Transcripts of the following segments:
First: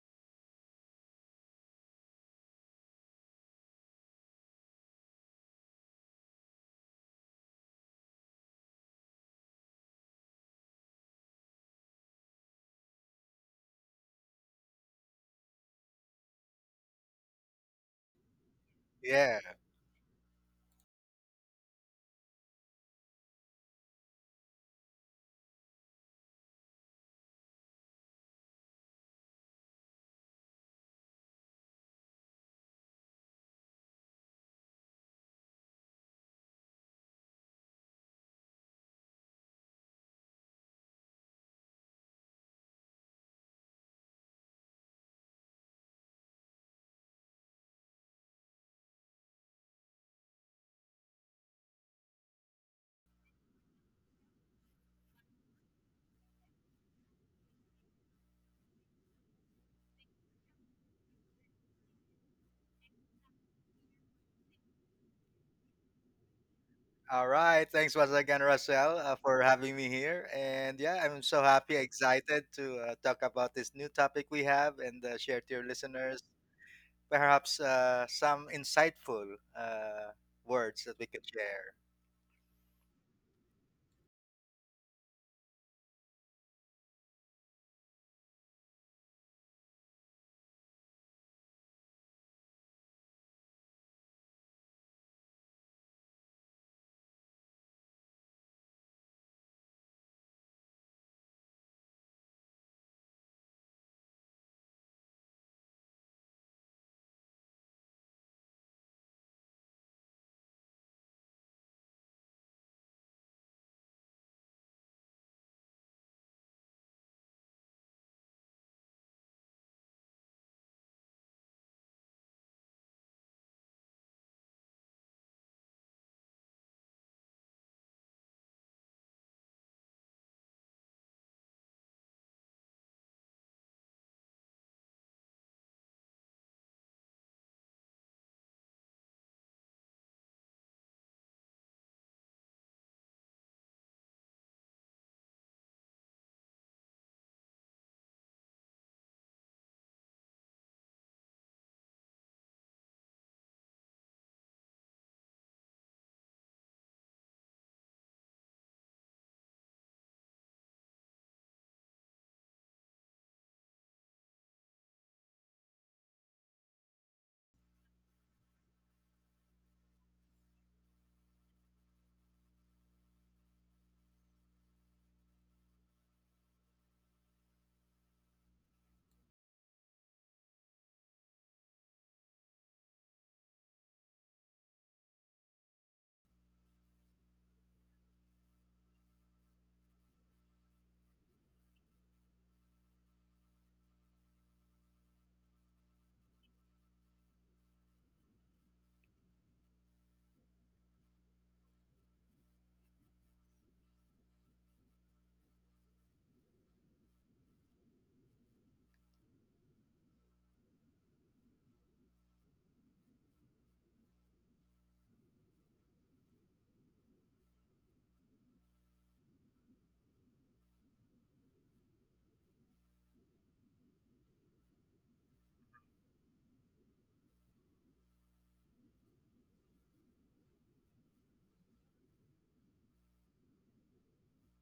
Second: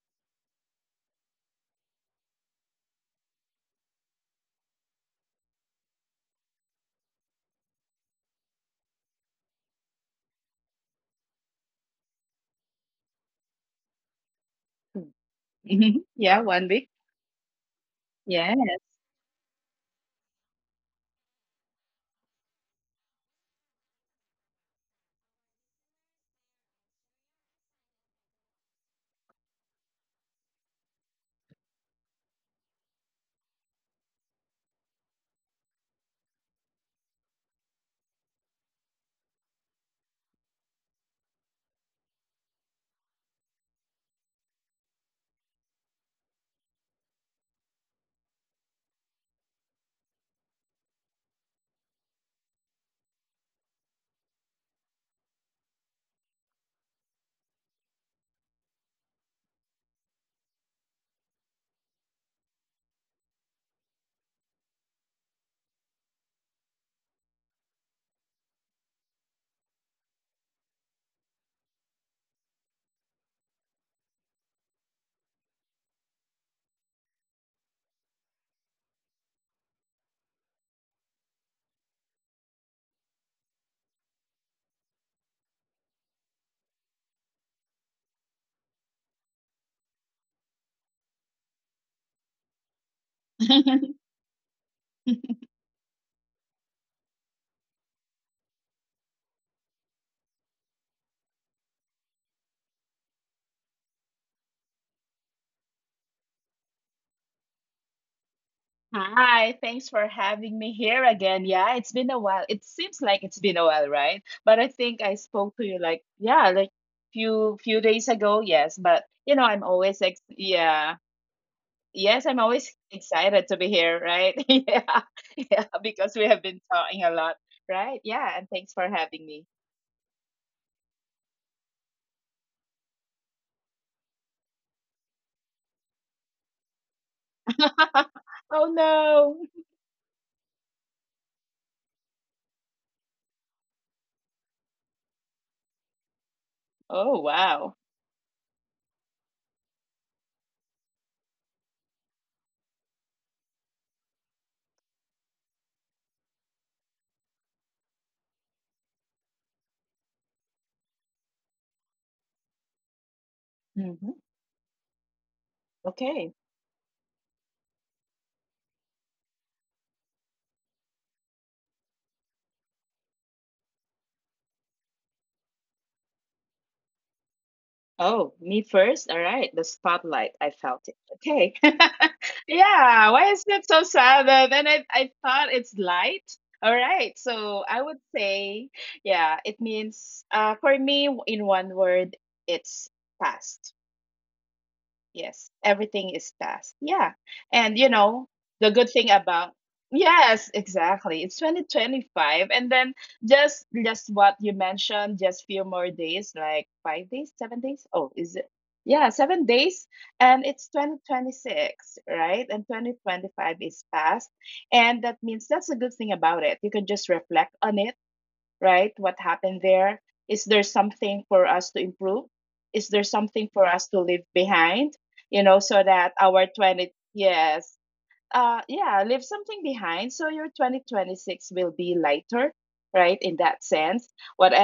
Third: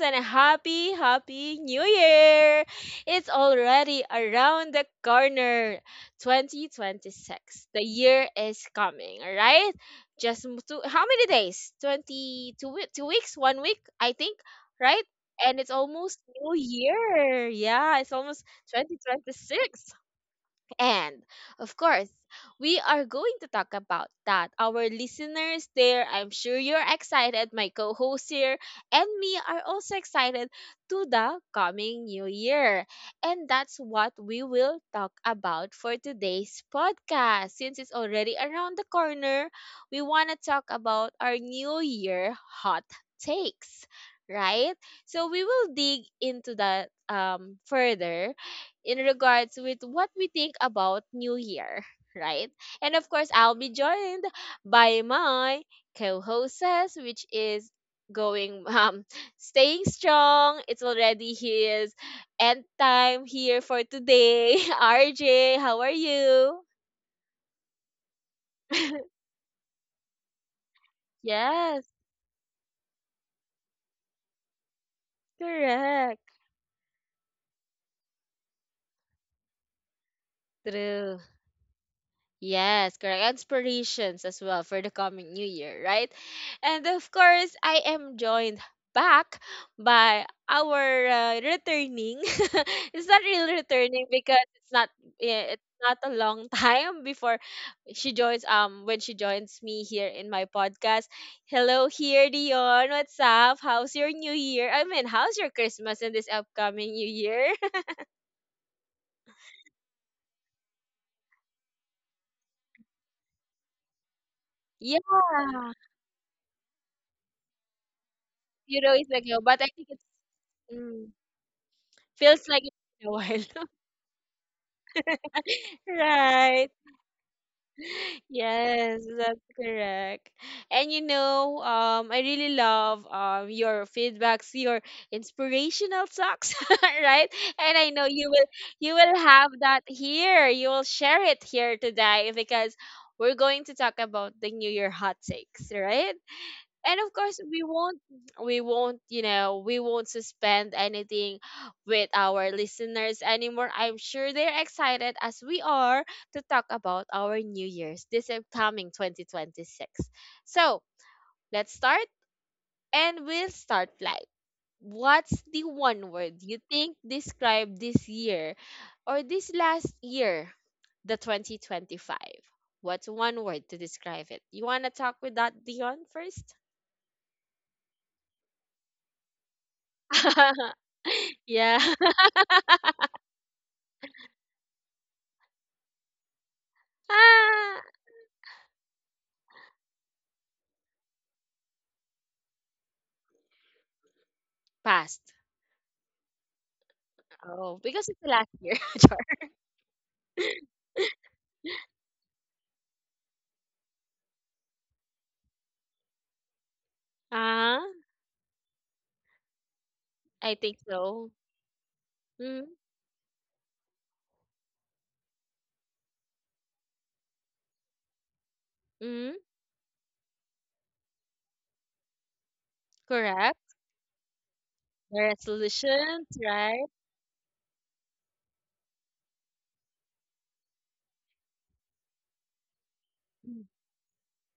and a happy, happy New Year. It's already around the corner. 2026. The year is coming, all right? How many days? Two weeks, one week, I think, right? And it's Mhm. almost Yeah, New 1 week. Year. Yeah, it's almost Yes. Yeah. 2026. And of course, we are going to talk about that. Our listeners there, I'm sure you're excited. My co host here and me are also excited to the coming new year. And that's what we will talk about for today's podcast. Since it's already around the corner, we want to talk about our new year hot takes, right? So we will dig into that further in regards with what we think about New Year, right? And of course, I'll be joined by my co-hostess, which is going staying strong. It's already his end time here for today. RJ, how are you? All right. Thanks once again, Russell, for having me here. And yeah, I'm so happy, Yes, excited to talk about this new topic we have, and share to your listeners correct. perhaps some insightful uh, words that we could True. share. Yes, correct. Inspirations as well for the coming new year, right? And of course, I am joined back by our returning. It's not really returning because it's not it's not a long time before she joins when she joins me here in my podcast. Hello here, Dion. What's up? How's your new year? I mean, how's your Christmas and this upcoming new year? Hi, thanks for having me here again. Yeah, it's been a while. It seems like it's been a while, right? But I think I yeah. spoke to you like, yeah, like few days ago, yes. Few But days you ago, know, but I'm I think always it's ex yeah. mm. Yes, I'm Feels like always it's been a excited to while. be here, right? Yeah. Yeah, because we have been Right. talking a lot, right? Yeah, and thanks for Yes, having that's me. correct. And you know, I really love your feedbacks, your inspirational talks, right? And I know you will Oh you will no. have that here. You will share it here today because we're going to talk about the New Year hot takes, right? And of Oh course, we wow. won't we won't you know, we won't suspend anything with our listeners anymore. I'm sure they're excited as we are to talk about our new year's, this upcoming 2026. So let's start, and we'll start like, Hmm. what's the one word Okay. you think describe this year, or this last year, the 2025? What's one word to describe it? You want to talk with that, Dion first? Oh, me first? All right. The spotlight. I felt it. Okay. Yeah. Yeah. Why is that so sad? Then I thought it's light. All right. So Ah, I would say, yeah, it means, for me, in one word, it's fast. past. Yes, everything is fast. Yeah. Oh, And, you because it's the know, last year. the good thing Char. about— Yes, exactly. It's 2025, and then just what you mentioned, just few more days, like 5 days, 7 Ah, days. Oh, is it? Yeah, 7 days, and I it's think so. 2026, right? And Mm, 2025 is past. And that means, that's a good thing about it. You can just reflect on it, right? What mm, happened there? Is there something for us to improve? Is there something for correct. us to leave behind? You know, so that Resolutions, our right? 20, yes, yeah, leave something behind, so your 2026 will be lighter, right, in that Mm, sense.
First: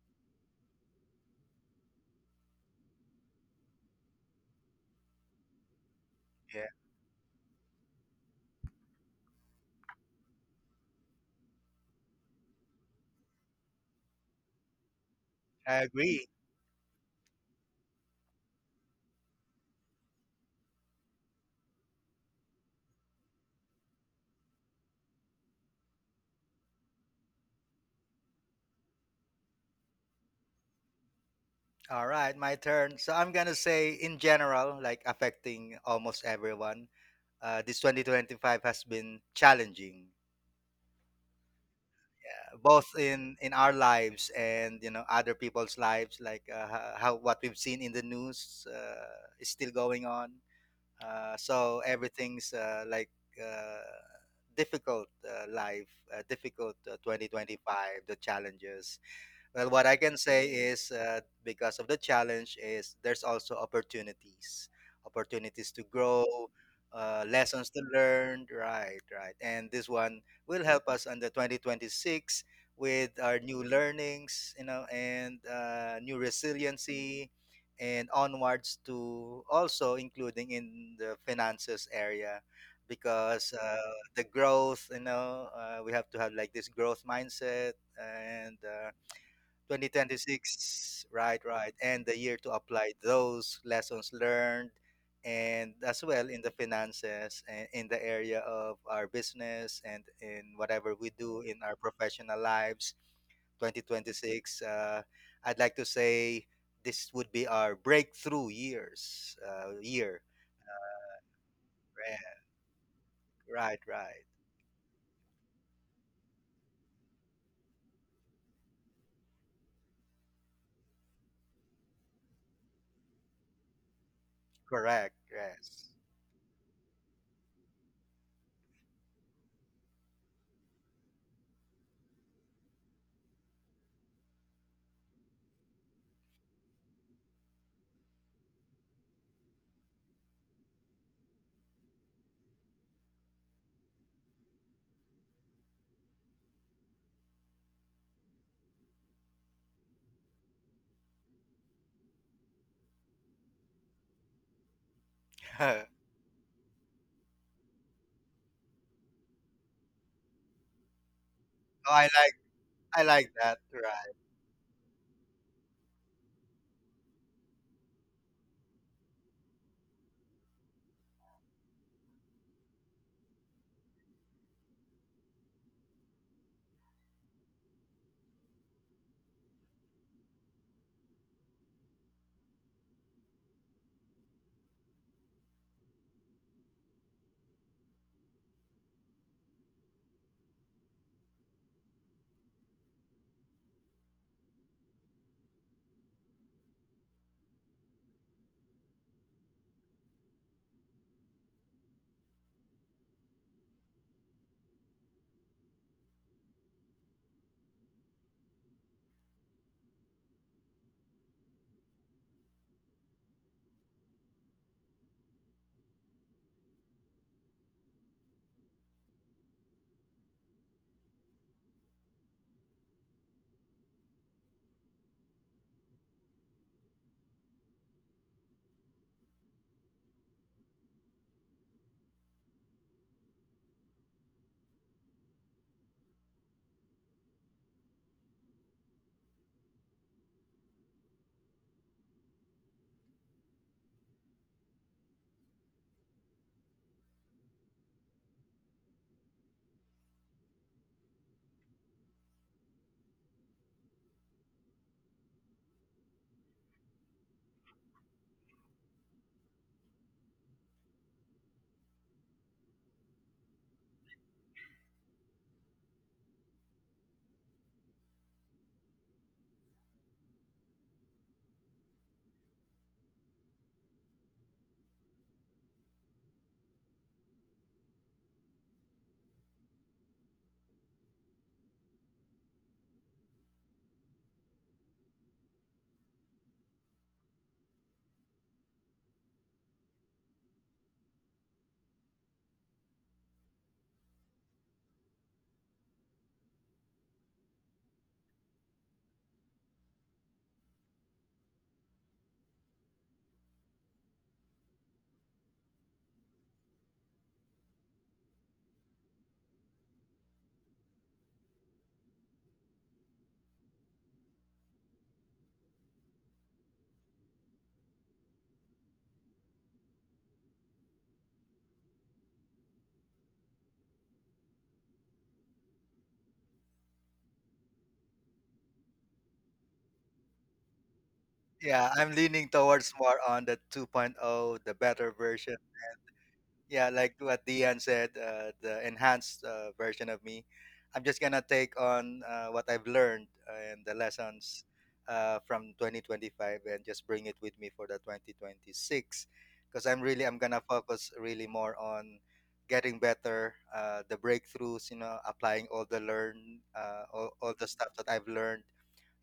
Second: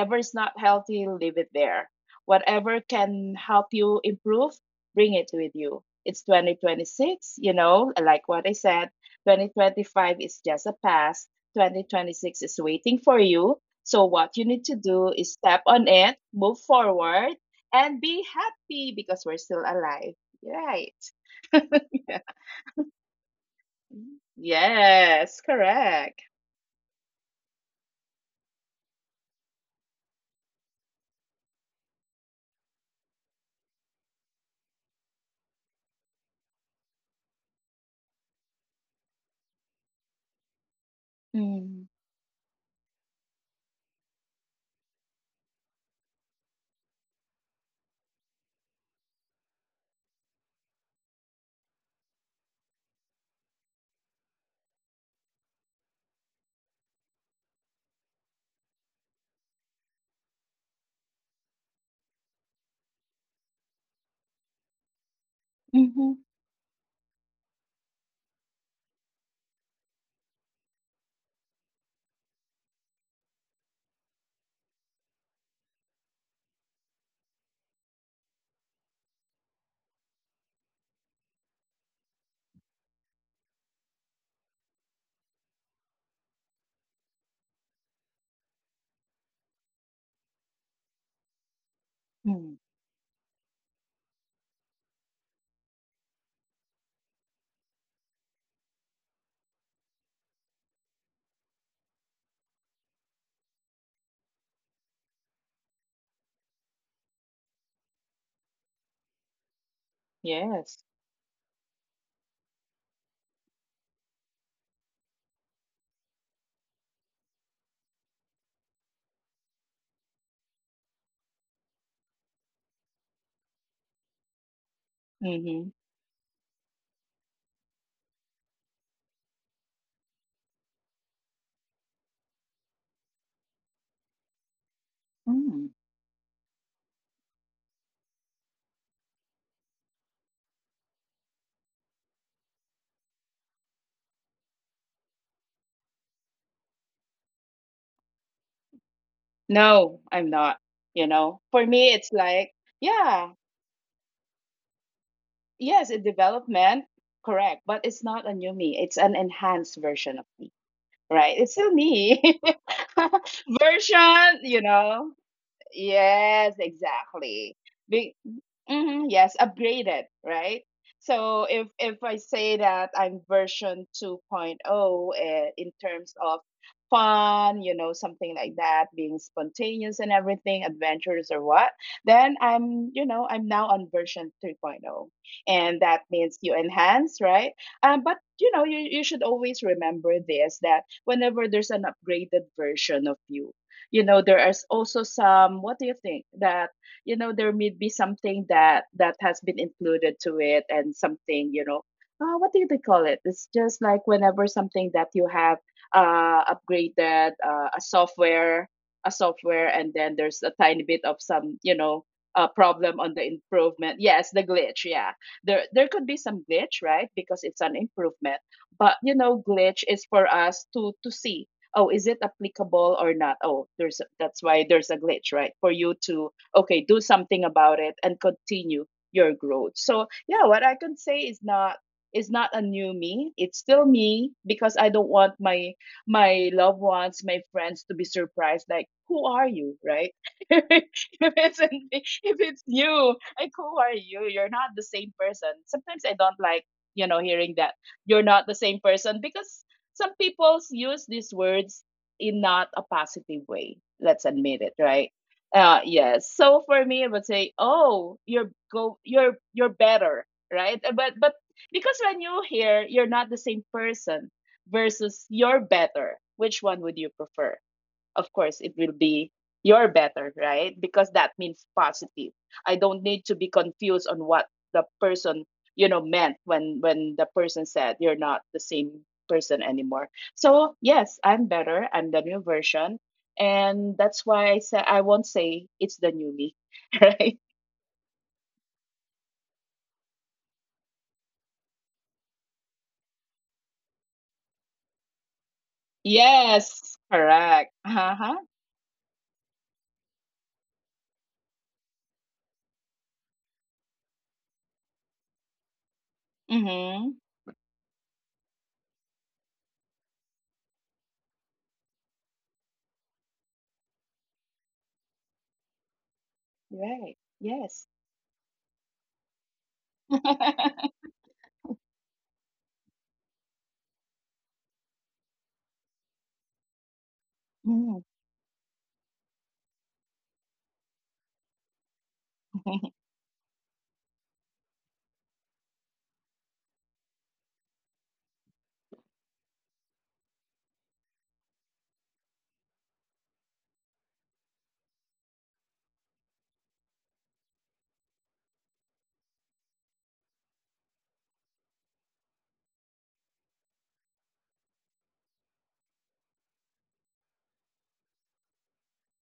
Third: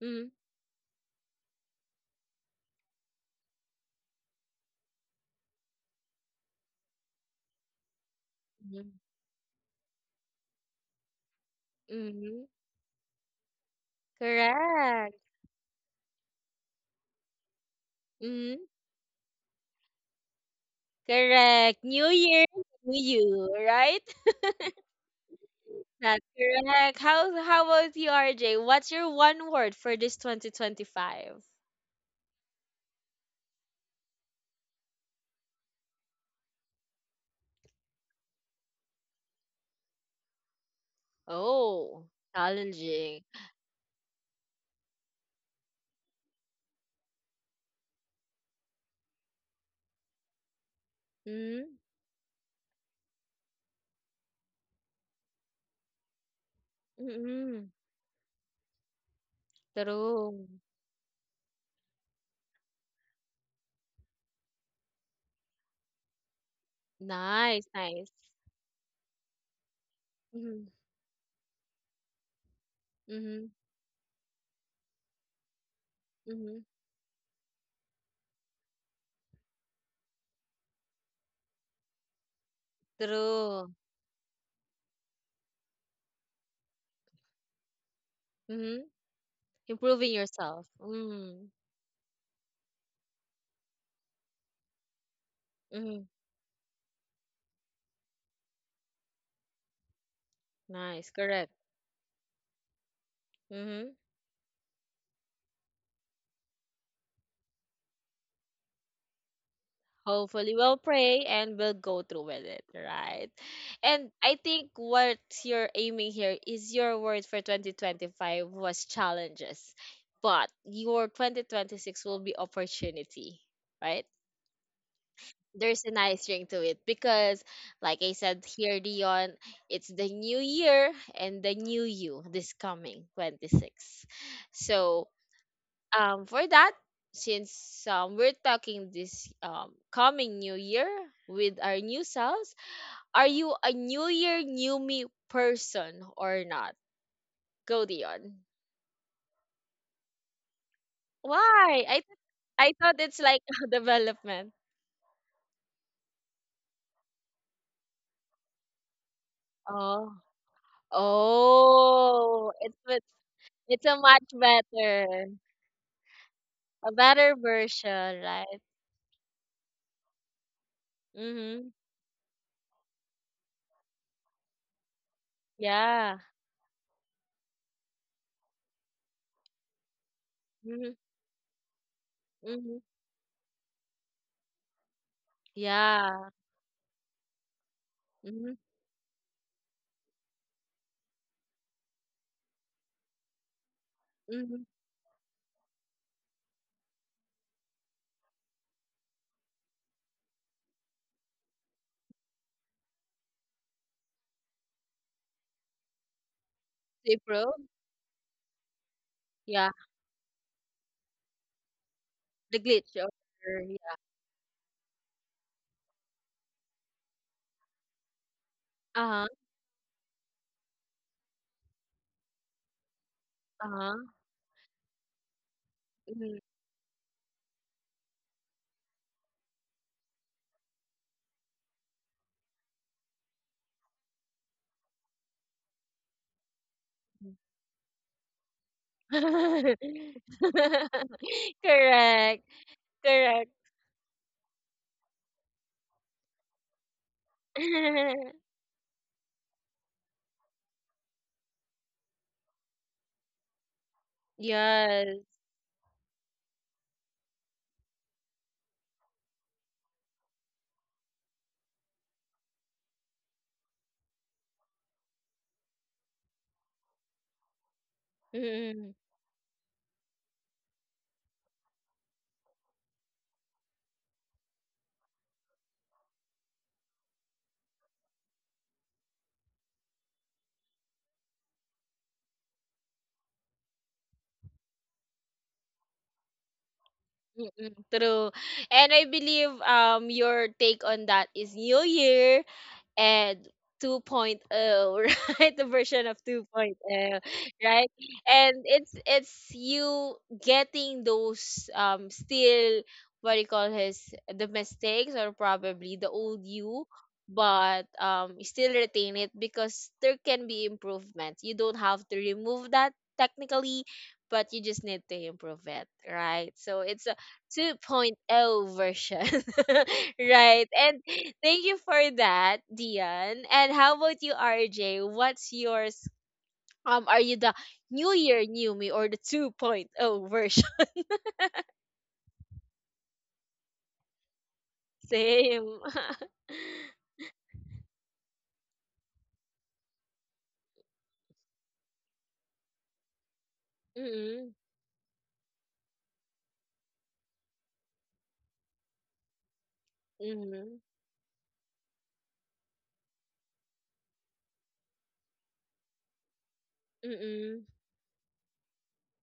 mm, not healthy, leave it there. Whatever can help you improve, bring it with you. It's Yeah, 2026. You know, like what I mm, said, 2025 is just a past. 2026 mm, is waiting for you. So what you need to do correct. is step I on it, agree. move forward, and be Mm, happy because we're still alive, right? correct. New year, new you, right? Yes, That's correct. correct. How about you, RJ? What's your one word for this 2025? All right, my turn. So I'm going to say, in general, like affecting almost everyone, this 2025 has been challenging, Mm. Oh, both challenging. in our lives and, you know, other people's lives, like how, what we've seen in the news, is still going on, so Mm, everything's like uh, difficult, life, difficult, mm, 2025, the challenges. Well, what I can say true. is, because of the challenge, is there's also opportunities, opportunities to grow, Mhm. Lessons to Nice, nice. learn. Right, right. And this one will Mhm, help us under 2026 with our new mhm, learnings, you know, and new mhm. resiliency, and onwards to, also including in the finances area, because True. the growth, you know, we have to have like this growth mindset. And. Mhm. Improving yourself. 2026, right, Mm, right, and the year to Mm. apply those lessons learned, and as mhm. well in the finances and in the area of our business and in whatever we Nice, do in our correct. professional lives. Mhm. 2026, I'd like to say this would be our breakthrough year. Hopefully, Yes. we'll pray and we'll go Right, through with it, right? right, right. And I think what you're aiming here is your word for 2025 was challenges, but your 2026 will be opportunity, right? Correct, Mhm. yes. There's a nice ring to it because like I said here, Dion, it's the new year and the new you this coming 26. So Mm. For that, since we're talking this coming new year with our new selves, are you a new year new me person or not? Go, Dion. No, I'm not. You know, for me, why it's i th- like, I thought yeah, it's like development. Oh, yes, a development, correct, but it's not a new me. It's an enhanced version of Oh. me, right? It's still I me. like Oh, it's i with. like that. It's a Right. version, much you know. better, Yes, a better exactly. Be- version, right? hmm. Yes, upgrade it, right? So if Mm-hmm. if I say that I'm version 2.0, in terms Yeah. of fun, something like that, being spontaneous and everything, Mm-hmm. adventurous or what, then I'm, Mm-hmm. you know, I'm now on version 3.0. And that means Yeah. you enhance, right? But you know, Mm-hmm. you, you should always remember this, that whenever there's an upgraded version of you, there is Mm-hmm. also some, what do you think, that, there may be something that has been included to it, and something, you know, what do they call it? It's just like whenever something that you have To upgraded, improve? A software, Yeah. and then there's a tiny bit of some, The problem glitch, on or the improvement. yeah. Yes, the glitch. Yeah, there could be some glitch, right? Because it's an improvement. But, you Uh-huh. know, glitch is for us to see. Oh, is it applicable or not? Oh, there's Uh-huh. that's why there's a glitch, right? For you to, Mm-hmm. okay, do something about it and continue your growth. So yeah, what I can say is not a new me. It's still me. Because I don't want my loved ones, my friends, to be surprised, like, who are you, right? if it's if Correct. it's you, like, Correct. who are you? You're not the same person. Sometimes I don't like, hearing that you're not the same person. Because some people use these words in not a positive way. Let's admit it, right? Yes. Yes. So for me, I would say, "Oh, you're go, you're better, right?" But because when you hear, you're not the same person versus you're better, which one would you prefer? Of course it will Mm-mm. be your better, right? Because that means positive. I don't need to be confused on what the person, meant when the person said you're not the same person anymore. So, yes, I'm better. I'm the new version. And that's why I say, I won't say it's the new me, right? Mm-mm. True. And I believe your take on that is New Year and 2.0, right? The version of 2.0, Yes, correct. right? Uh-huh. And it's you getting those still, what do you call his, the mistakes, or probably the old you, Mm-hmm. but you still retain it because there can be improvement. You don't have to remove that, technically, but you just need to improve it, right? So it's Right. Yes. 2.0 version. Right. Mm-hmm. And thank you for that, Dion. And how about you, RJ? What's yours? Are you the New Year New Me or the 2.0 version? Yeah, I'm leaning towards more on the 2.0, the better version. Same. Yeah, like what Dian said, the enhanced version of me. I'm just gonna take on what I've learned and the mm-hmm. lessons from 2025, and just bring it with me for the 2026, because I'm gonna Mm-hmm. focus really more on getting better, the breakthroughs, you know, applying all the all Mm-hmm. the stuff that I've learned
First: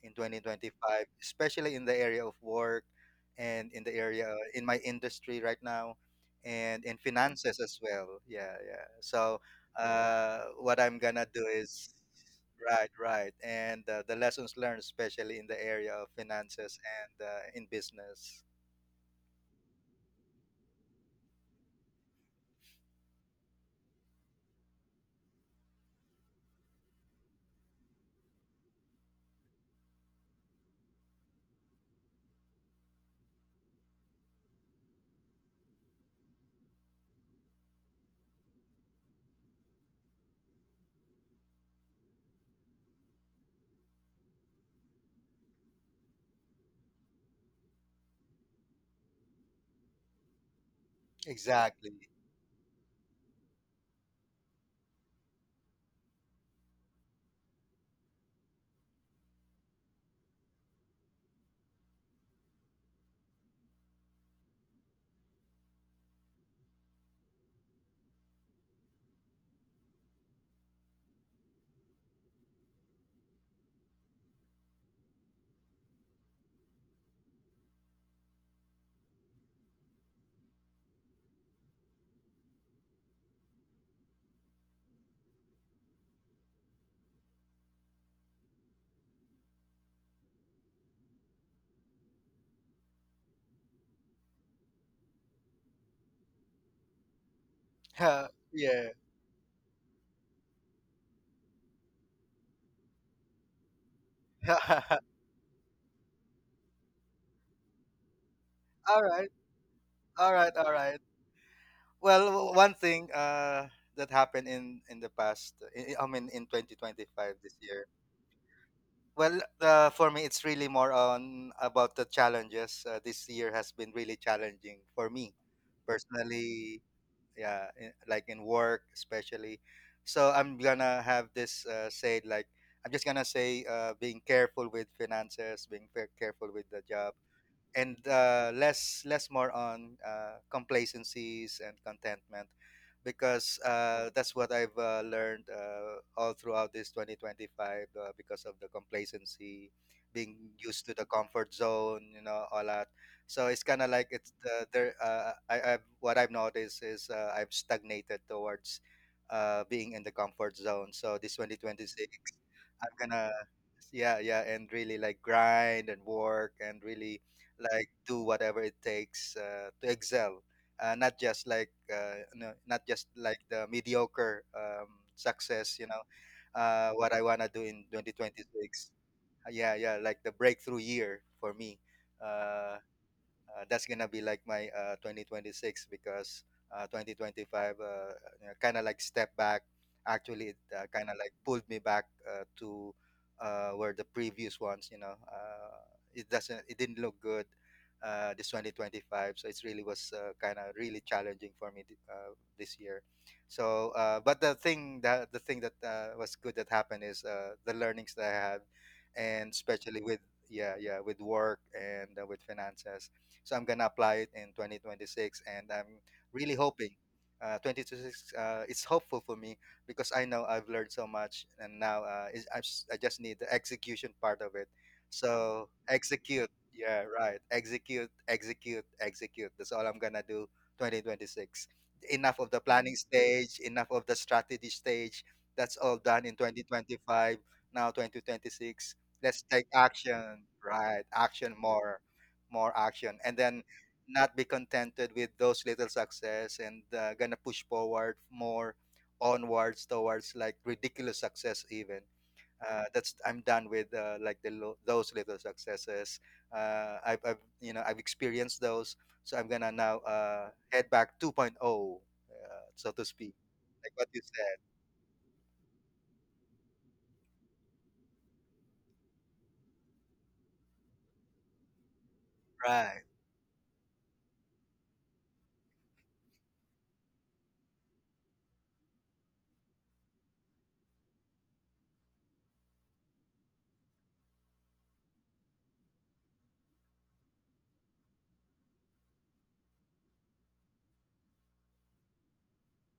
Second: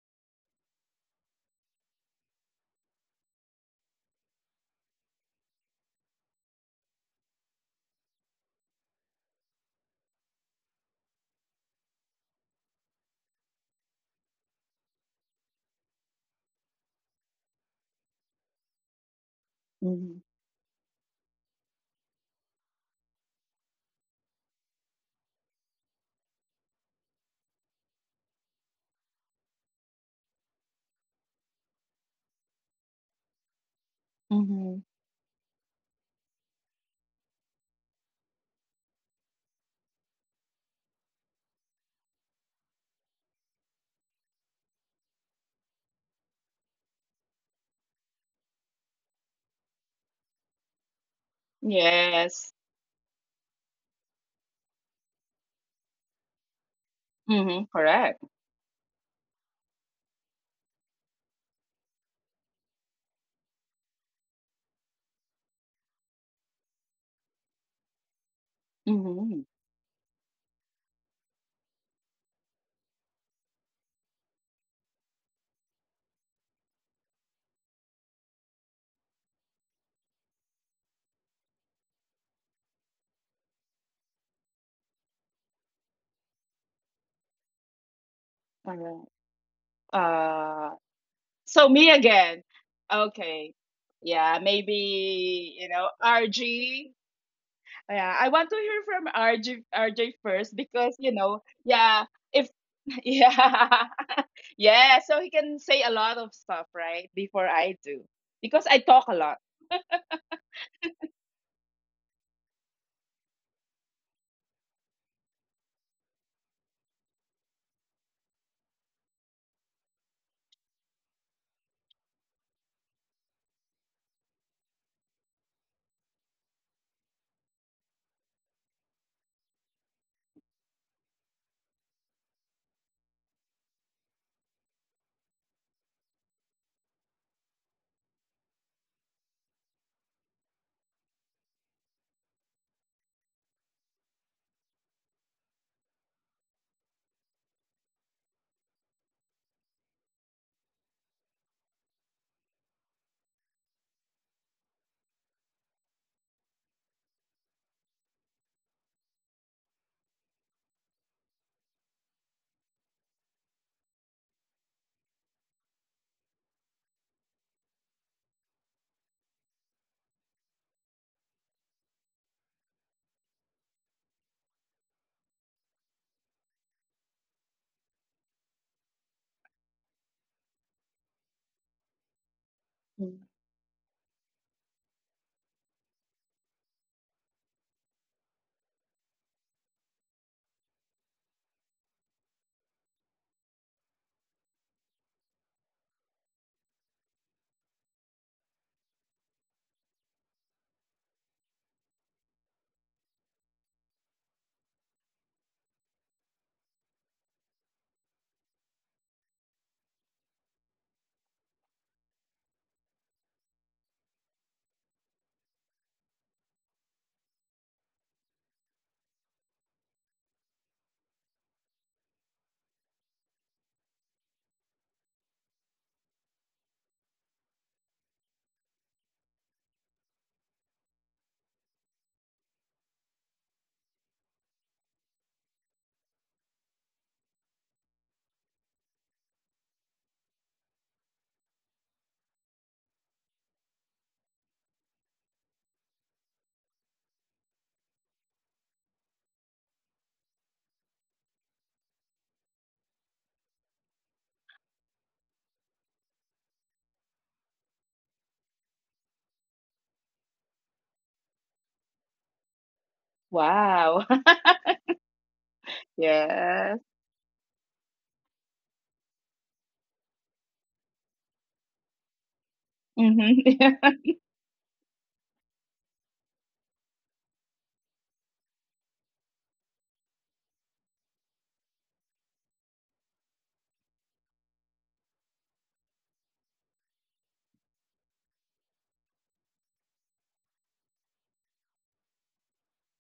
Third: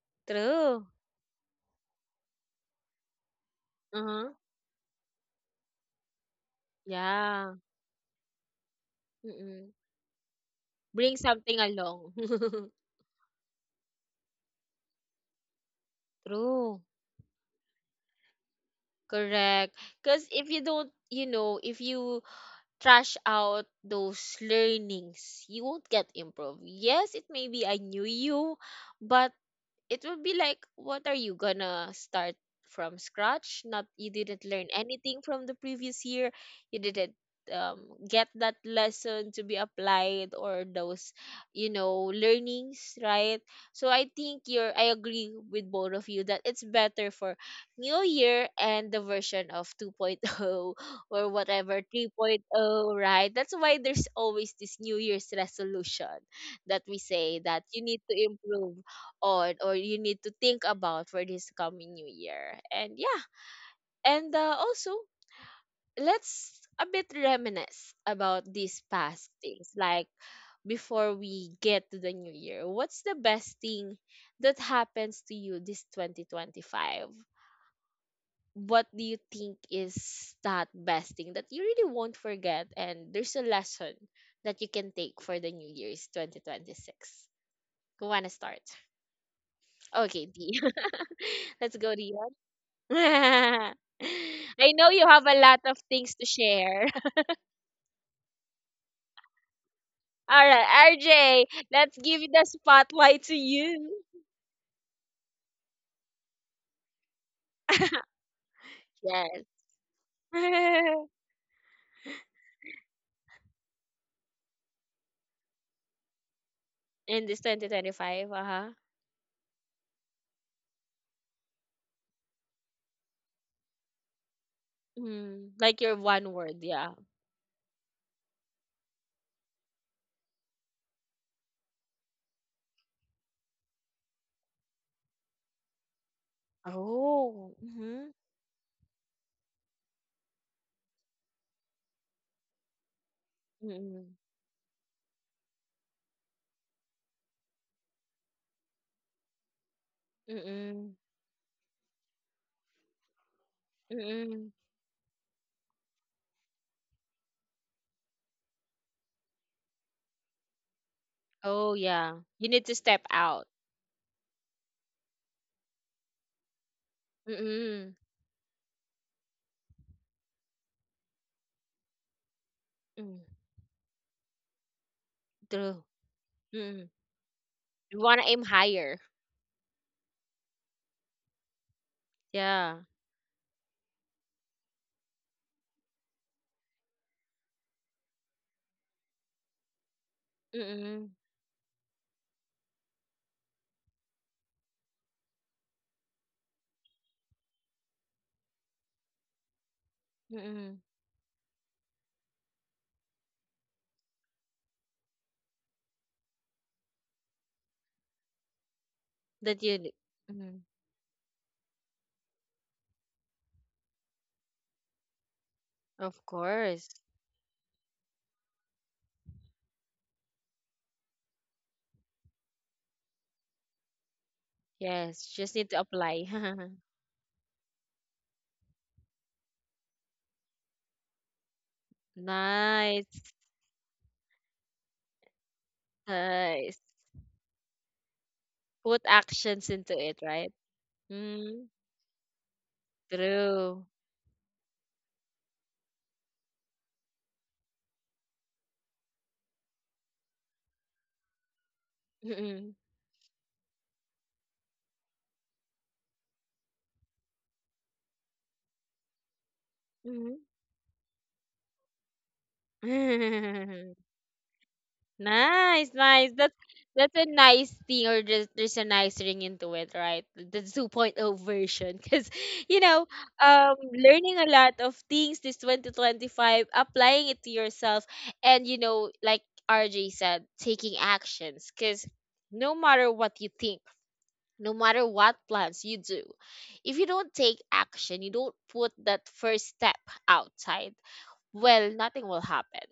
in True. 2025, especially in the area of work and in the Uh-huh. area in my industry right now, and in Yeah. finances as well. Yeah, yeah. So Mm-hmm. What I'm Bring gonna do something is along. right, right, and the lessons learned, especially in the area of finances True. and in business. Correct. Mm-hmm. Because if you don't, you know, if you trash out those learnings, you won't get improved. Yes, it may be I knew you, but it would be like, what are you gonna start from scratch? Not, you didn't learn anything from the previous year. You didn't, um, get that lesson to be applied, or those, you know, learnings, right? So I think you're, I agree with both of you that it's better for new year, and the version of 2.0 or whatever Exactly. 3.0, Yes. right? That's why there's always this new year's resolution that we say that Mm-hmm. you need to Correct. improve on, or you need to think about for this coming new year. And yeah, and also, let's a bit reminisce about these past Mhm. things like before we get to the new year. What's the best thing that happens to you this 2025? What do you think is that best thing that you really won't forget, and there's a lesson that you can take for the new year's 2026? Who wanna start? Alright. Okay, D. Uh, so Let's me go, D. again. Okay. I Yeah, know you have a maybe, lot of things to share. RG. Yeah, Huh, I want to hear yeah. from RG RJ All first. right, Because, RJ, let's yeah, give the if spotlight to yeah. you. Yeah, so he can say a lot of stuff, right? Before I do. Because I All talk a right. lot. All right. All yes. right. Well, one thing that happened in the past, I mean, in In 2025 this this year. 2025, uh huh. Well, for me, it's really more on about the challenges. This year has been really challenging for me Mm, like your one word, personally, yeah. yeah, in, like in work especially. So I'm gonna have this say, like, I'm just gonna say being careful with finances, being careful with the job, Oh. and Mm-hmm. Less less more on complacencies and contentment, because Mm-mm. that's what I've learned all throughout this 2025, because of the complacency, being used Mm-mm. to the comfort zone, you know, all that. So it's kind of like it's Mm-mm. the there. I've what I've noticed is I've stagnated towards being in the comfort zone. So this Oh, 2026, yeah. You need to I'm step gonna, out. yeah, yeah, and really like grind and work and really like Mm-mm. do whatever it takes to excel, not just like no, not just Mm. like the mediocre success, you True. know, Mm-mm. what I want to do in You want to aim 2026. higher. Yeah, yeah, like the breakthrough year for me, uh, Yeah. Mm. That's gonna be like my 2026, because 2025, you know, kind of like step back. Actually, it kind Mm-mm. of like pulled me back to where the previous ones, you know, it didn't look good. This 2025, so it really was kind of Mm-mm. really challenging for me this year. So, but the thing that was good that happened is the learnings that I had, and That you. especially with, Mm. yeah, yeah, with work and with finances, so I'm gonna apply it in 2026, and I'm Of really course. hoping. 2026, it's hopeful for me because I know I've learned so much, and now I just need the execution part of it. Yes, just So need to apply. execute, yeah, right. Execute, execute, execute. That's all I'm gonna do. 2026. Enough of the planning Nice, stage. Enough of the strategy stage. That's all done in nice. 2025. Now 2026. Put Let's take actions into it, action. right? Right, action Mm, more, more action, and then true. not be contented with those little success, and gonna push forward more onwards towards like ridiculous success even, Mm-mm. That's I'm done with like the those little successes. I've, you know, I've experienced those, so I'm gonna now Mhm. Head back 2.0, so to speak, like Wow. what you said. Nice, nice. That's Yes. that's a nice thing, or there's a nice ring into it, right? The 2.0 version, because you Right, know, Mhm. learning a lot of things this 2025, applying it to yourself, and you know, like RJ said, taking actions, because no matter what you think, no matter what plans you do, if you don't take action, you don't put that first step outside, well, nothing will happen.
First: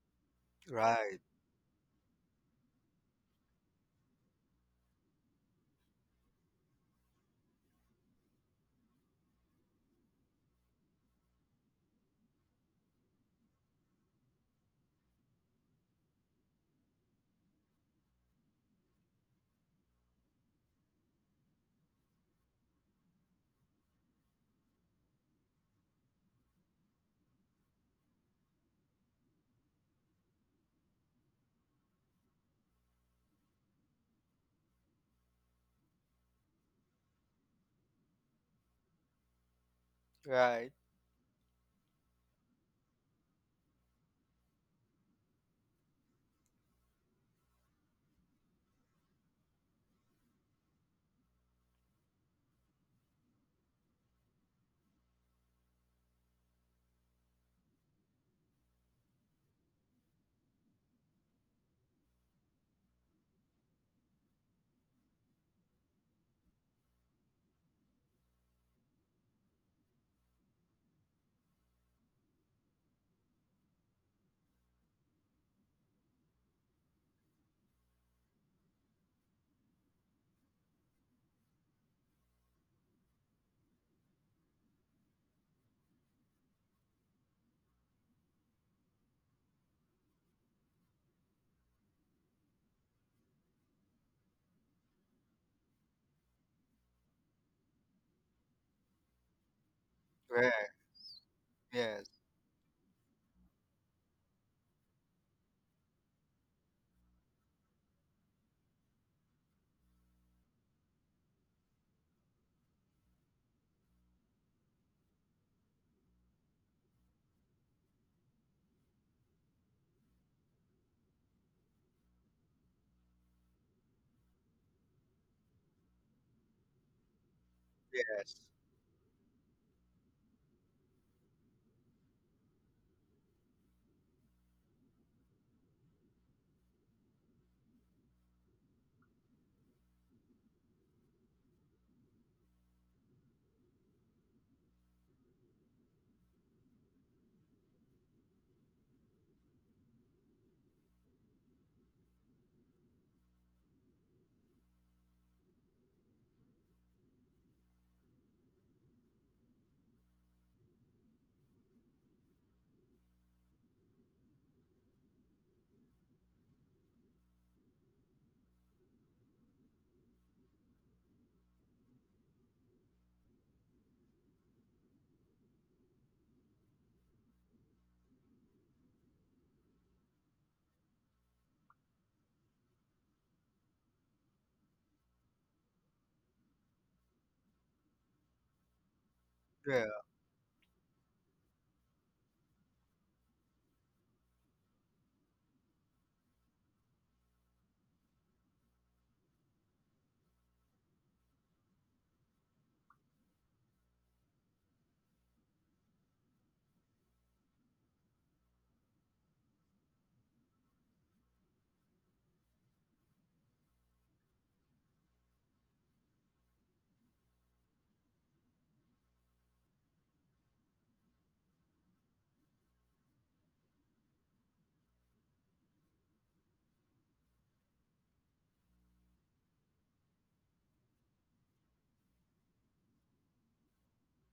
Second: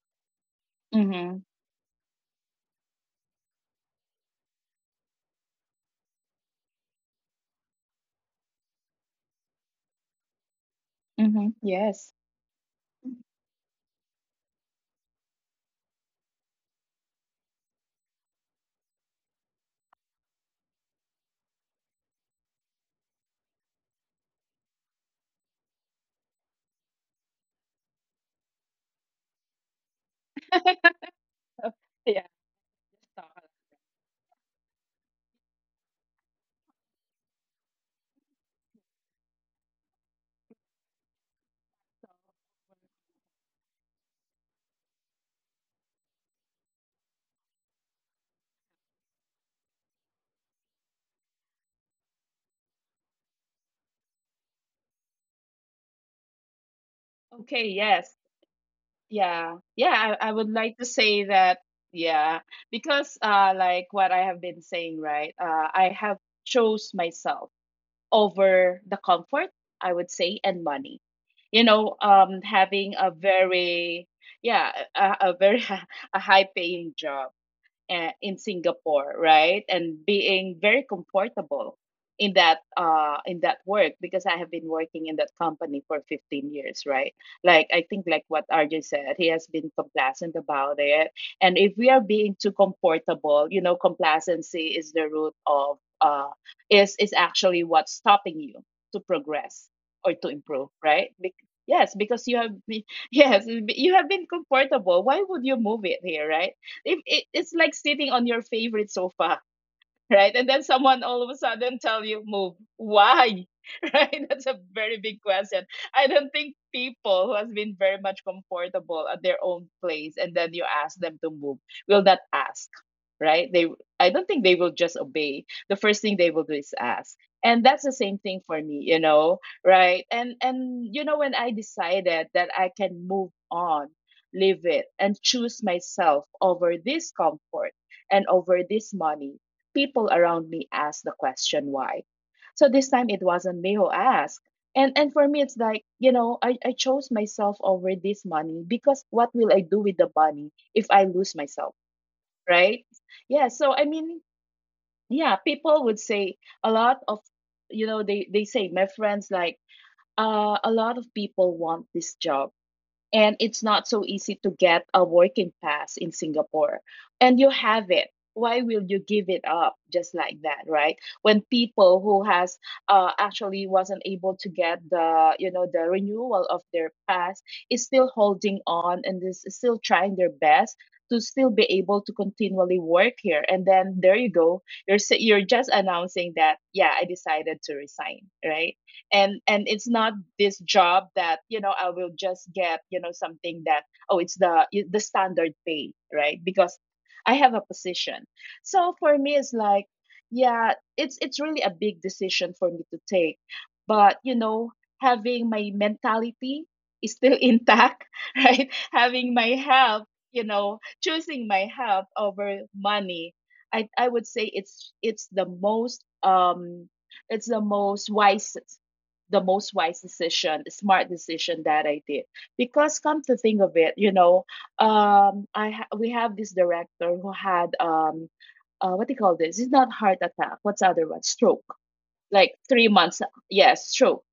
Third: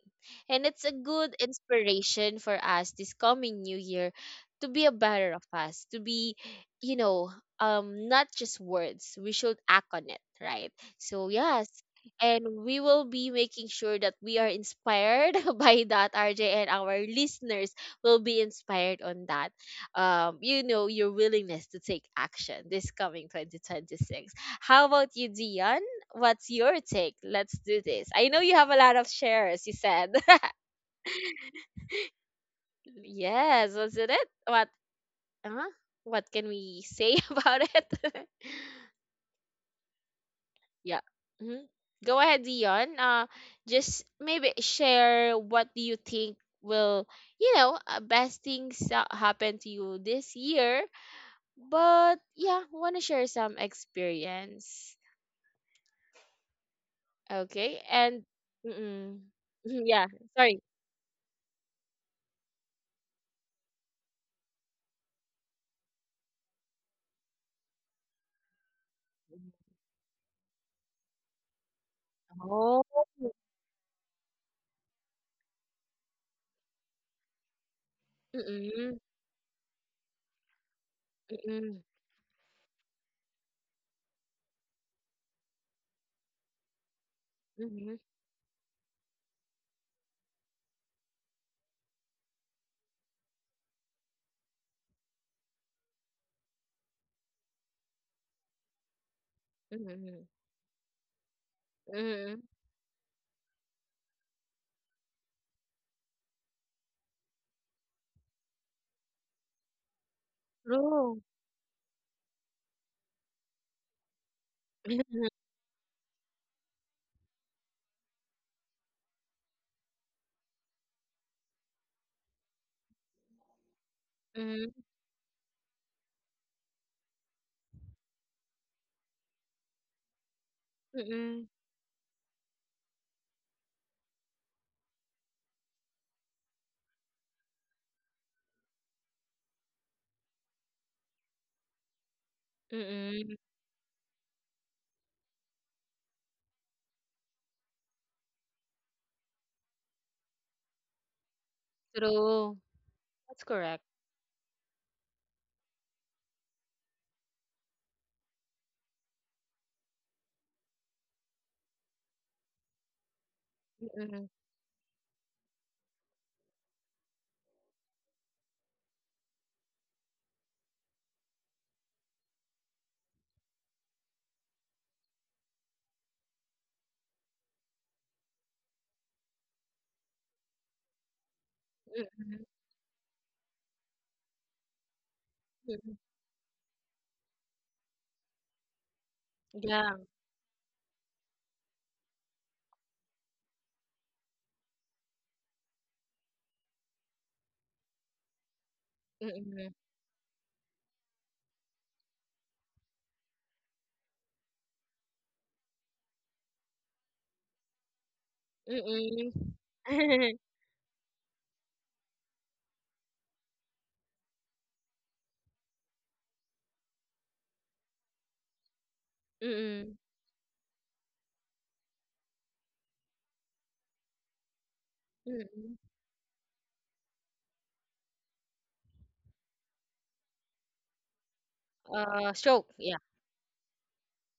And it's a right, good Mhm. inspiration for us this coming new year to be a better of us, to be, you know, not just words. We should act on it, right? So, Mhm. yes. Yes. And we will be making sure that we are inspired by that, RJ, and our listeners will be inspired on that. You know, your willingness to take action this coming 2026. How about you, Dion? What's your take? Let's do this. I know you have a lot of shares, you said. Yeah, talk a Yes, wasn't it? Uh, what can we say about it? right, yeah. Hmm. Go ahead, Dion. Just maybe share what do you think will, you know, best things that happen to you this year. But yeah, want to share some experience. lot. Okay, Okay? And yes. mm-mm. Yeah. yeah, Yeah, I would sorry. like to say that, yeah, because like what I have been saying, right? I have chose myself over the comfort, I would say, and money. You know, Oh. having a very, yeah, a very a high paying job, in Singapore, right? And being very Hmm, comfortable in that work, because I have been working in that company for 15 years, right? Like I mhm, think, like what RJ said, he has been complacent about it. And if we are being too comfortable, you know, complacency is the root of, is actually what's stopping you to hmm, progress or mm, to right. improve, right? Mm-hmm, Yes, Yes, mm-hmm, because mm-hmm. you have been yes, you have been comfortable. Why would you move it here, right? If it's like sitting on your favorite sofa, right? And then someone True. all of a sudden tell you move. Why? Right? That's a very big question. I don't think people who has been very much comfortable at their own place, and then you ask them to move, will not ask, right? They I don't think they Hmm. will just obey. The first thing they will do is ask. And that's the same thing yes. for me, you know, right? And when Hmm. I decided that I can move on, live it, and choose myself over this comfort and over this money, people around me asked the question, why. So this time it Hmm. wasn't me who asked. And for me it's like, you know, I chose myself over this money. Because what will I do with the money if I lose myself? True. Right? That's Yeah. So correct. I mean, yeah, people would say a lot of, you know, they say my friends, like, a lot of people want this job, and it's not so Hmm. easy to get a working pass in Singapore. And you have it. Why will you give it up just like that, right? When people who has, actually wasn't able to get the you know the renewal of their pass, is still holding on and is still trying their best to still be able to Hmm. continually work here. And then there you go. You're just Hmm. announcing that, yeah, I decided to resign, right? And Yeah, Yeah. it's not this job that, you know, I will just get, you know, something that, oh, it's the standard pay, right? Because I have a position. So for me it's Hmm. like, yeah, it's really a big decision for me to take. But, you know, having my mentality is still intact, right, Hmm. having my health, Hmm. you know, choosing my health over money, I would say it's the most wisest, the most wise decision, smart decision that I did. Because come to think of it, you know, Hmm. We have this director who had, what do you call this? It's not heart attack. What's the other one? Stroke. Like stroke. three Yeah. months. Yes, stroke.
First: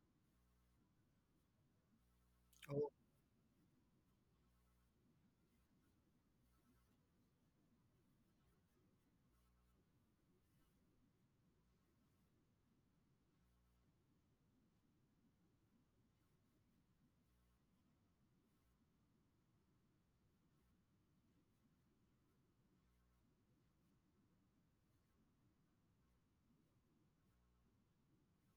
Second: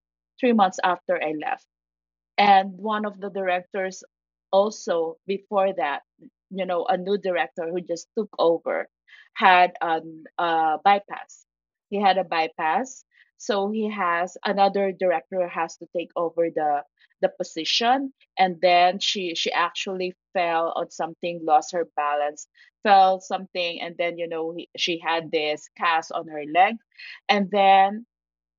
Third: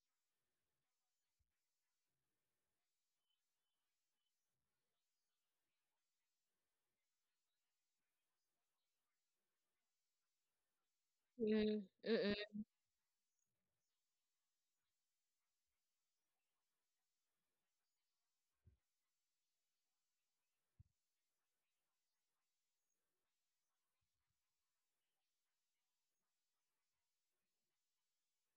3 months after I left. And oh, one of the directors, also before that, you know, a new director who just took over, had an, bypass. Mm, He had a mm, bypass. So he has another director has to take over the position. And then she actually fell on something, lost her balance, fell something, and then, you know, she had this cast on her leg. And then,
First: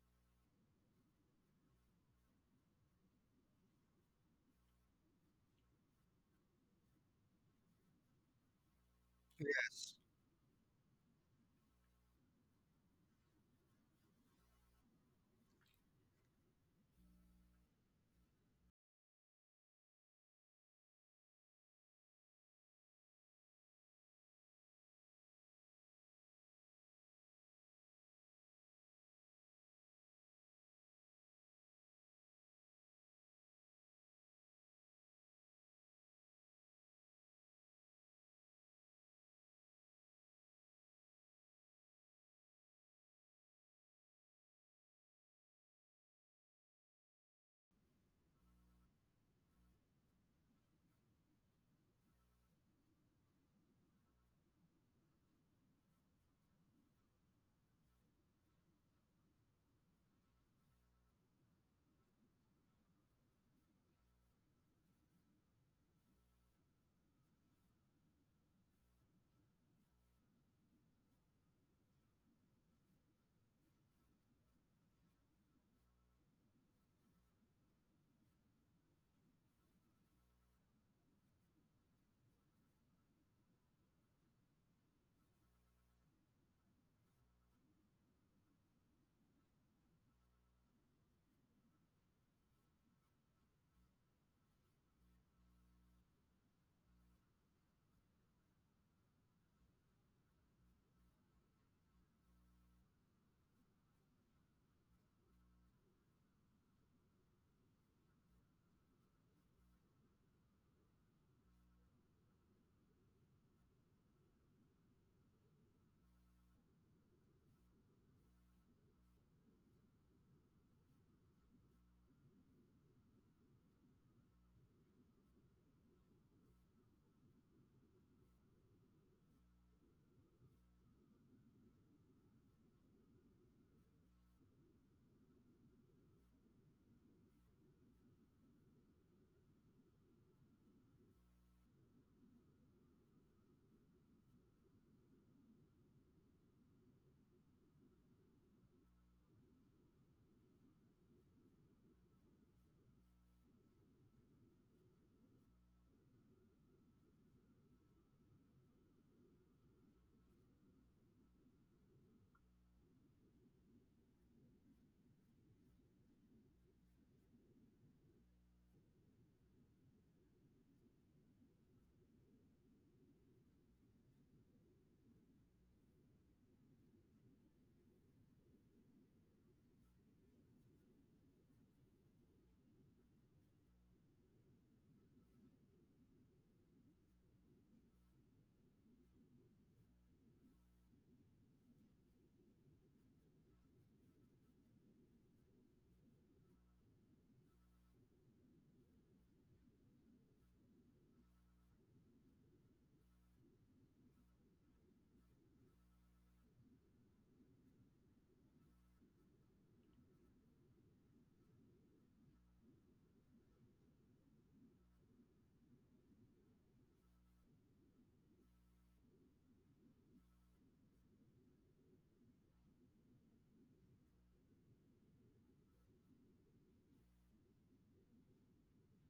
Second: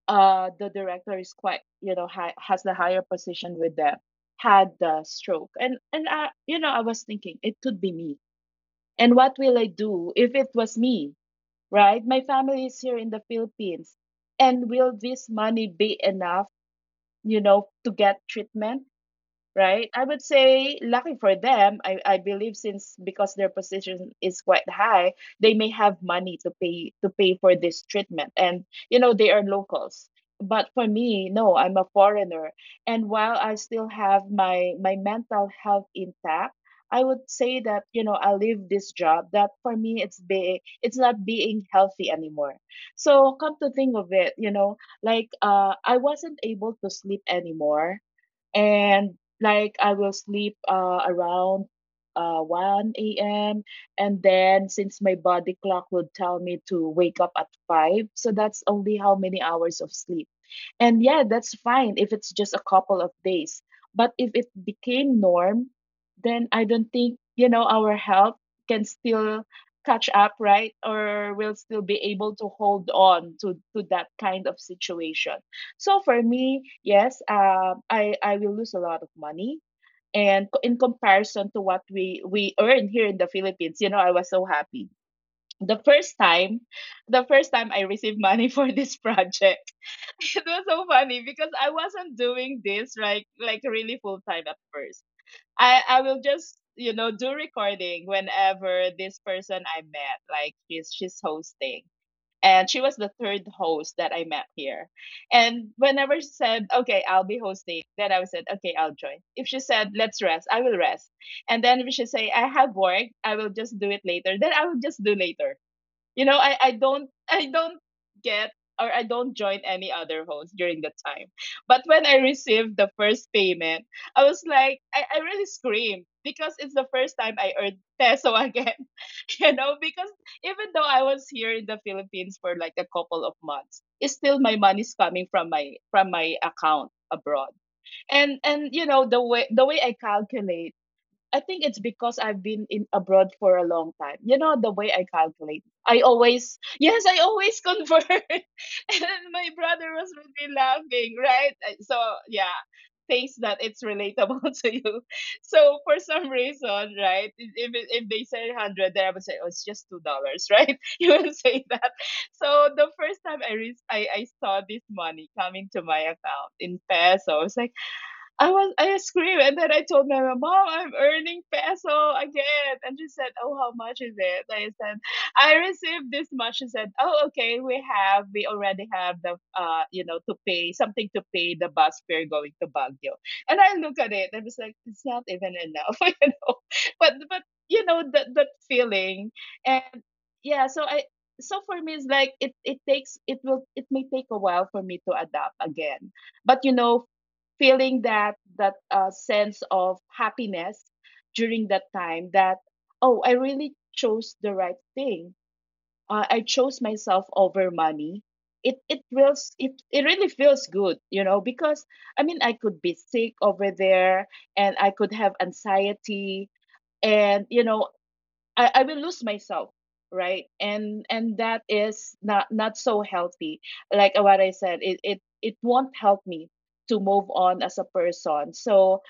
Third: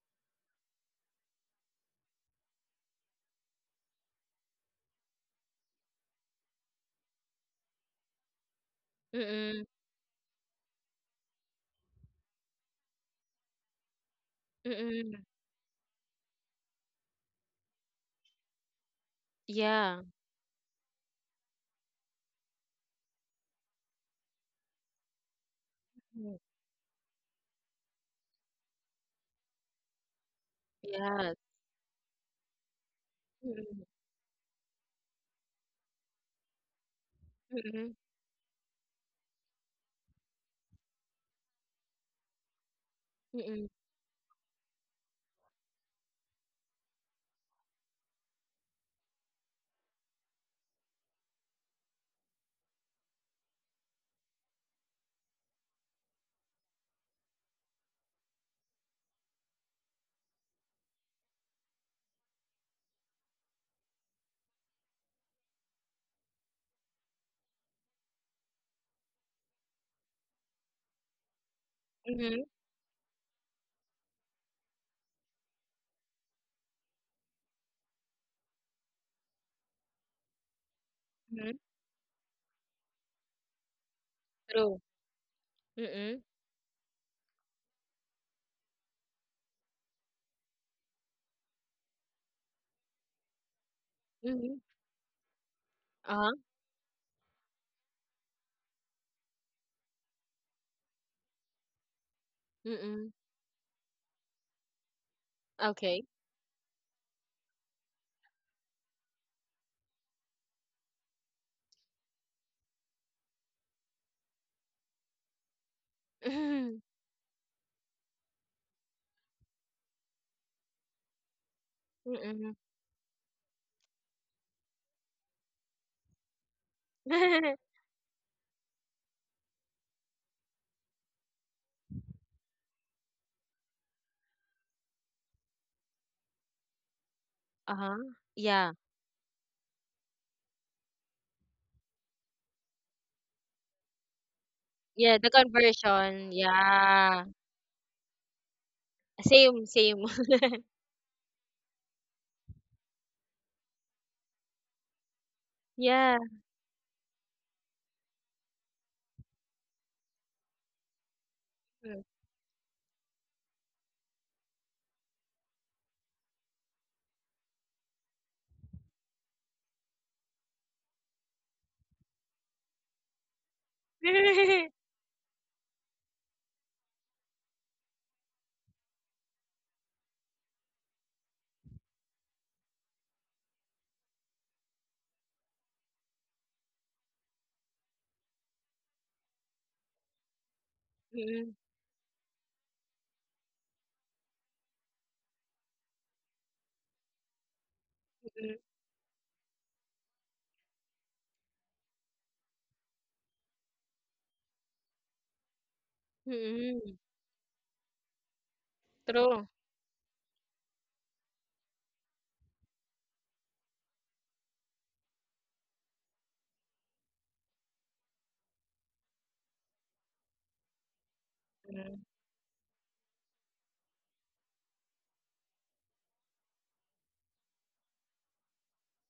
the director is quite, you know, high, has the higher position with them, had the stroke. And I, you know I was thinking, it could be me. And what mm, will I yes, do if it was me? Right? My family is here in the Philippines. And will mm, this money be enough, to get treatment? Right? yeah. I would say lucky for them. I believe, since because their position is quite high, they may have Mm, money to pay for this treatment. And, you know, they are locals. But for me, yes. no, I'm a foreigner. And while I Mm, still have my mental health intact, I would say that, mm, you know, I leave this job that, for me, it's not being healthy anymore. So come mm, to think of it, you know, like, I wasn't able to sleep anymore. And like, I will sleep, around, 1 a.m. And then since my body clock would tell me to wake up at 5, so that's only how many hours of sleep. And yeah, that's fine if it's just a couple of days. But if it became norm, then I don't think, you know, our health can still catch up, right? Or will still be able mm, to hold on to that kind of situation. So for me, yes, I will lose a lot of money, and in mm, comparison to what we earn here in the Philippines, you know, I was so true. happy. Mm, The mm, first time, the first time I received money for this project, it was so funny because I wasn't doing this like really full time mm, at first. I will uh-huh. just, you know, do recording whenever this person I met, like she's hosting, Mm, and she was mm, the third host that I met here. And okay. whenever she said, "Okay, I'll be hosting," then I said, "Okay, I'll join." If she said, "Let's rest," I will rest. And then if she say, "I have work," I will just do it later. Then I will just do later. I don't I don't get, or I don't join any other host during the time. But when Mm, I mm. received the first payment, I was like, I really screamed because it's the first time I earned peso again. You know, because even though I was here in the Philippines for like a couple of months, it's still my money's coming from my account abroad. Uh-huh. And Yeah. and you know, the way I calculate, I think it's because I've been in abroad for a long time. You know the way I Yeah, the calculate. I conversion. always yes, I Yeah. always convert. And then my Same, brother same. was really laughing, right? So yeah, things that it's relatable to you. So for Yeah. some reason, right? If they say hundred, then I would say, oh, it's just $2, right? You will say that. Mm. So the first time I saw this money coming to my account in pesos, I screamed and then I told my mom, "Mom, I'm earning peso again." And she said, "Oh, how much is it?" I said, "I received this much." She said, "Oh, okay, we already have the, you know, to pay the bus fare going to Baguio." And I look at it and it's like, it's not even enough, you know. But you know, that that feeling. And yeah, so I, Mm, mm, so for me it's like it takes, it will, it may take a while for me to adapt again, but you know, feeling mm, that, sense of happiness during that time that, oh, I really chose the right thing. I chose mm. myself over money. True. It really feels good, you know, because I mean, I could be sick over there and I could have anxiety, and you know, I will lose myself, right? And that Mm. is not so healthy. Like what I said, it won't help me to move on as a person. So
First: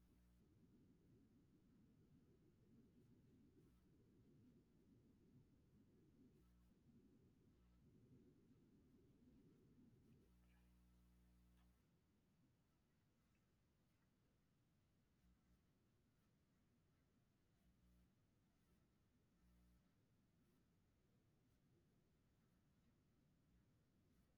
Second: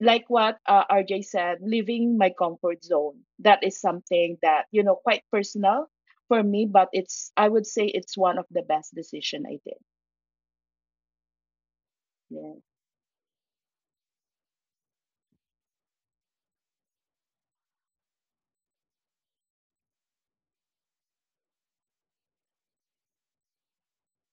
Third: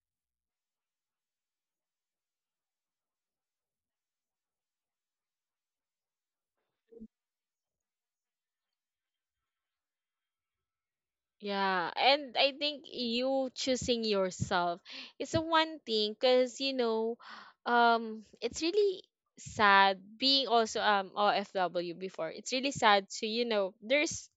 like what, RJ said, leaving my comfort zone, that is something that, you know, quite personal for me, but it's, I would say it's one of the best decision I did. Yeah, and I Yeah. think you choosing yourself is a one thing because you know, it's really sad being also OFW before. It's really sad to, you know, there's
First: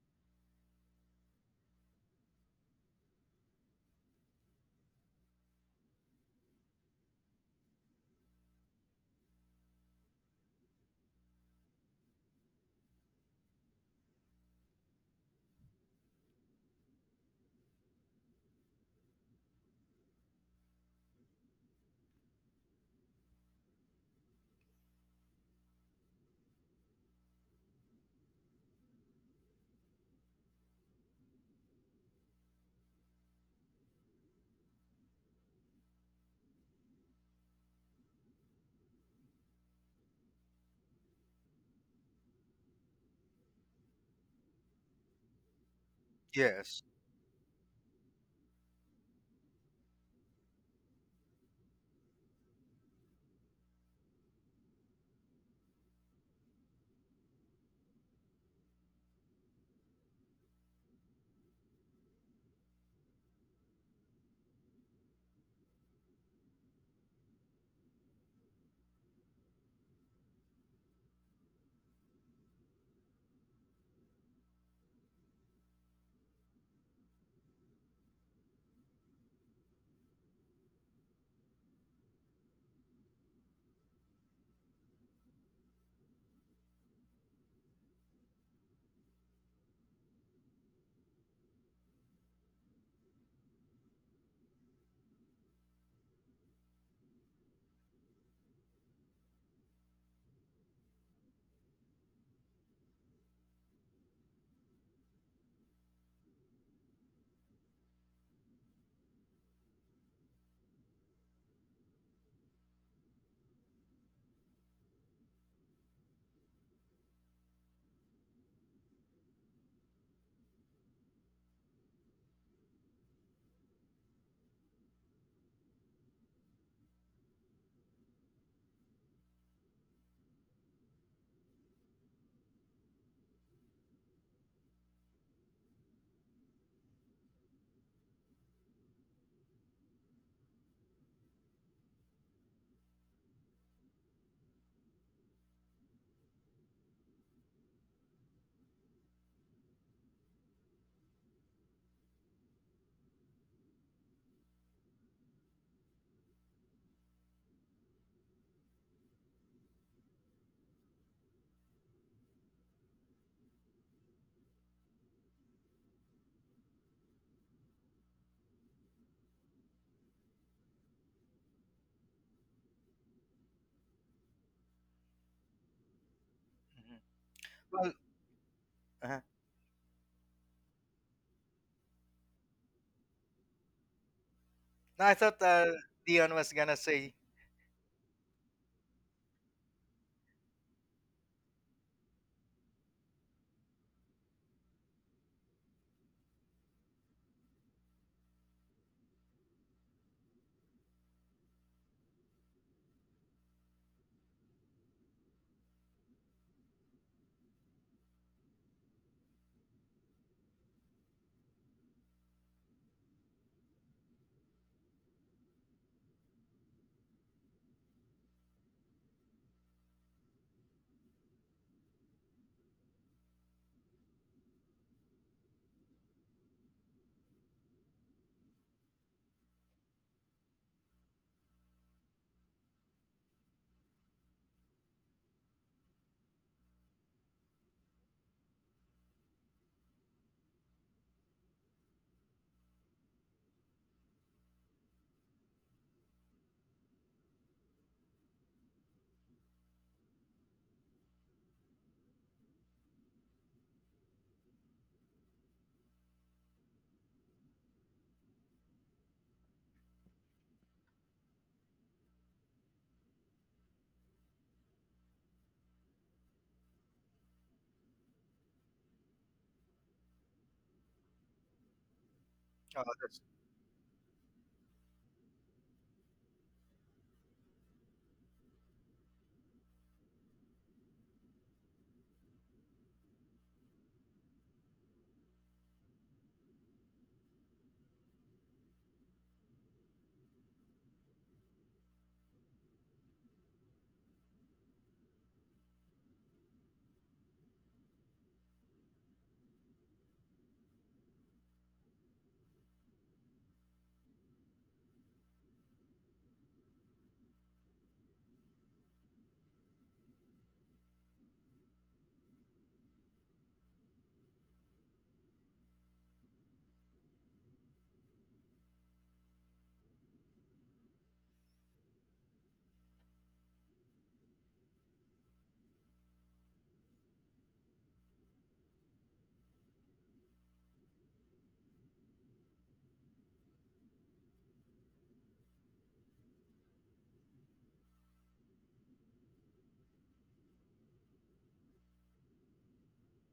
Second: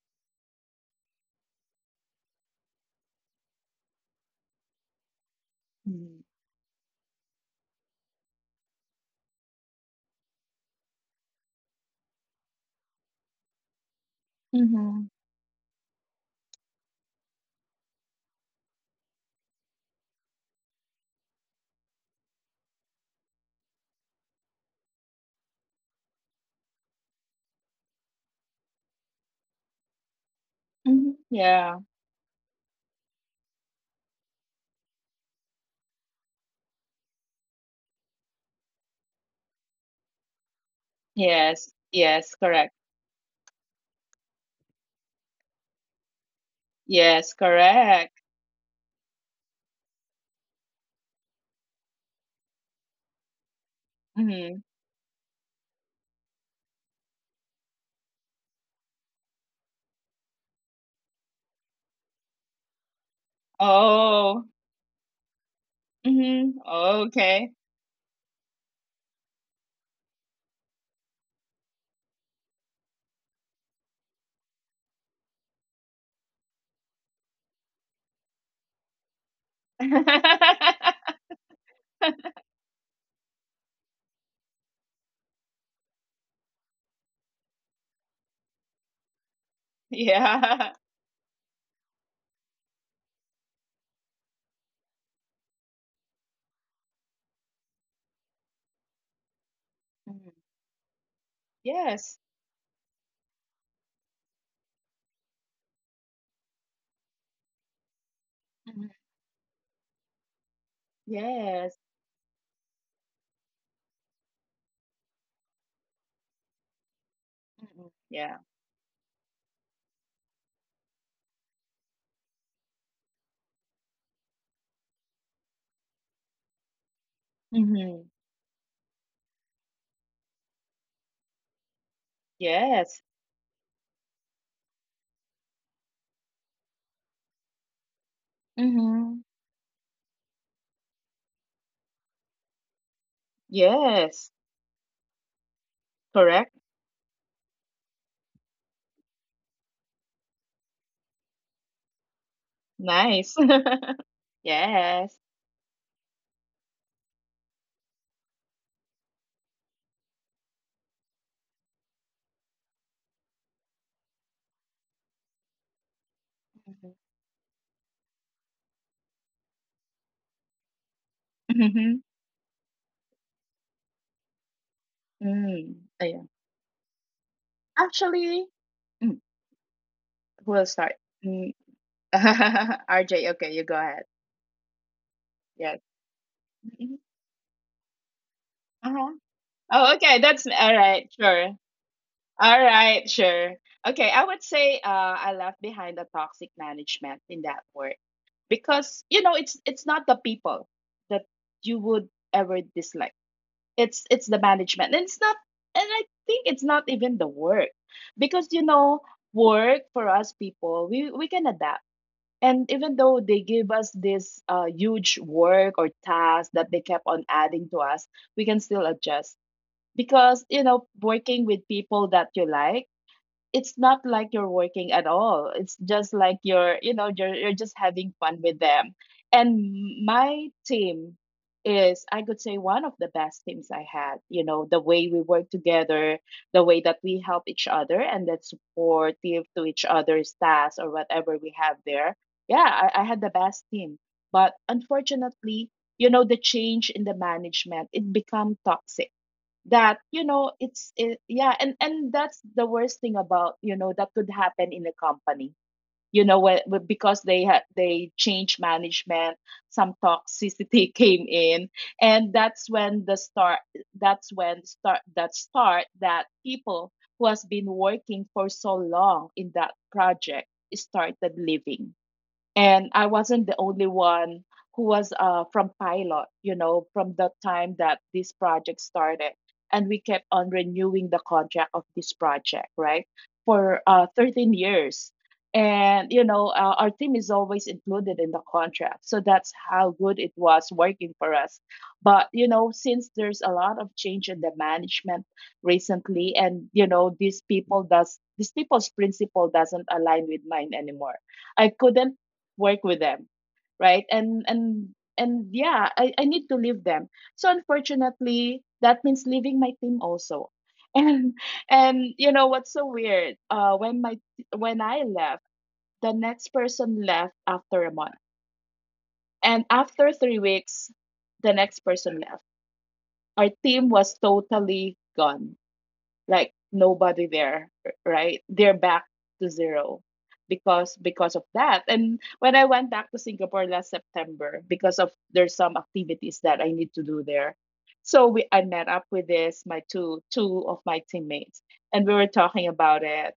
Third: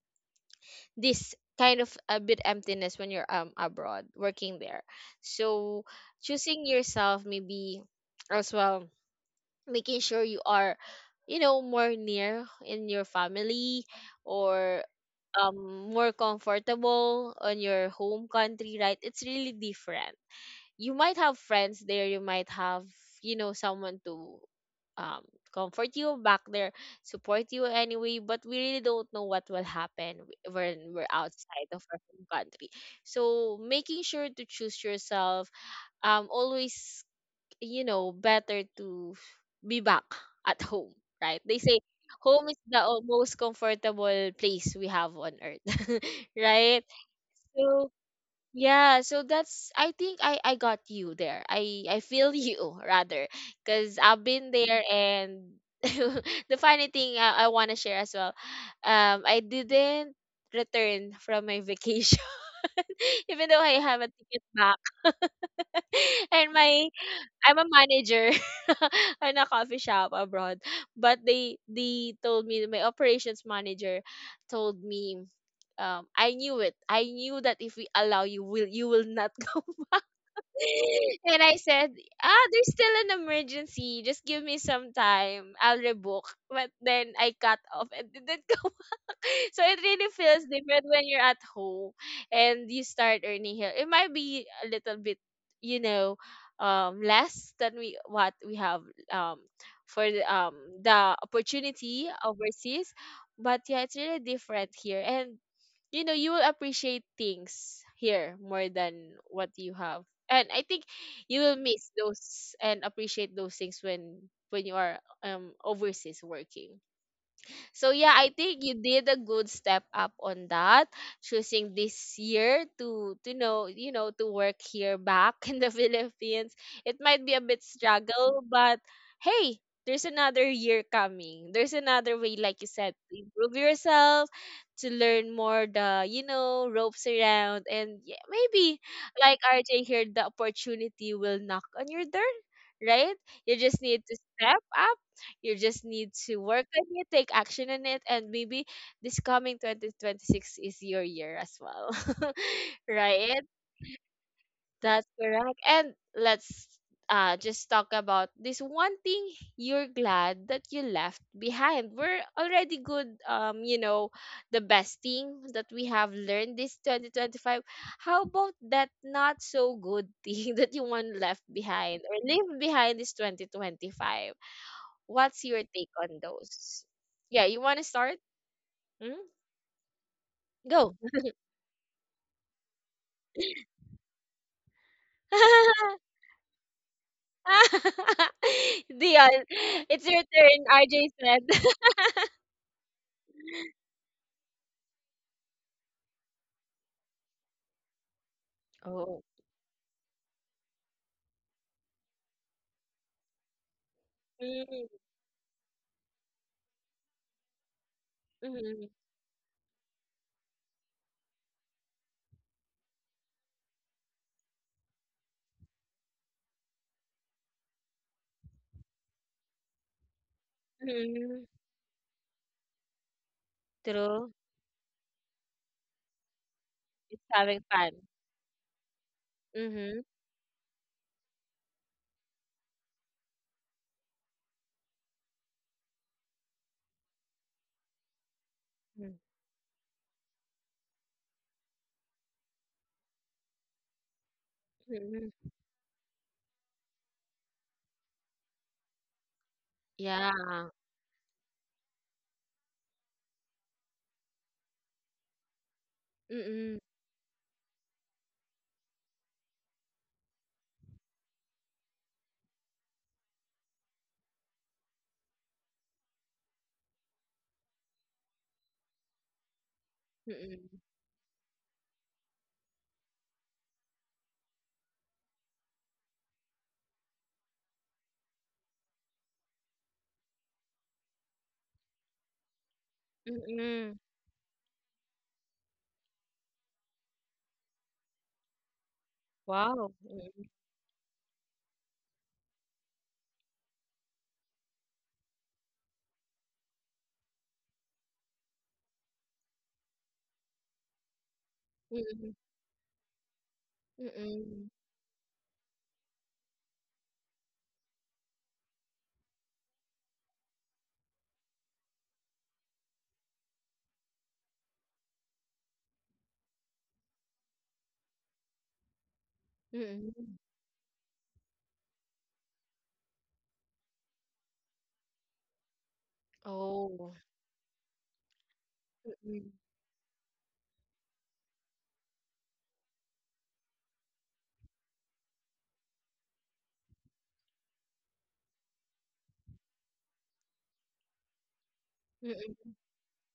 this kind of a bit emptiness when you're abroad working there, so Mm. choosing yourself, maybe, as well, making sure you are, you know, more near in your family, or Mm-hmm. More comfortable on your home country, right? It's really different. You might have friends there, you might have, you know, someone to um comfort you back there, support you anyway, but we really don't know what will happen when we're Hmm, outside of yeah. our home country. So making sure to choose yourself always, you know, better to be back at home, right? They Yes, say yes, home is correct. the most comfortable place we have on earth. Right? yes. Yes, So correct. yeah, so that's, I think I got you there. I feel you rather, cuz I've been Hmm. there and the funny thing I want to share as well. Um, I didn't return from my vacation even though I have a ticket Oh. back. And Mhm. my, Oh, okay. I'm a manager in a coffee shop abroad. But they told me, my operations manager told me, I knew it. I knew that if we allow, you will, you will not go. And I said, "Ah, there's still an emergency. Just give me some time. I'll rebook." But then I cut off and didn't go. So it really feels Yeah. different when you're at home, and you start earning here. It might be a little bit, you know, less than we what we have um for the Mhm. um the opportunity Yes. overseas, but yeah, it's really different here, and you know you will appreciate things here more Mhm. than what you have, and I think you will Yes. miss those and appreciate those things when when you are overseas working. So Mhm. yeah, I Yeah. think you did a good step up on that, choosing this year to know you know to work here back in the Philippines. It might be a bit Mhm. struggle, but hey, there's another year coming. There's another way, like you said, Yes. to improve yourself, to learn more the ropes around, and yeah, maybe Mhm. like RJ here, the opportunity will knock on your door, right? You just need to Yes. step up. You just need to Correct. work on it, take action on it, and maybe this coming 2026 is your year as well. Nice. Right? That's Yes. correct. And let's just talk about this one thing you're glad that you left behind. We're already good, the best thing that we have learned this Mhm. 2025. How about that not so good thing that you want left Mhm. behind or leave behind this 2025? What's your Mm. take Oh, yeah. on those? Mhm. Yeah, you want to Well, start? Actually, mm, Hmm? we'll start. Go. Mm. RJ, okay, you go ahead. no, I thought Yes. Dion was gonna Mhm. say, Uh-huh. Dion, Oh, it's okay. your That's turn, all RJ right. said. Sure. All right, sure. Okay, I would say, I left behind a toxic management in that work, because you Oh. know it's not the people that you would ever dislike. It's the management, Mm-hmm. And I think it's not even the work, because you Hmm. know work for us people, we can adapt. And even though they give us this, huge work or task that they kept on adding to us, we can still adjust, because you know, working with people that you like, it's not like True. you're working at all. It's just like you're, you know, It's you're having just fun. having fun with them. Mm-hmm. And my team is, I could say, one of the best teams I had. You know, the way we work together, the way that we help each other, and that supportive to each other's tasks or whatever we have there. Yeah, I had the best team, but Mm-hmm. unfortunately, you know, the change in the management, it become toxic, that you know Yeah. it's it, yeah, and that's the worst thing about, you know, that could happen in a company, Mm-mm. Because they change management, some toxicity came in. And that's when the start that start that people who has been working for so long in that project Mm-mm. started leaving. "Oh, And I that's wasn't the only one who was, from pilot, you know, from the time that this project started. And we kept on renewing the contract of this project, right, for, Mm-mm. 13 years. And, you know, our team is always included in the contract. So that's Wow. how good it Mm-mm. was working for us. But, you know, since there's a lot of change in the management recently, and, you know, these people's principle doesn't align with mine anymore. I couldn't Mm-mm. work with them, right? and Mm-mm. and and yeah, I need to leave them, so unfortunately that means leaving my team also. and and you know what's so weird, when I left, the next person left after a month, and after Mm-mm. 3 weeks the next person left. Our team was totally gone, like Oh. nobody there, right? They're back to Mm-mm. zero, because of that. And when I went back to Singapore last September, because of there's some activities that I need to do there, so we I met up with this, my two of my teammates, and we were talking Mm-mm. about it.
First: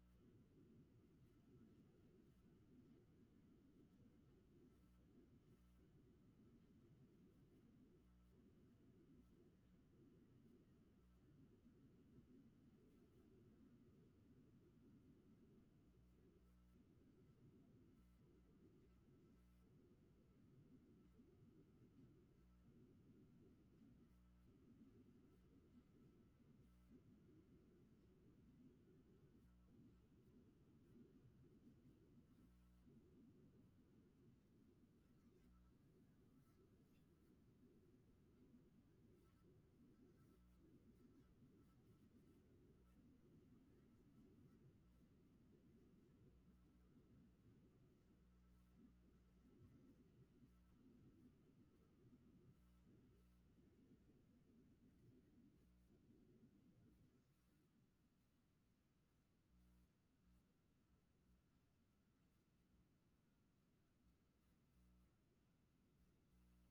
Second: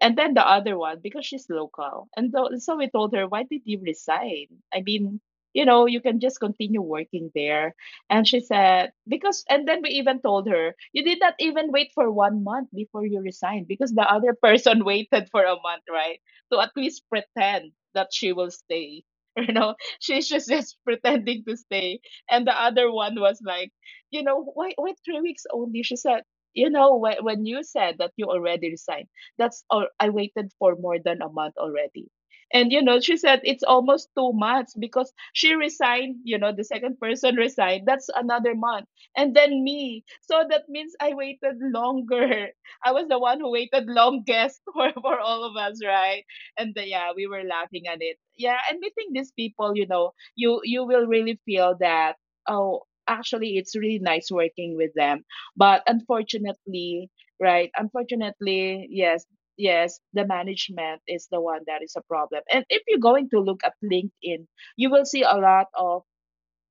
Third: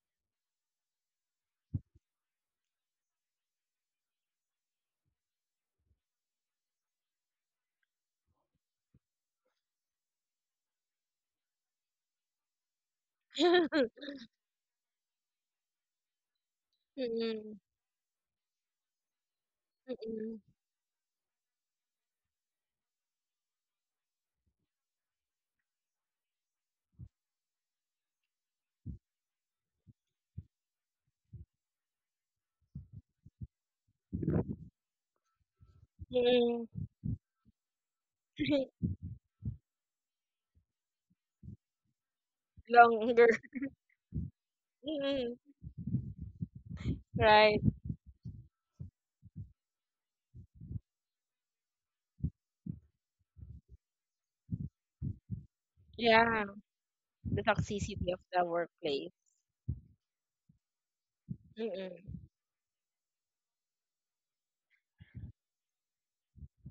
And then the other one, because she's local, and so we told her, "Why did you resign? I mean, you know, you can just continue working there." And she said, because, and then we even told her, you did not even wait for 1 month before you resigned, because the other person waited for a month, right? To at least Mm-mm. pretend that she will stay. You know, she's Mm-mm. just, just pretending to stay. And the other one was like, you know, why 3 weeks only? She said, you know, when you said that you already resigned, that's all, I waited for more than a month already. And you know, she said it's almost 2 months, because she resigned, you know, the Mm-mm. second person resigned, that's another month. And then me. So that means I waited longer. I was the Longer. one who waited longest for Mm-mm. all of us, right? And the, yeah, we were Right. laughing at it. Yeah, and we think these people, you know, you will really feel that, oh, actually it's really nice working with them. But Yeah. unfortunately, The right? toxicity of the Unfortunately, workplace. yes, yes, the management is the one that is a Mm-mm. problem. And if you're going to look at LinkedIn, you will see a lot of,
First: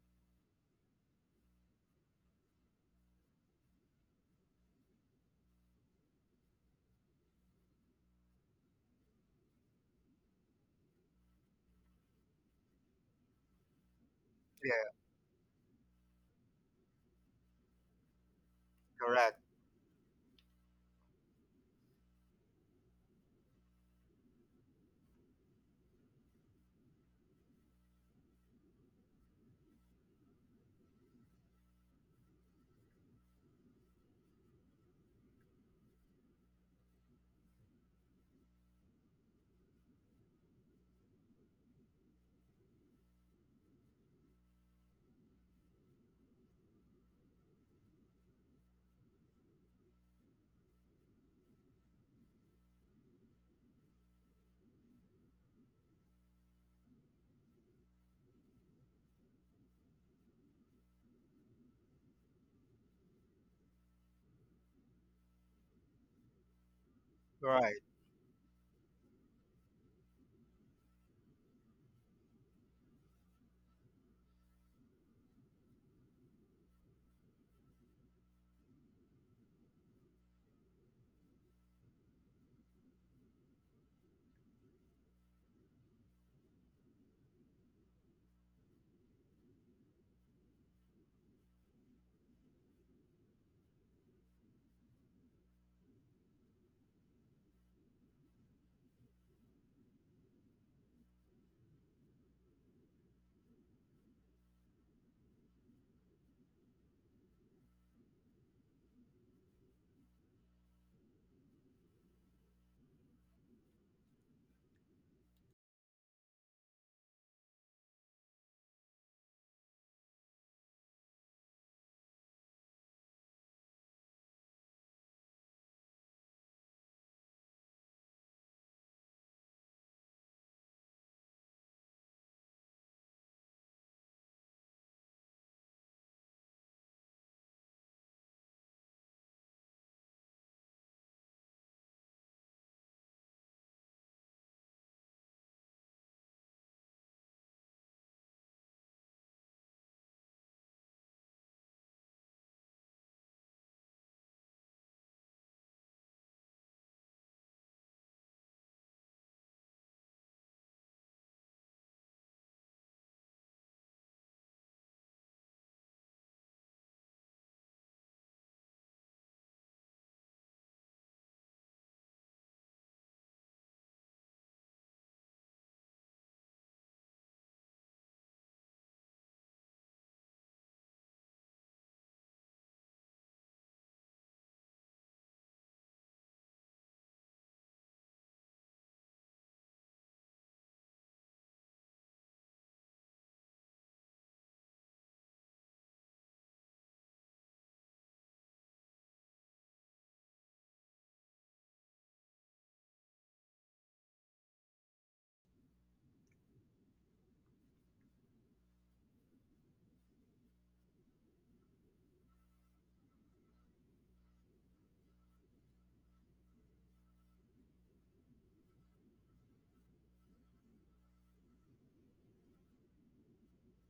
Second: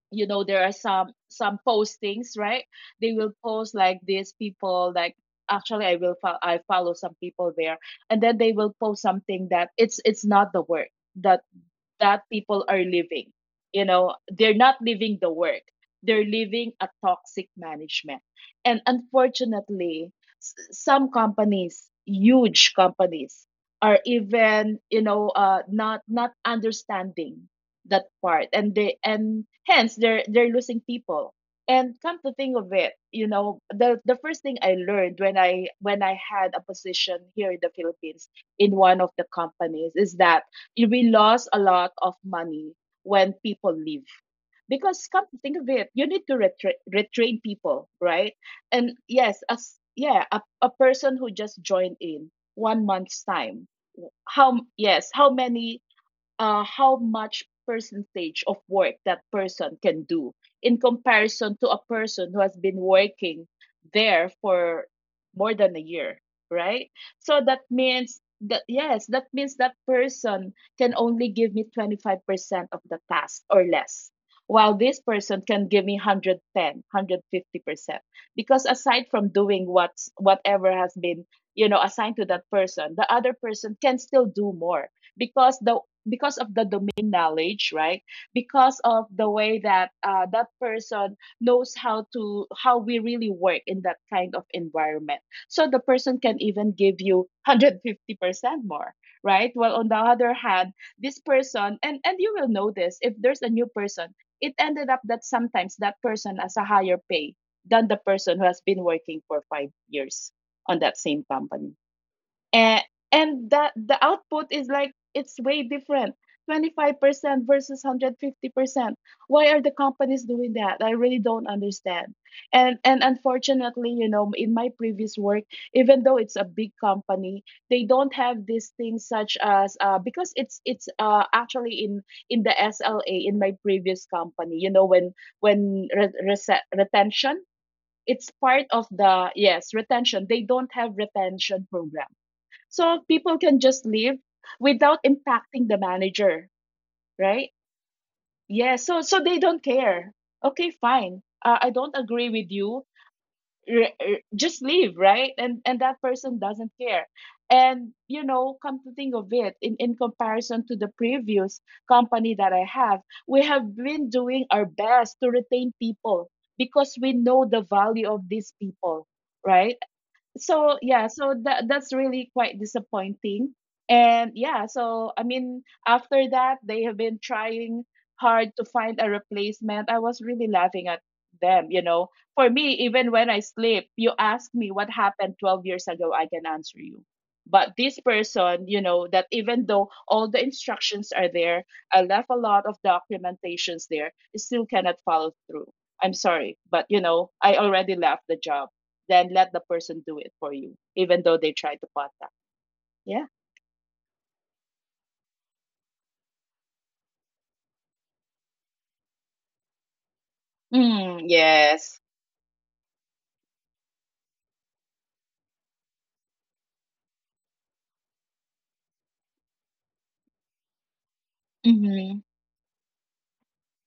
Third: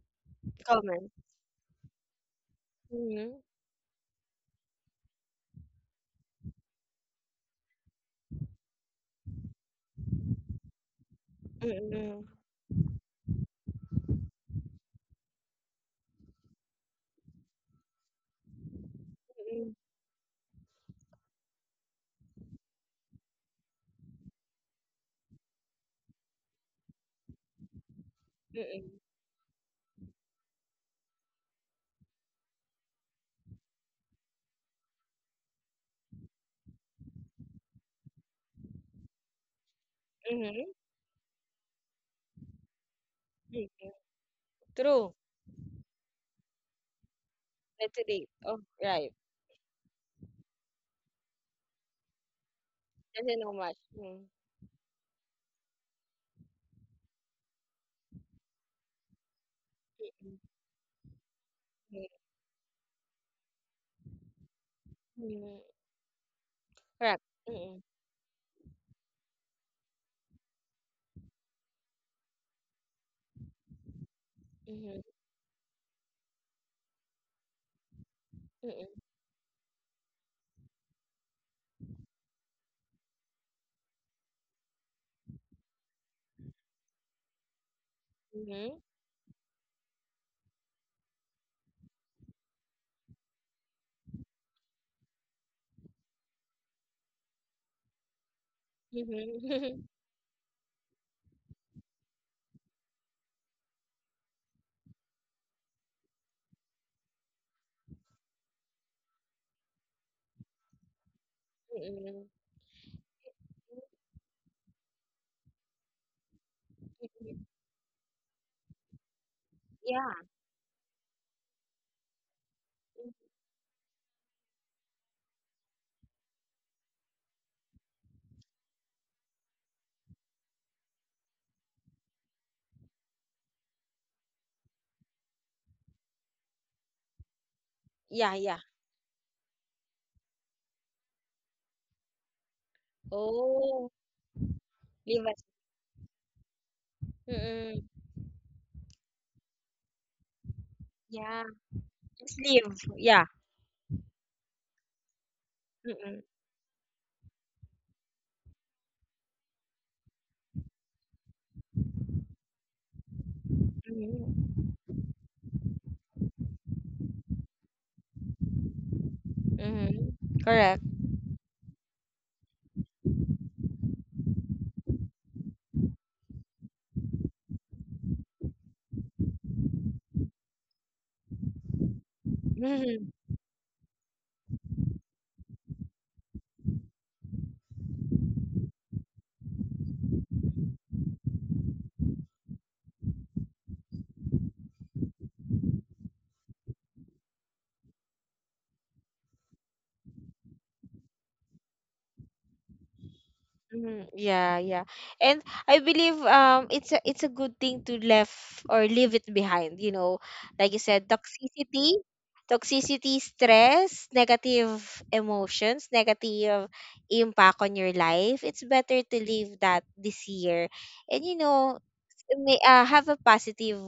you know, there are Common. Some postings, right? They will Mm-hmm. post like these people, like actually I will I follow some people there, and then they will post something that it's not the work that, Mm-mm. that people are living. You know, they're not yeah, living the work, they're living a toxic management. And correct, Mm-mm. unfortunately, some companies, huge companies, are even not understanding that part, and Mm-mm. they and hence they're losing people. And come to think of it, the first thing I learned when I had a position here in the Philippines in one of the companies is that Mm-hmm. we lost a lot of money when people Mm-mm. leave, because True. come to think of it, you need to retrain people, That's a date. right? Oh, and right. yes as yeah a, a person who just joined in 1 month's Doesn't know time, much. Mm. how yes how many, how much percentage of work that person can do Mm-mm. in comparison to a person who has been working there for more Mm-mm. than a year, right? Correct. So that right, Mm-mm. means that, that means that person can only give me 25% of the task or less, while this Mm-hmm. person can give me 110 percent, because Mm-mm. aside from doing what's whatever has been, assigned to that person, the other person can still do more because the because of the domain knowledge, right? Mm-hmm. Because of the way that that person knows how to, how we really work in that kind of environment. So the person can even give you 150% more, right? Well, Mm-hmm. on the other hand, this person, and you will know this if there's a new person, it ended up that sometimes that person has a higher pay than the person who has been working for 5 years on that same company. Mm-mm. and and that the output is like, it's way different. 25% Mm-mm. versus 150%. Why are the Yeah. companies doing that? I really don't understand. And unfortunately, in my previous work, even though it's a big company, they don't have these things such as, because it's actually, in the sla in my previous company, when retention, it's Yeah, yeah. part of the, retention, they don't have retention program. So people can just Oh, leave without leave us. impacting the manager, right? Mm-mm. Yeah, so they don't care. Okay, fine, Yeah. I don't agree Just with leave. you. Yeah. Just leave, right? And that Mm-mm. person doesn't care. And come to think of it, in comparison to the previous company that I have, we have been doing our Mm-hmm. best to retain people because we know the value of these people, right? Mm-hmm. So Correct. yeah, so that's really quite disappointing. And yeah, so I mean, after that, they have been trying hard to find a replacement. I was really laughing at them, for me, even when I sleep, you ask me what happened 12 years ago, I can answer you. But this person, that even though all the instructions are there, I left a lot of documentations there, still cannot follow through. I'm sorry, but I already left the job. Then let the person do it for you, even though they try to contact. Yeah. Mm, yeah, yeah. And I believe it's a good thing to left or leave it behind. Like you said, Mm, toxicity, yes. toxicity, stress, negative emotions, negative impact on your life. It's better to leave that this year. And Mm-hmm. may have a positive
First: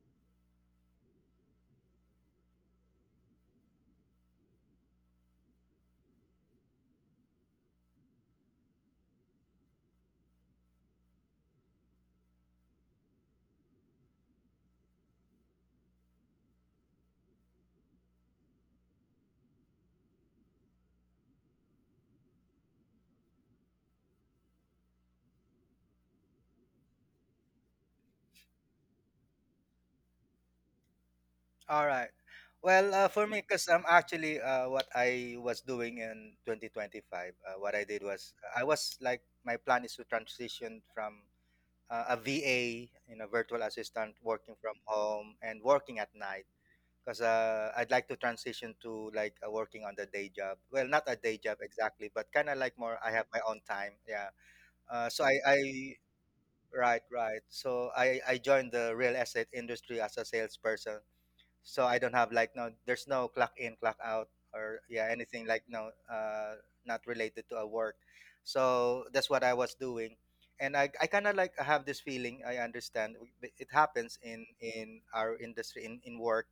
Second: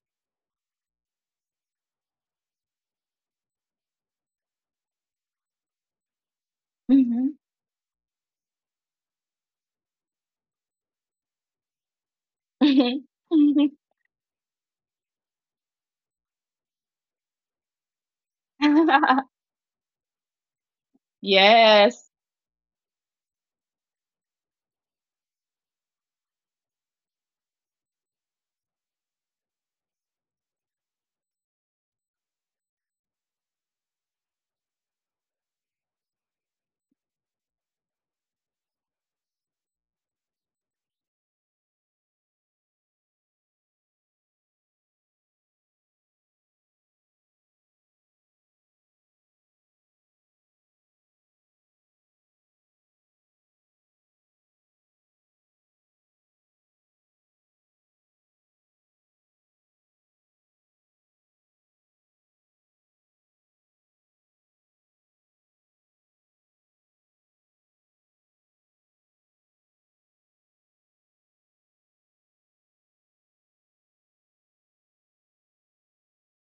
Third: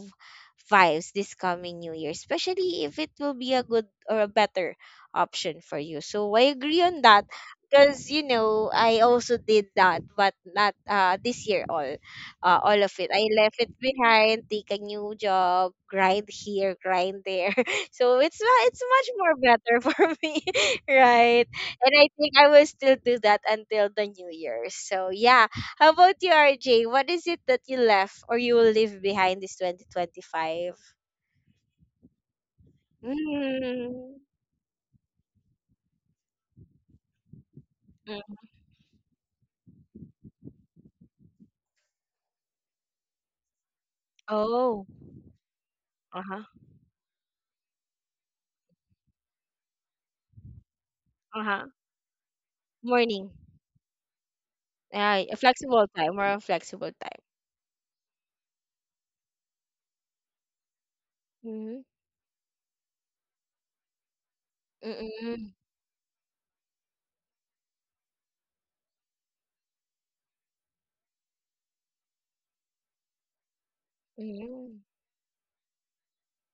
vibes this coming new year, especially if it will be a good or a better option for you. So I agree on that Mm-hmm. because you know I also did that, but not this year all of it. I left it Mm-hmm. behind, take a new job, grind here, grind there. So it's it's much more better for me, right? And I Yes. think I will still do that until the new year. So yeah, how about you, RJ? What is it that you left or you will leave behind this 2025? all right." Well, for me, because I'm Mm. actually what I was doing in 2025. What I did Mm. was, I was like, my plan is to transition from a VA, you know, virtual assistant, working from Oh, home and working at uh huh, night. Because I'd like to transition to like working on the day job. Well, not a day uh job huh. exactly, but kind of like more. I have Morning. my own time. Yeah. Yeah, So a I flexible time. Right, right. So I joined the real estate industry as a salesperson. Mm-hmm. So I don't have like no, there's no clock in, clock out, or yeah, anything Mm-hmm. like no, not related to a work. So that's what I was doing, and I kind of like have this feeling. I understand it happens Mm-hmm. in our industry in work,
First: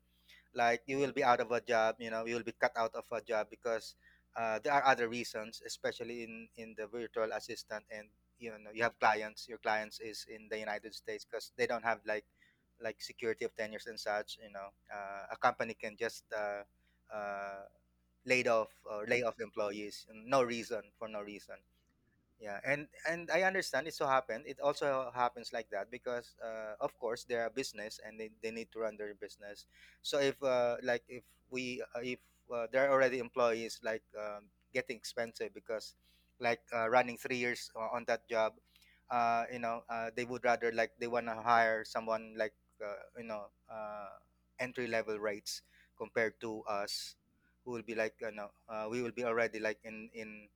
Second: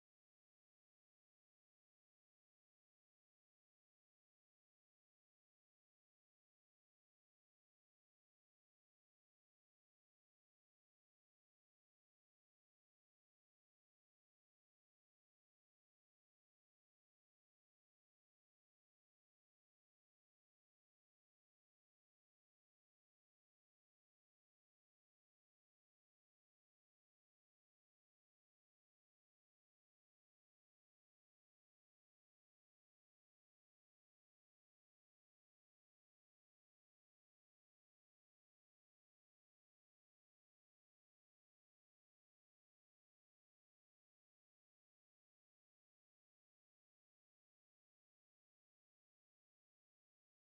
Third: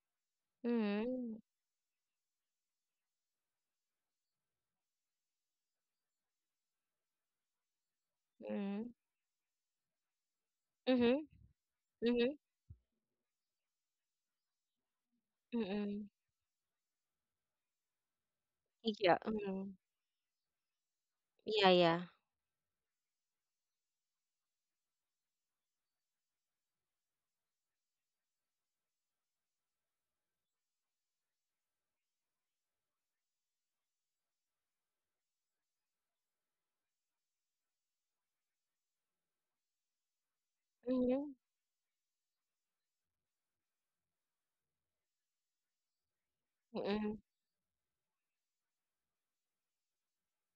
like you will be Mm-hmm. out of a job, you know, you will be cut out of a job, because there are other reasons, especially in the virtual assistant, and you know, Mm-hmm. you have clients, your clients is in the United Mm-hmm. States, because they don't have like Mm-hmm. like security of tenures and such, you know, a company can Mm-hmm. just uh, laid off or Yeah. lay off Mm-hmm. employees, no reason, for no reason. Yeah, yeah. Yeah, and I understand, it so happened. It also happens like that because, of course, they're a business, and they need to run their business. So if like if we if there are already employees like, getting expensive because like running 3 years on that job, you know, they would rather like, they Mm-hmm. wanna hire someone like you know, entry level rates compared to Mm-hmm. us, who will be like, you know, we will be already like in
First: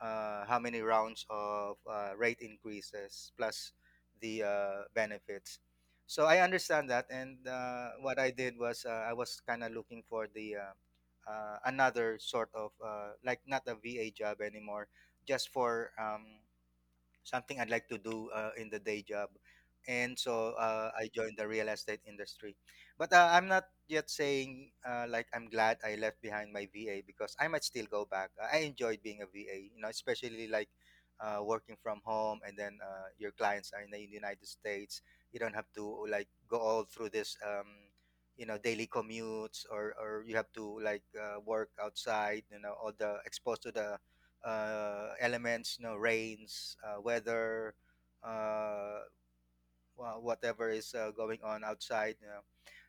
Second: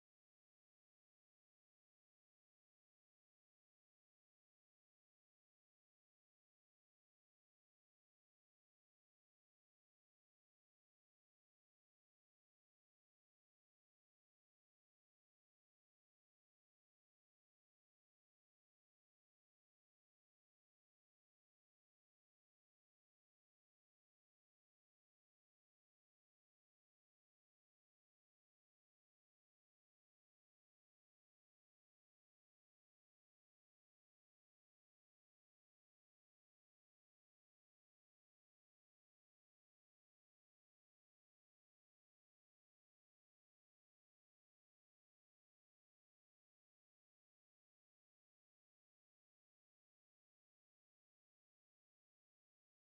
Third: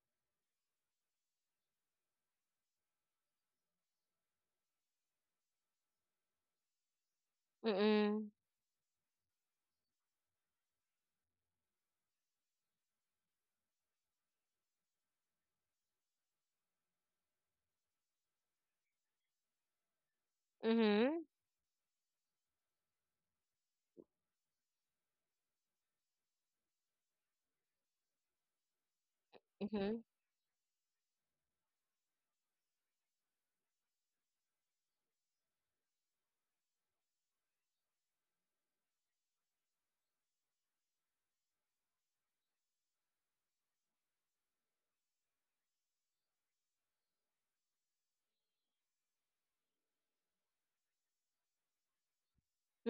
how many rounds of rate increases, plus the benefits. So I understand that, and what Mm-hmm. I did was I was kind of looking for the another sort of like not a VA job anymore, just for something I'd like to do in the day job. And so I Mm-hmm. joined the real estate industry. But I'm not yet saying like I'm glad I left behind my VA, because I might still go back. I enjoyed being a VA, you know, Mm-hmm. especially like working from home, and then your clients are in the United States. You don't have to like go all through this, you know, daily commutes, or you have to like work outside, you know, all the exposed to the elements, you know, rains, weather, uh, whatever is going on outside. You know.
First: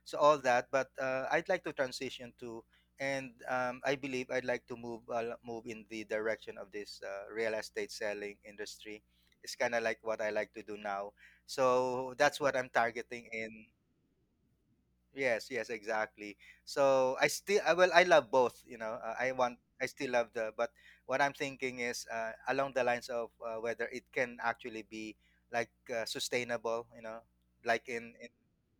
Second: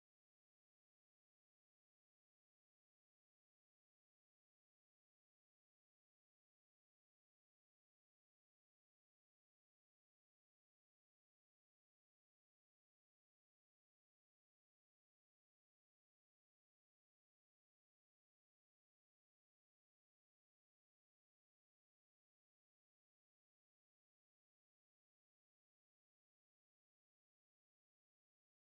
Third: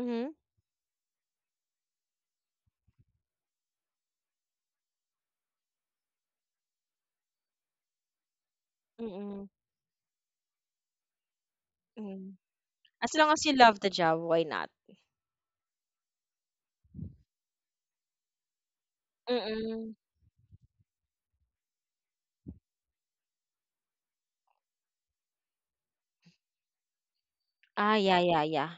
So all that, but I'd like to transition to, and I believe I'd like to move in the direction of this real estate selling industry. Mm-hmm. It's kind of like what I like to do now. So Mm-hmm. that's what I'm As targeting long as you in. love the job, why not? Yes, yes, exactly. So I still, I, well, I love both. You know, I want, I Mm-mm. still love the, but what I'm thinking is along the lines of whether it can actually be like sustainable. You know, like Ah, in yeah, in yeah, yeah.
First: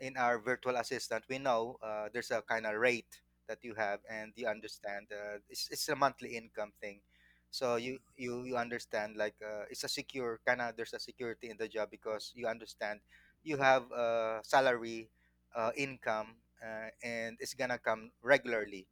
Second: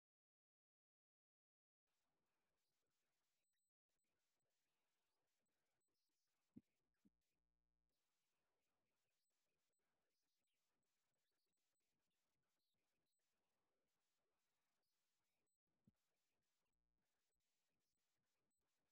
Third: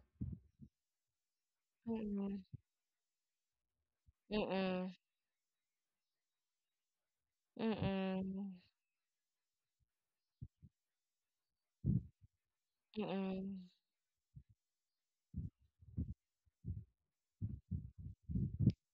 in our virtual assistant, we know there's Mm. a kind of rate that you have, and you Mm, understand it's a monthly income thing. So you you mm, you understand it's a secure kind of, there's a security in the job because you understand you mm. have a salary, income, and it's gonna come regularly,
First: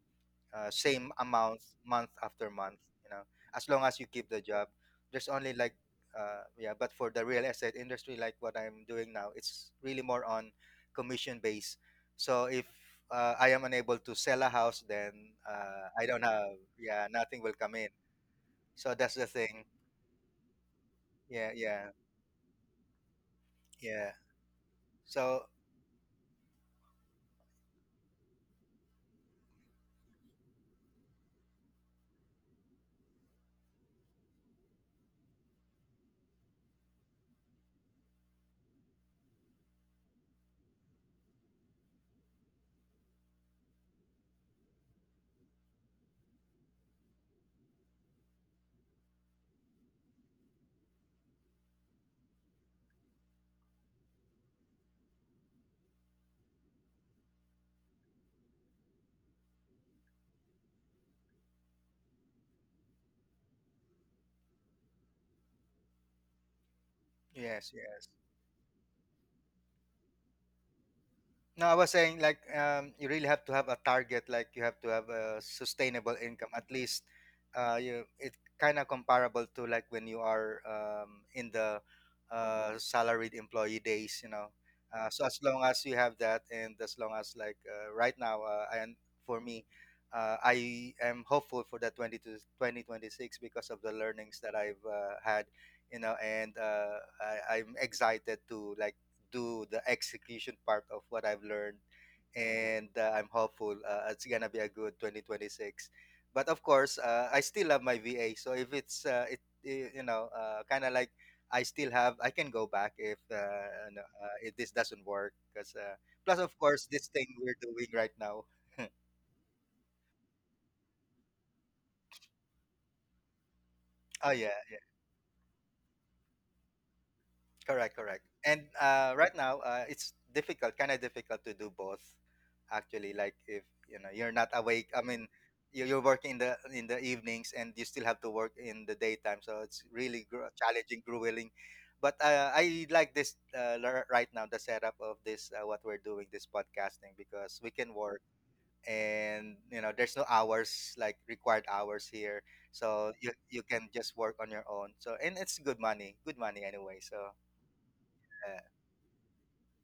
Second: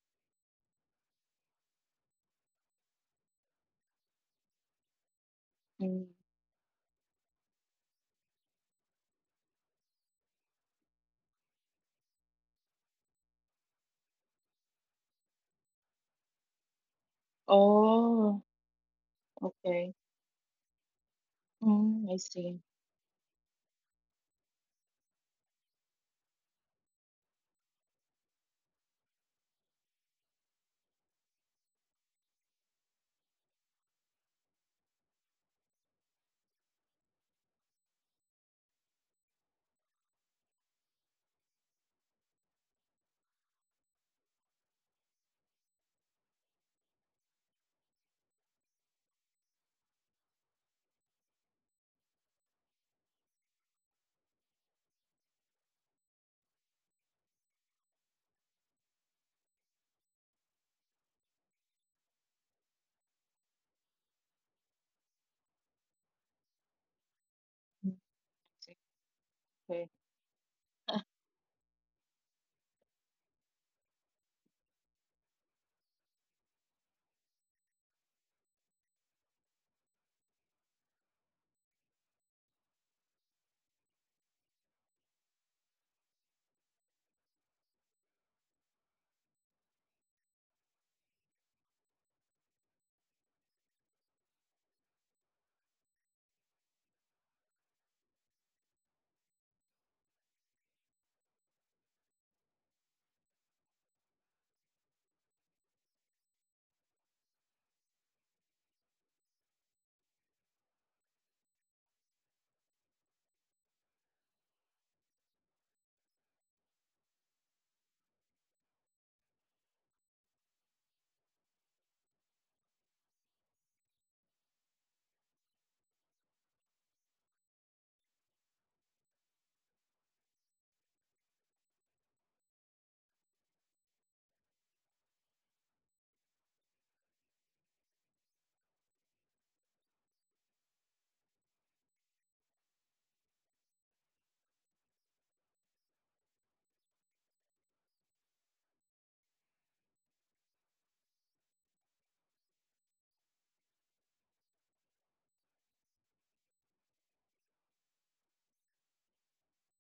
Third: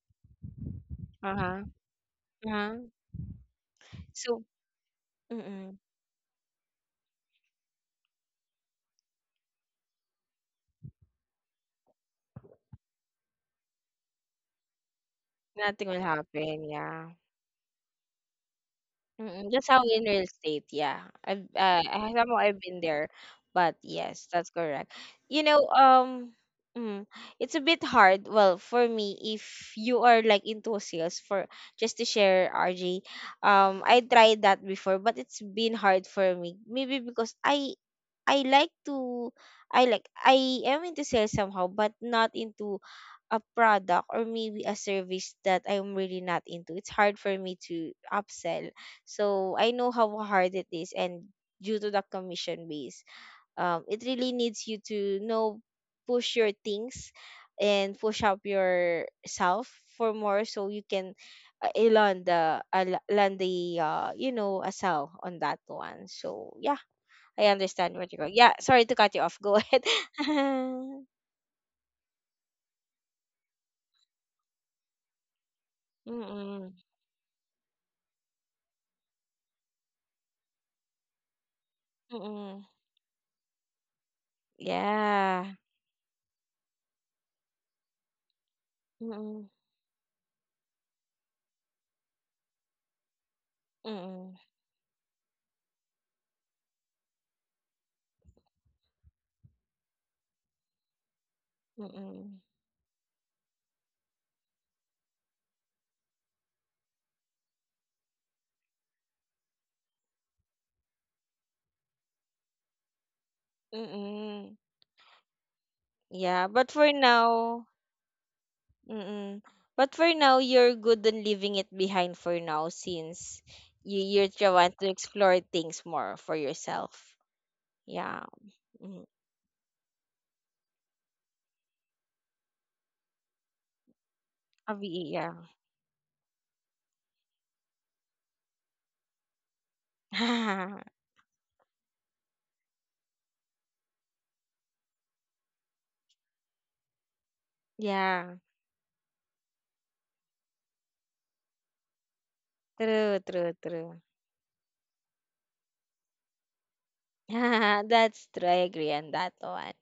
same amount Uh-huh, month after uh-huh. month, you know, as long as you keep the So job. There's only like mm, Mm. Yeah, but for the real estate industry like what I'm doing now, it's really more on commission base. So if I am unable to sell a house, then nothing will I don't have, happen, yeah. yeah, nothing will come in. Oh, So that's the Mm, thing. that's how in okay. real estate, yeah. I've, Yeah, uh, yeah, I- Mm, I somehow I've see. been there, but yeah. yes, that's correct. So You know, um, mm, it's a bit hard. Well, for me, if you are like into sales, for just to share, RJ, I tried that before, but it's been hard for me. Maybe because I like to I like I am into sales somehow, but not into a product or maybe a service that I'm really not into. It's hard for me to upsell. So I know how hard it is and due to the commission base. It really needs you to know push your things and push up yourself for more so you can land the a sell on that one. So yeah, I yes, understand Mm, I what yes. you're going. Yeah, sorry see. to cut you off. Go ahead. Okay. No, I was saying like you really have to have a target. Like you have to have a sustainable income at Mm-mm. least. You, it kind of comparable to like when you are in the Mm-mm. Salaried employee days. You know, so as Yeah. long as you have that, and as long as like right now, and for Mm-mm. me, I am hopeful for the twenty to twenty twenty six because of the Mm-mm. learnings that I've had. You know, and I'm excited to like do the execution part of what I've learned, Mm-mm. and I'm hopeful it's gonna be a good 2026. But of course, I still love my VA. So if it's kind of like, I still have, I can go back if if Mm-mm. this doesn't work. Because plus, Yeah, of but course, for this thing we're now, doing right now. mm-mm. But for now, you're good on leaving it behind for now since you you Oh yeah. try- want to explore things more for yourself. Correct, correct. Yeah. And Mm. Right now, it's difficult, kind of difficult to do both. Actually, like if you know you're not awake, I mean, Yeah. You're working in the evenings, and you still have to work in the daytime, so it's really challenging, grueling. But I like this right now the setup of this what we're doing, this podcasting, because we can work, Yeah. and you know there's no hours like required hours here, so True, you true, you can true. just work on your own, so, and it's good money, good money, anyway. So That's true. yeah. I agree on that one.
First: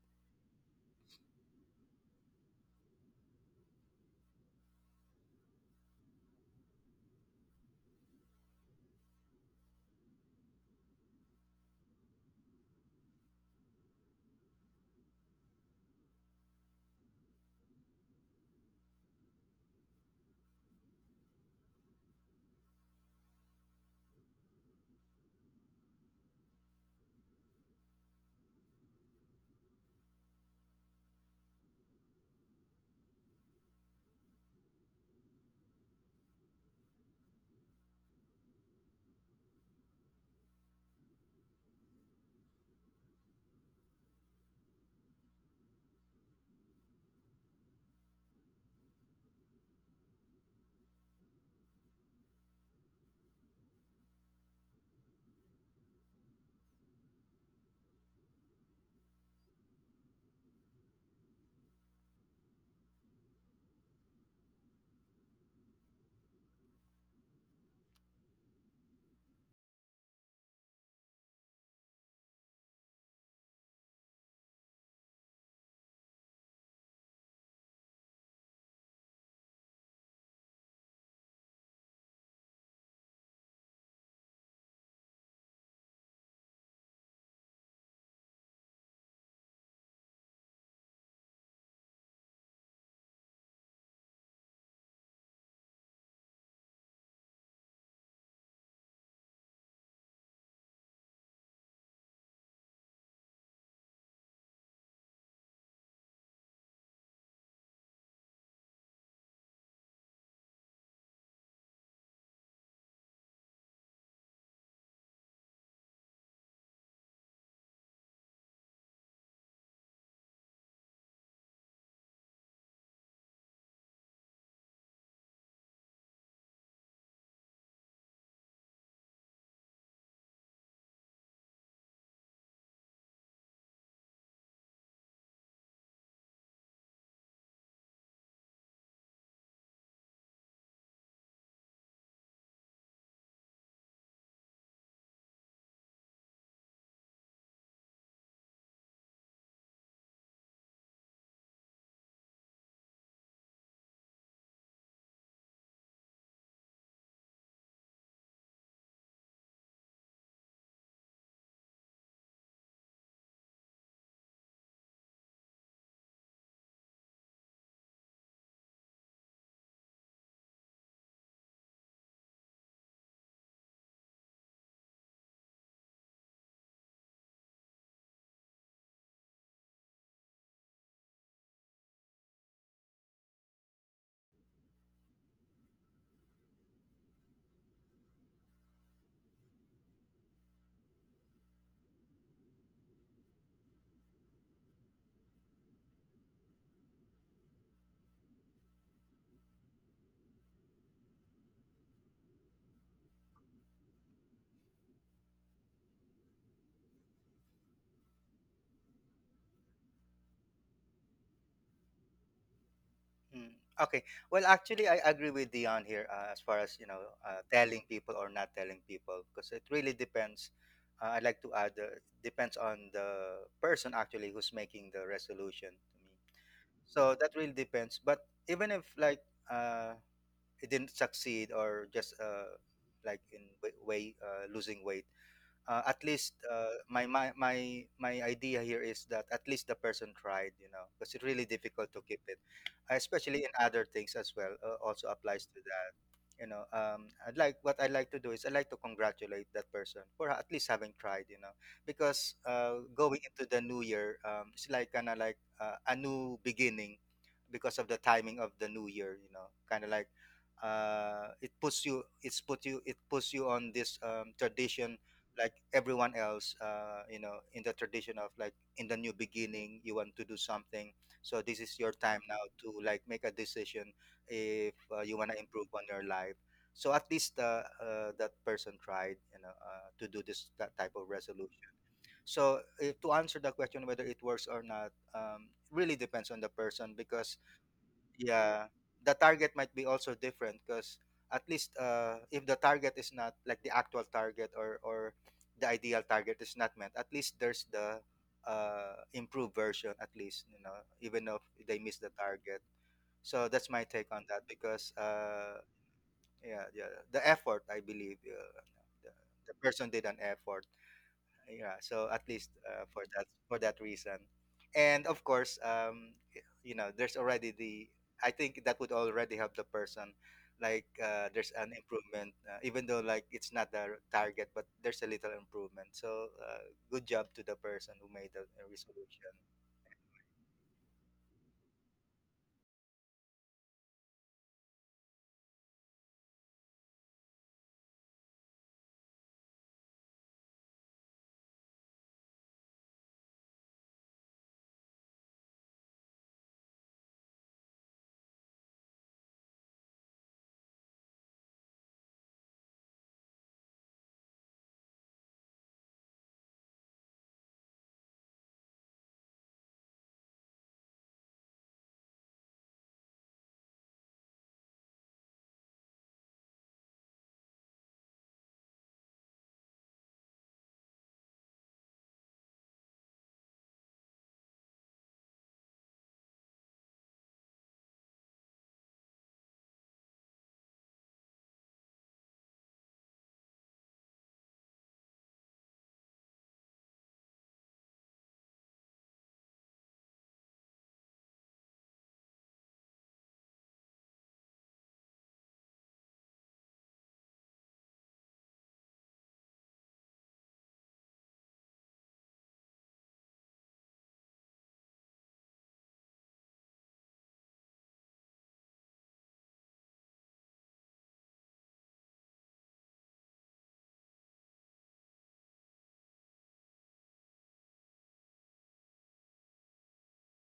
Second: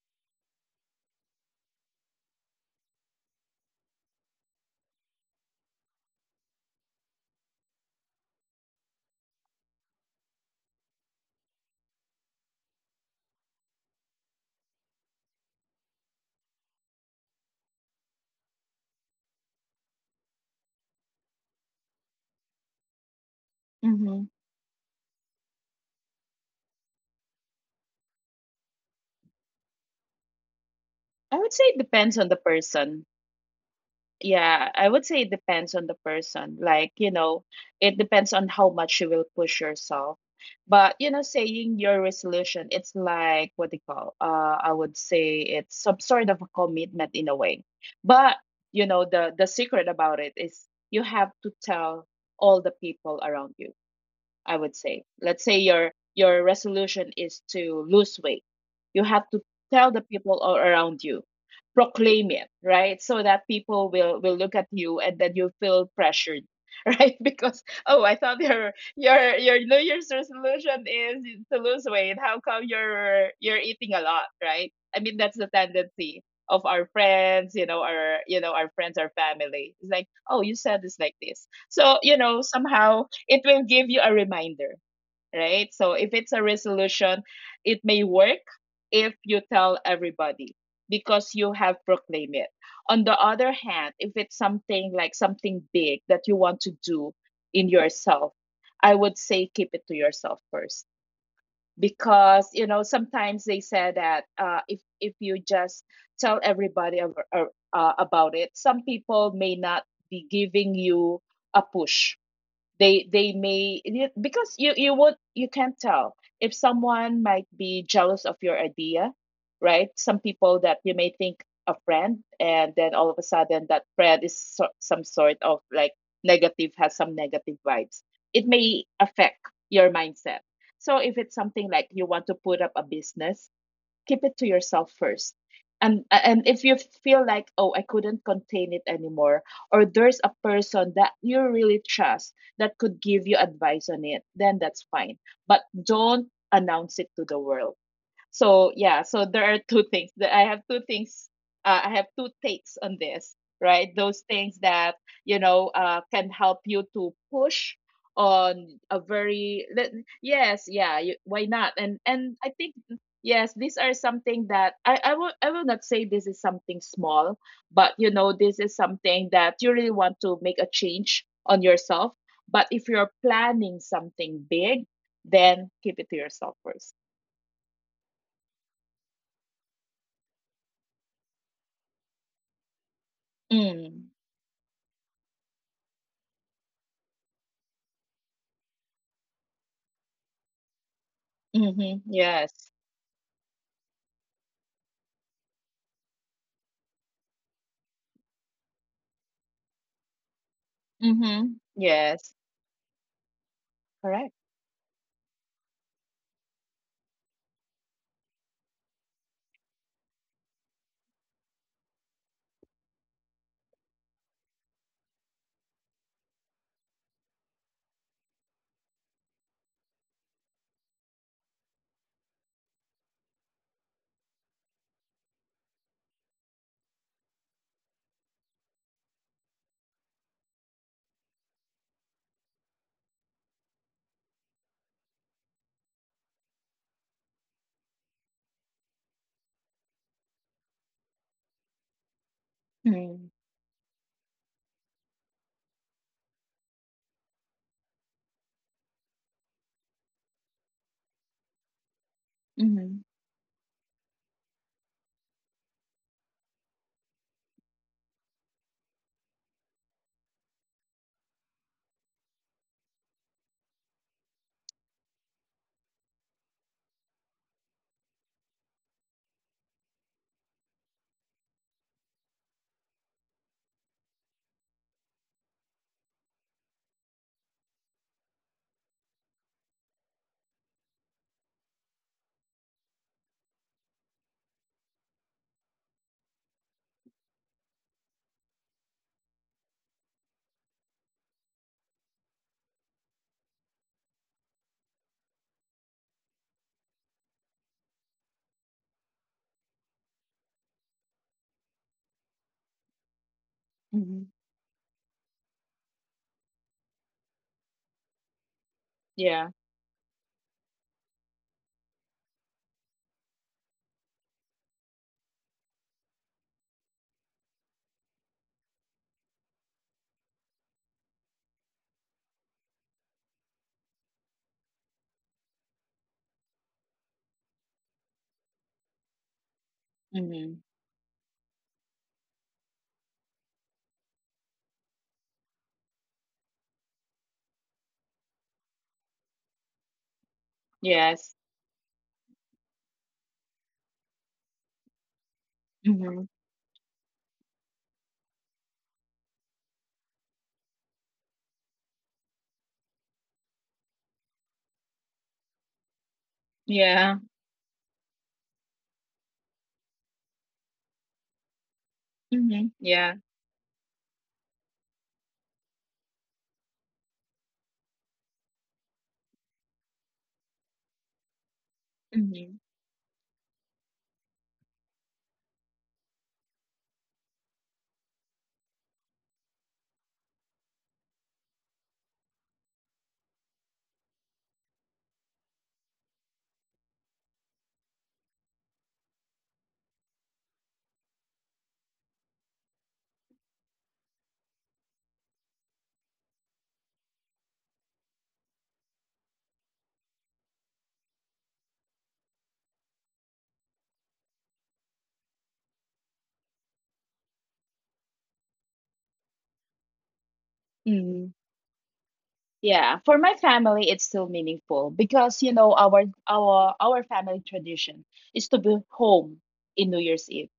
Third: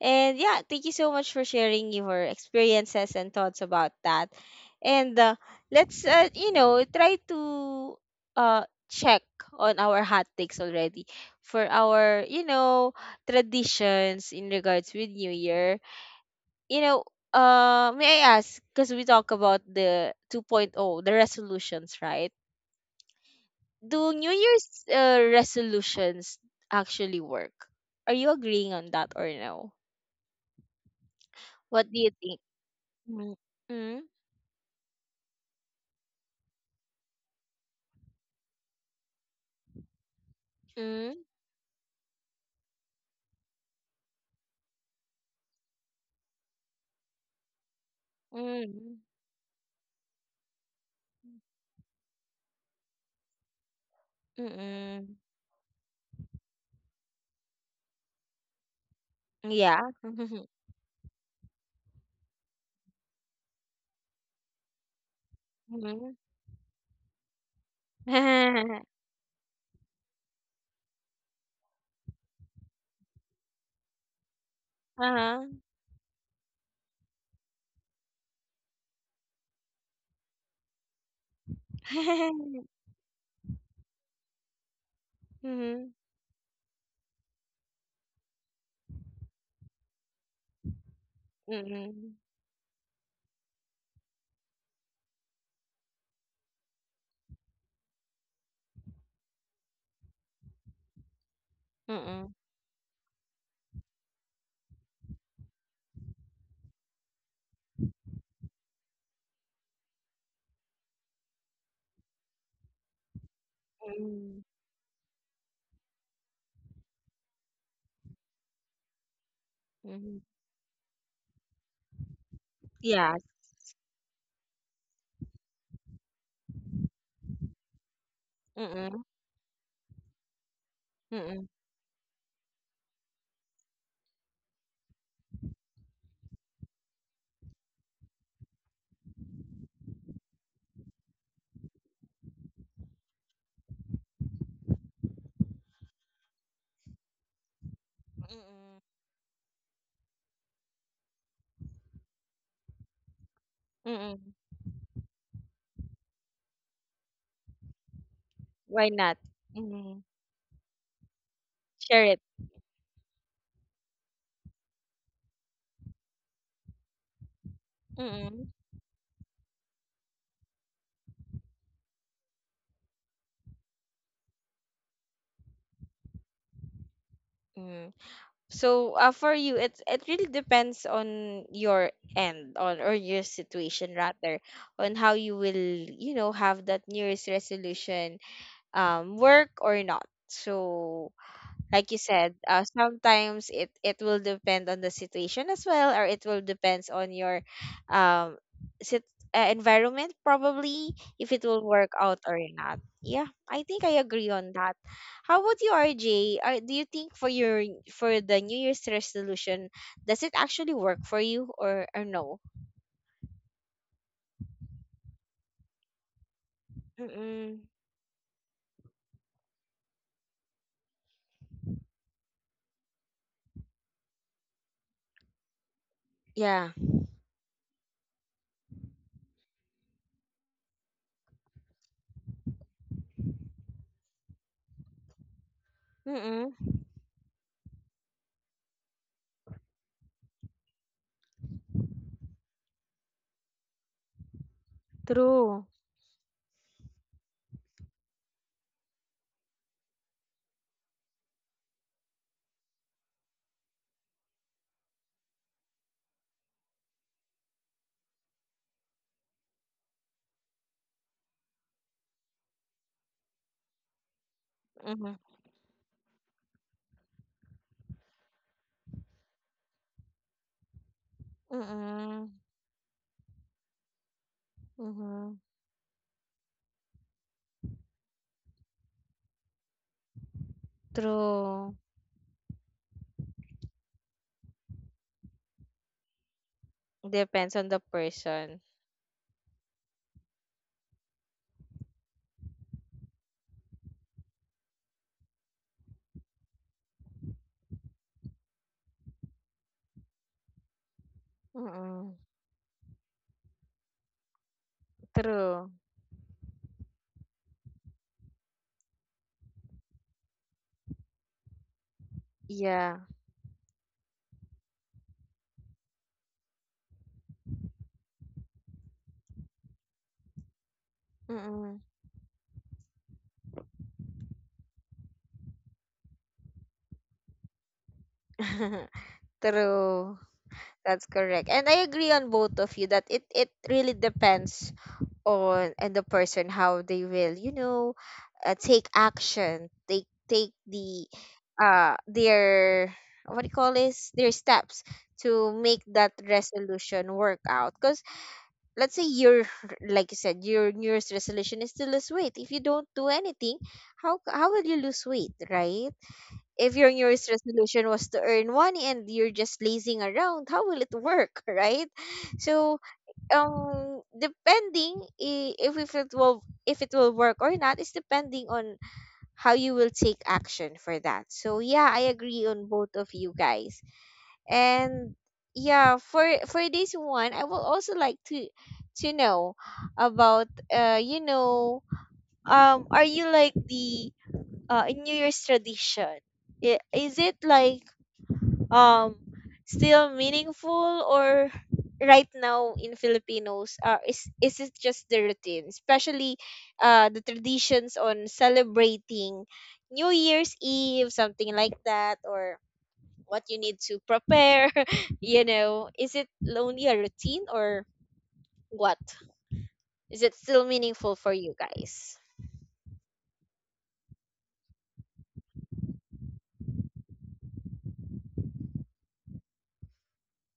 And yeah, thank you so much for sharing your experiences and thoughts about that. And let's try to uh, check on our hot takes already for our traditions in regards with New Year. You know, may I ask, because we talk about the 2.0, the resolutions, right? Do Mm-hmm. New Year's resolutions actually work? Are you agreeing on that or no? I would say it What do you depends on the think? person. Mm, mm, Yeah, I would say it depends on the person. Like, it depends on how much you will push yourself. But, mm, saying your resolution, it's like what they call, I would say it's some sort of a commitment in a way. But, mm, mm. The secret about it is you have to tell all the people around you, I would say. Mm. Let's say your resolution is to lose weight. You have to Yeah. tell the people all around you, proclaim it, right? So that people will look at you and then you feel Mhm. pressured, right? Because, oh, I thought your your New Year's resolution is to lose weight. How come you're eating a lot, right? I mean, that's the Uh-huh. tendency of our friends, our, our friends, our family. It's like, oh, you said this like this. So somehow it will give you a reminder, right? So Hmm. if it's a resolution, it may work if you tell everybody, because you Hmm. have Hmm. proclaimed it. On the other hand, if it's something like something big that you want to do in yourself, I would say keep it to yourself first, Mm-mm. because sometimes they say that, if you just tell everybody, about it, some people may not be giving you a push. Mm-mm. Because you would, you can't tell if someone might be jealous of your idea, right? Some Mhm. people that you may think a friend, and then all of a Yes. sudden that friend is, so some sort of like negative, has some negative vibes, it may Hmm. affect your mindset. So if Hmm. Hmm. it's Mm. something like you want to put up a business, keep it to yourself first. And if you feel like, oh, I couldn't contain it anymore, or there's a person that you really trust that could give you advice on it, then that's fine, but don't announce it to the world. So yeah, so there are two things. I have two takes on this, right? Those things that, can help you to push on Why a not? very Hmm. yes, yeah. You, why not? And Share it. and I think, yes, these are something that I will, I will not say this is something small, but Mm-mm. this is something that you really want to make a change on yourself. But if you're planning something big, then keep it to yourself first. Mm. So, for you, it really depends on your end on or your situation Mm. rather on how you will have that New Year's resolution work or not. So, Mhm, like you said, yes. Sometimes it will depend on the situation as well, or it will depends on your um sit, environment probably if it Mhm, will work out yes. or not. Yeah, I think I agree Correct. on that. How about you, RJ? Do you think for your for the New Year's resolution, does it actually work for you or no? Mm. Okay. Well, actually, I agree with Dion here, as far as you know, Mm-mm. telling people or not telling people, because it really depends. I'd like to add, depends on the person actually who's making the resolution to me. Yeah. So that really depends. But even if like uh, it didn't succeed, or just like in way losing weight, at least, Mm-mm. my idea here is that at least the person tried, you know, because it's really difficult to keep it. Mm, Especially in other things as well, also applies to True. that, you know. I'd like What I like to do is, I like to congratulate that person for at least having tried, you know, because mhm, going into the new year, it's like a new beginning, because of the timing of the new year, you know, kind of like it puts you on this tradition Mm-hmm. like everyone else, you know, in the tradition of like, in the new beginning you want to do something. So this is your time Mm-mm. now to like make a decision if you want to Mm-hmm. improve on your life. So at least that person tried, you know, to do this that type of resolution. True. So if, to answer the question whether it works or not, really depends on the person because, Depends on the yeah, person. the target might be also different because at least, if the target is not like the actual target, or the ideal target is not met, at least there's the improved version, at least, you know, even if they miss the Mm-mm. target. So that's my take on mhm, that because True. yeah, yeah, the effort, I believe, the, yeah, the person did an effort, yeah. So at least for Yeah. that, for that reason, and of course, you know there's already the, I think that would already help the person, like, there's an Mm-mm. improvement, even though like it's not the target, but there's a little improvement. So good job to the person who made the resolution. True. mhm, That's correct. And I agree on both of you that it really depends on and the person how they will take action, take take the yes, their what do you call this? Their steps to make that mhm, resolution work out. Cause. Let's say your like you said your New Year's resolution is to lose weight, if you don't do anything, how will you lose weight, right? If your New yeah, Year's resolution was to earn money and you're just lazing around, how will it work, right? mhm, So, yeah, depending, if it will work or not, is depending on how you will take action for that. So yeah, I agree mhm, on both of you guys. And yeah, for this one, I would also like to know about, uh you know are you like the New Year's tradition? Is it like um still meaningful, or right now in Filipinos, is it just the routine, especially the traditions on celebrating New Year's Eve, something like that, or what you need to prepare? Is it lonely a routine, or what? Is it still meaningful mhm. for you guys? Yeah, for my family, it's still meaningful because our our family tradition is to be home in New Year's Eve,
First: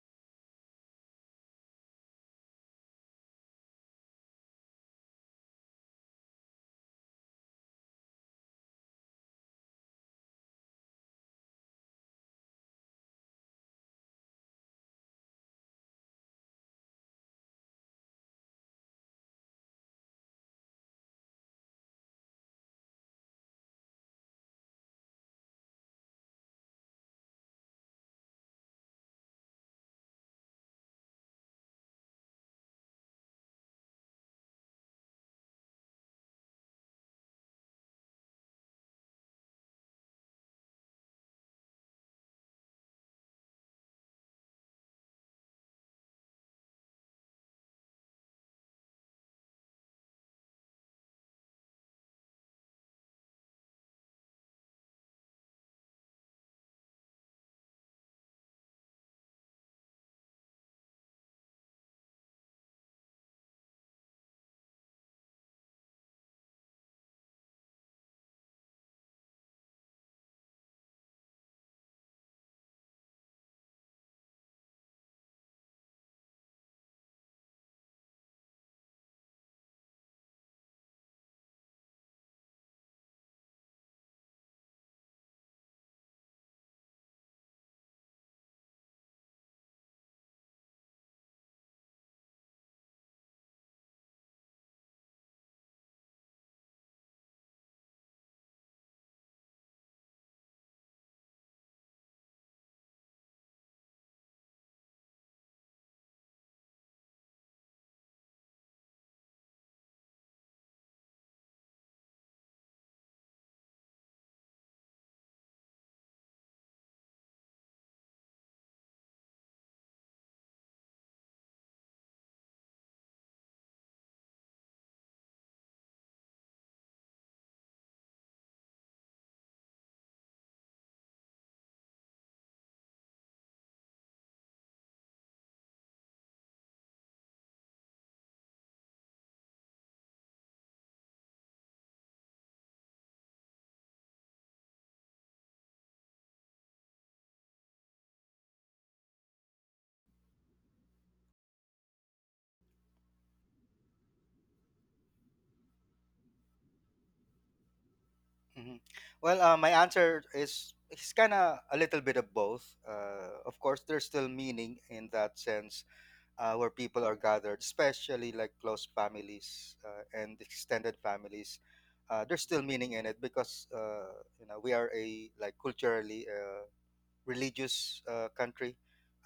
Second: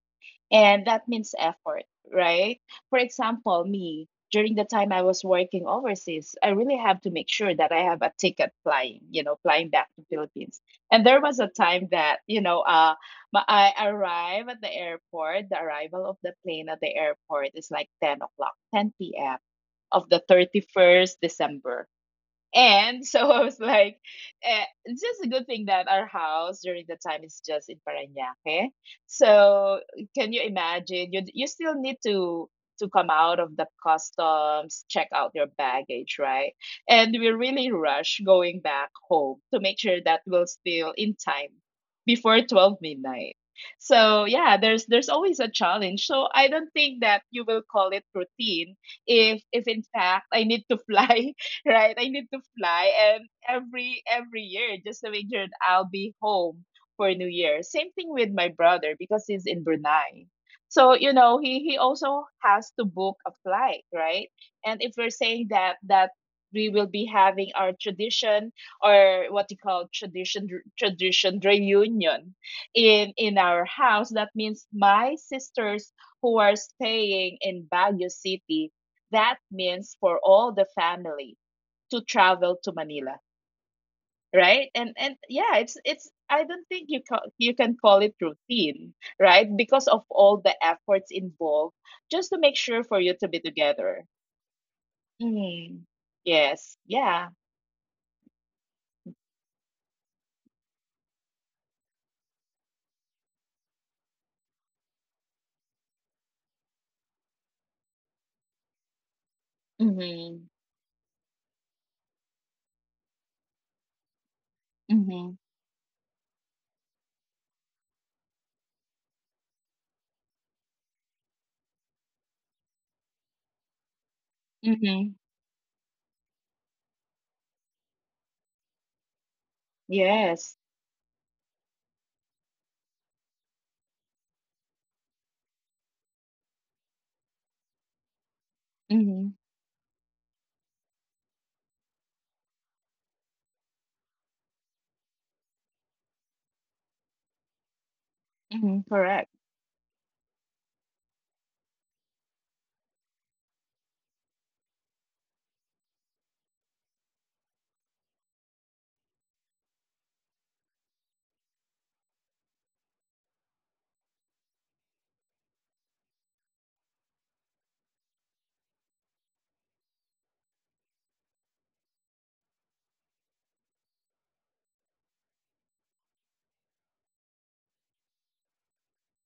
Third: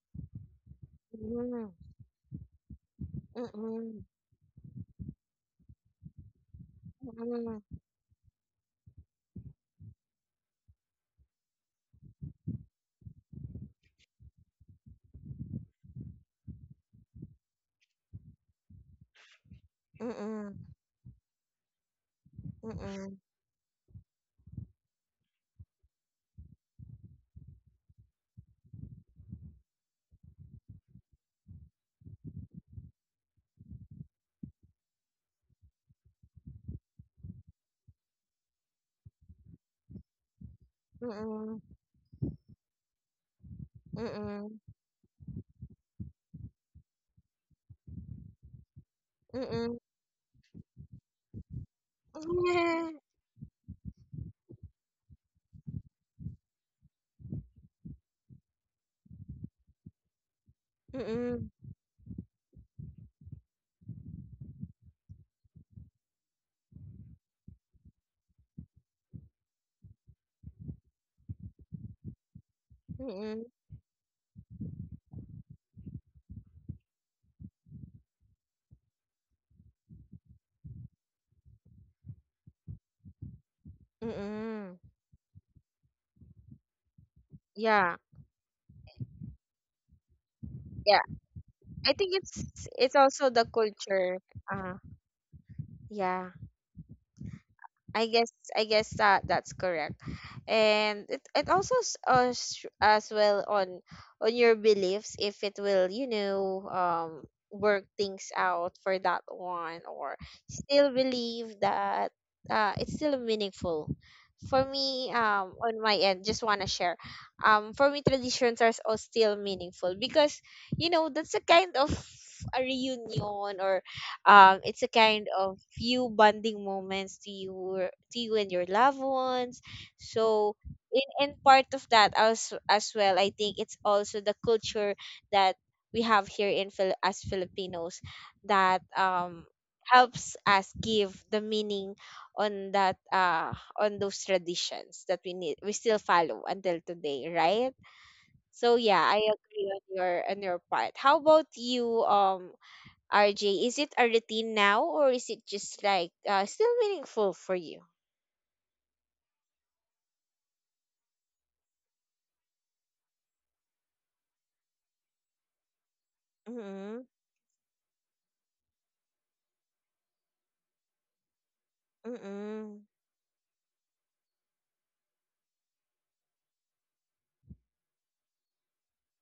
and that means Mm, effort, right? For example, mm-mm, me, during the time I was working overseas, I really have to make sure that mm-mm, I have a ticket flying, flying back to Philippines. And there was a time that, I arrive at the airport. The arrival of the plane at the airport is like 10 o'clock, 10 p.m. of the mm-mm, 31st December, and mm-mm, so I was like, eh, it's just a good thing that our house during the time is just in Parañaque. So can you imagine? You still need to come out of the customs, check out your baggage, right? And we really rush going back home to make sure that we're still in time before 12 midnight. So yeah, there's always a challenge. So I don't think that you will call it routine if mm-mm, in mm-mm, fact I need to fly right? I need to fly mm-mm. and every year just to make sure that I'll be home for New Year. Same thing with my brother, because he's in Brunei. So, Yeah. Mm-mm, he also has to book a flight, right? And if we're saying that we will be having our tradition, or what you call tradition, reunion in in mm-mm, our house, that means my sisters who are staying in Baguio City, that means for all the family to travel to Manila, right? And mm-mm. and yeah, it's I don't think you you can call it Yeah, routine, right? Because of all the efforts yeah, involved I just to think make it's sure for you it's to be also the together. culture, uh Mm. yeah. Yes. Yeah. I guess, that that's correct, and it also as well on your beliefs, if it will work things out for that one, or Mhm. still believe that it's still meaningful. For me, Mhm. On my end, just wanna share, for me, traditions are all still meaningful, because that's a kind of a reunion, it's a Mhm. kind of few bonding moments to you and your loved ones, Yes. so in and part of that, as well, I think it's also the culture that we have here in as Filipinos, that Mhm. Helps us give the meaning on that on those traditions that we still follow until today, right? So Mhm. yeah, I Correct. agree on your part. How about you, RJ? Is it a routine now, or is it just like still meaningful for you? hmm well, my answer is, it's kind of a little bit of both. Of course there's still meaning in that sense, where people Mm-mm, are gathered, especially like close families, and extended families. There's still mm-mm, meaning in it because, you know, we are a like culturally religious country.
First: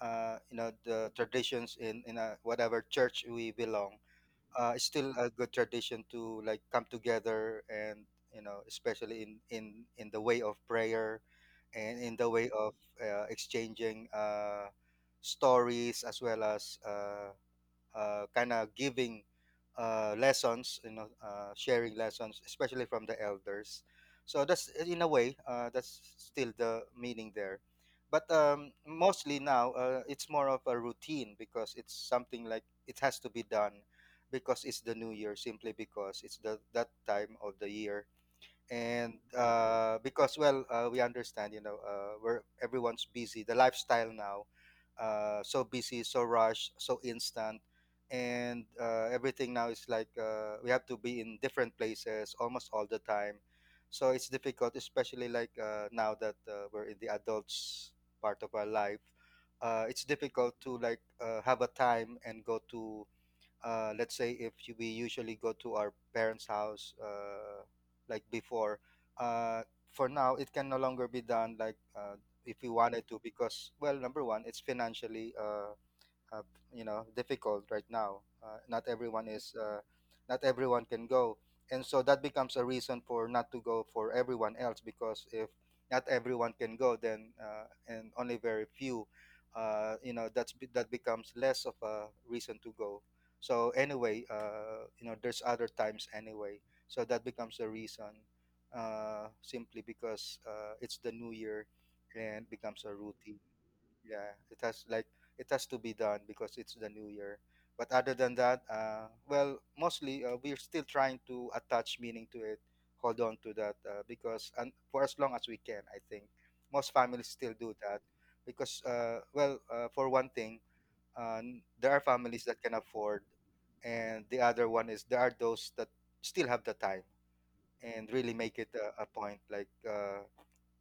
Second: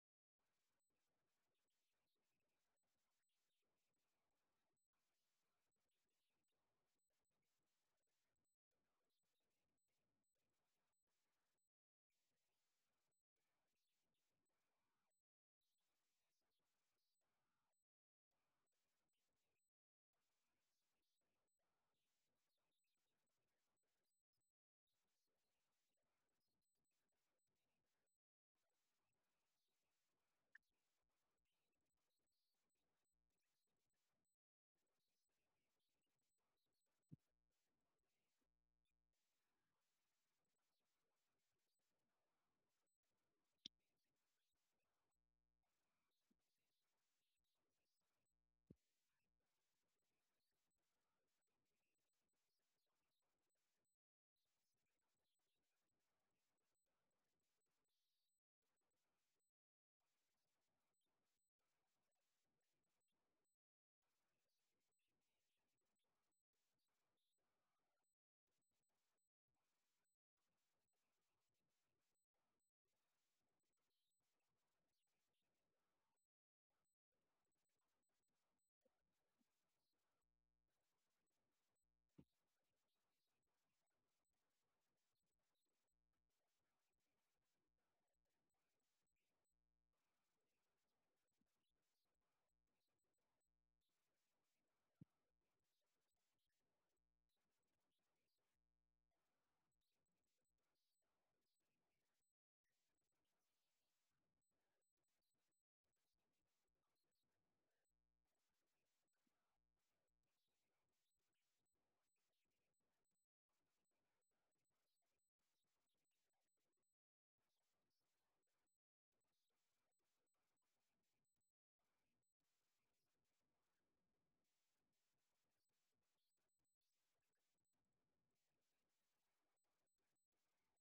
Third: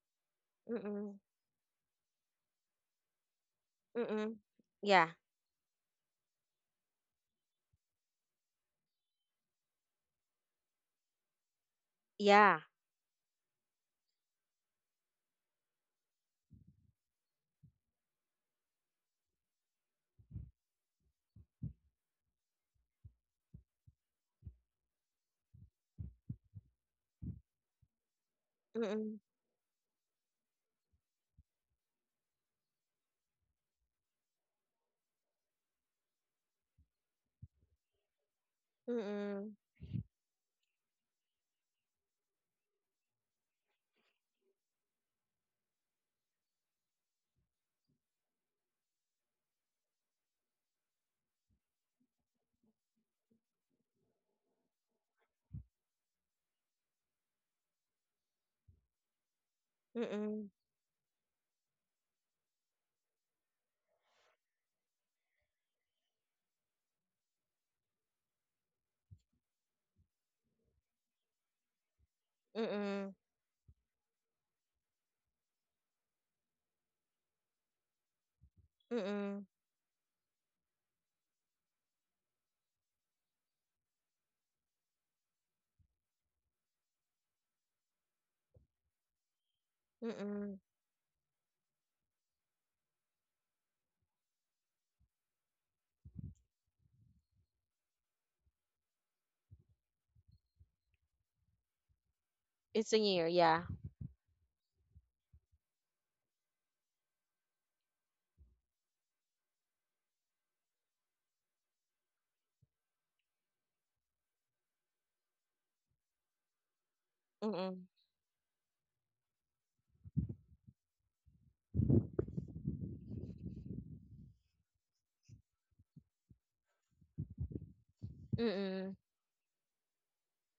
You know, the mm-mm, traditions in a, whatever church we belong. mm-mm. It's Yeah, still a good tradition to like come together, and you know, especially in the way of prayer, and in the way yeah. of exchanging stories, as well as kind of giving lessons, you know, sharing lessons, especially from the elders. So that's eh, in a way, that's still the meaning there, but Mm-mm, mostly now, it's more of a routine, because it's something like it has to be done because it's the new year, simply because it's the that time of the year. And mm-mm, because well, we understand, you know, are everyone's busy, the lifestyle now, so busy, so rushed, so instant. And everything now is like we have to be in different places almost all the time, so it's difficult, especially like now that we're in the adults part of our life, it's mm-mm, difficult to like have a time and go to let's say, if we usually go to our parents' house like before, uh, for now it can no longer be done like if we wanted to, mm-mm, because well, number one, it's financially, uh, you know, difficult right now, not everyone is, mm-mm, not everyone can go, and so that becomes a reason for not to go for everyone else, because if not everyone can go, then, and only very few, you know, that's mm-mm. that becomes less of a reason to go. So anyway, you know, there's other times anyway, so that becomes a reason, simply because it's the new year and becomes a It's a routine. year, yeah. Yeah, it has like, it has to be done because it's the new year. But other than that, well, mostly we're still trying to attach meaning to it, hold on to that, because, and for as long as we can, I think most families still do that, Mm-mm, because well, for one thing, there are families that can afford, and the other one is, there are those that still have the time and really make it a mm-mm, point like.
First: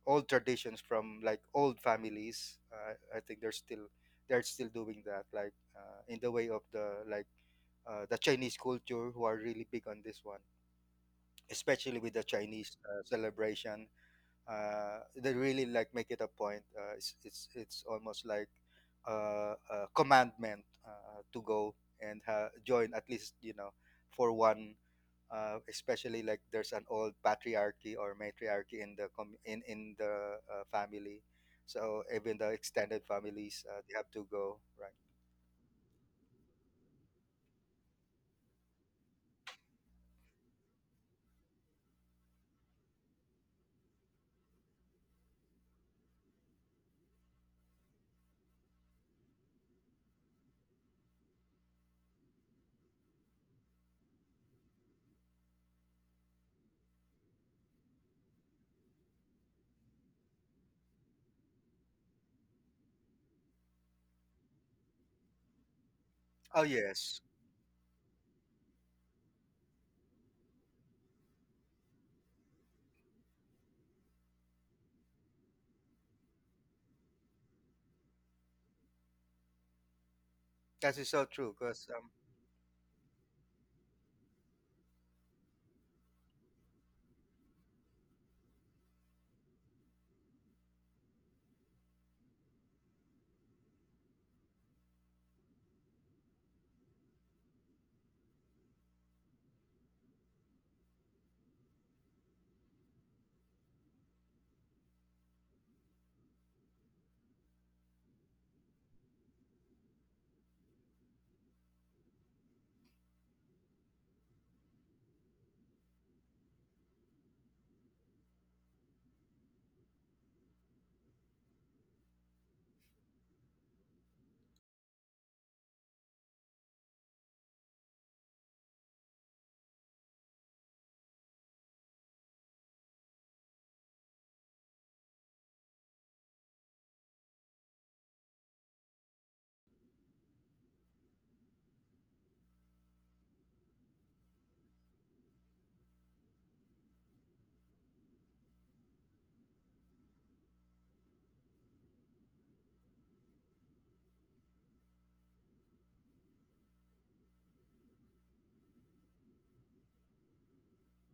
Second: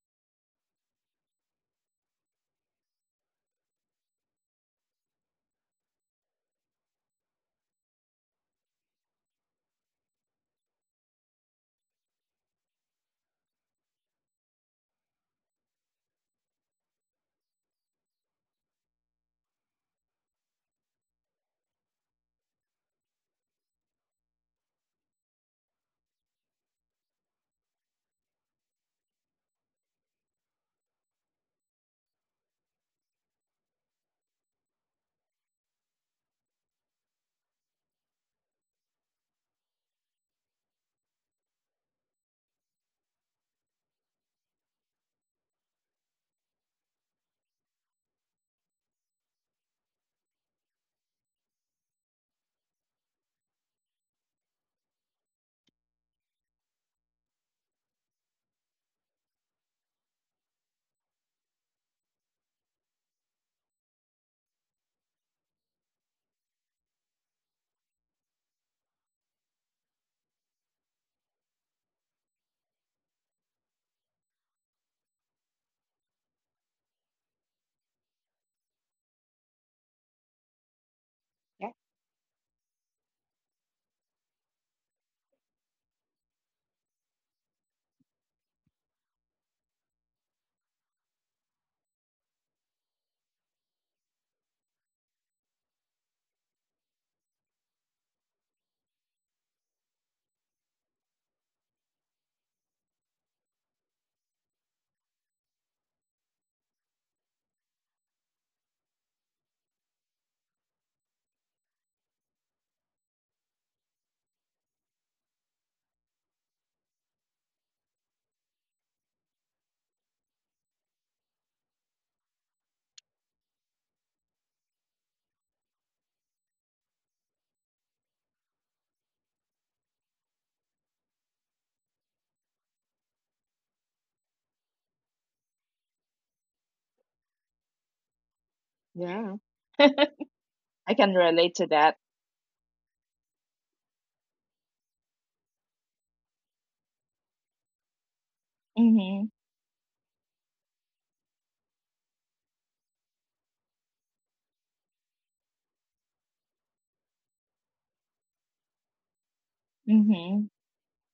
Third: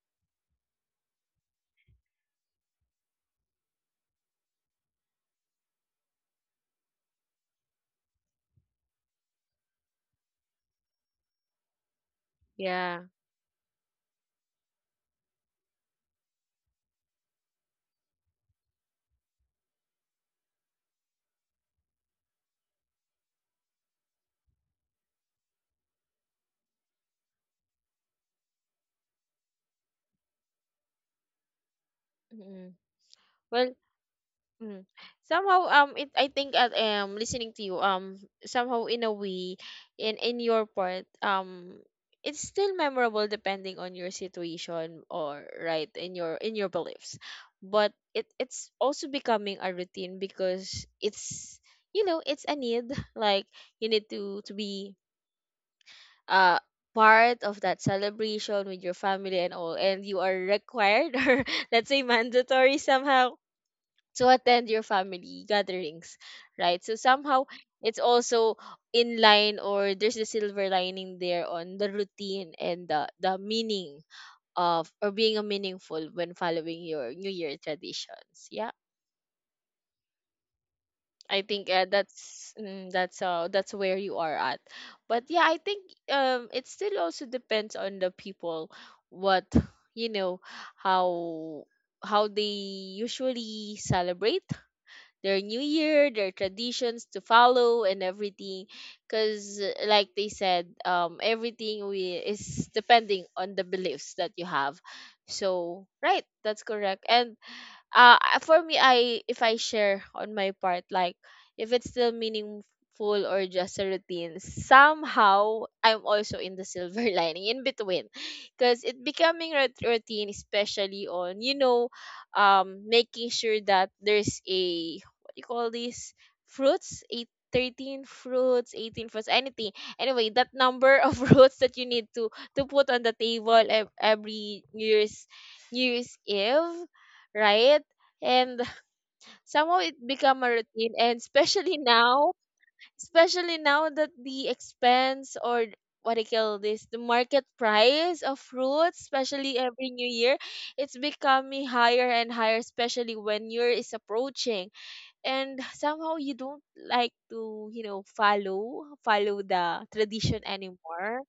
Old traditions from like old families, I think they're still doing that, like in the way of the, like the Chinese culture, who are really big on this one, especially with the Chinese yeah. celebration. They really like make it a point. It's, it's almost like a commandment to go, and join at least, you know, for one, especially like there's an old patriarchy or matriarchy in the in the family, so even the Mm-mm. extended families, Well. They have to go, Mm. right? Somehow, it I think, I listening to you. Somehow, in a way, in your part, it's still memorable, depending on your situation, or right in your beliefs, but it's also becoming a routine because it's a need. Like, you need to be uh part of that celebration with your family and all, and you are required or, let's say, mandatory somehow to attend your family gatherings, Oh right? So yes. somehow it's also in line, or there's a silver lining there on the routine and the meaning of or being a meaningful when following your New Year traditions. Yeah. That is so I true think, Yeah. Because that's mm, that's where you are at, but yeah, I think it still also depends on the people, what you know, how how they usually celebrate their new year, their traditions to follow and everything, cuz like they said, everything we is depending on the beliefs that you have. So, right, that's correct. And For me, I if I share on my part, like, if it's still meaningful or just a routine, somehow I'm also in the silver lining in between, because it becoming a routine, especially on, you know, making sure that there's a, what do you call these, fruits, 8 13 fruits, 18 fruits, anything, anyway, that number of fruits that you need to put on the table every new year's, new year's eve, right? And Yeah. somehow it I become a routine, and can relate to especially that. now, especially now that the expense, or what I call this, the market price of fruits, Mhm. especially every new year, it's becoming higher and higher, especially when year is approaching, and somehow you don't like to, you know, follow the tradition Mhm. anymore.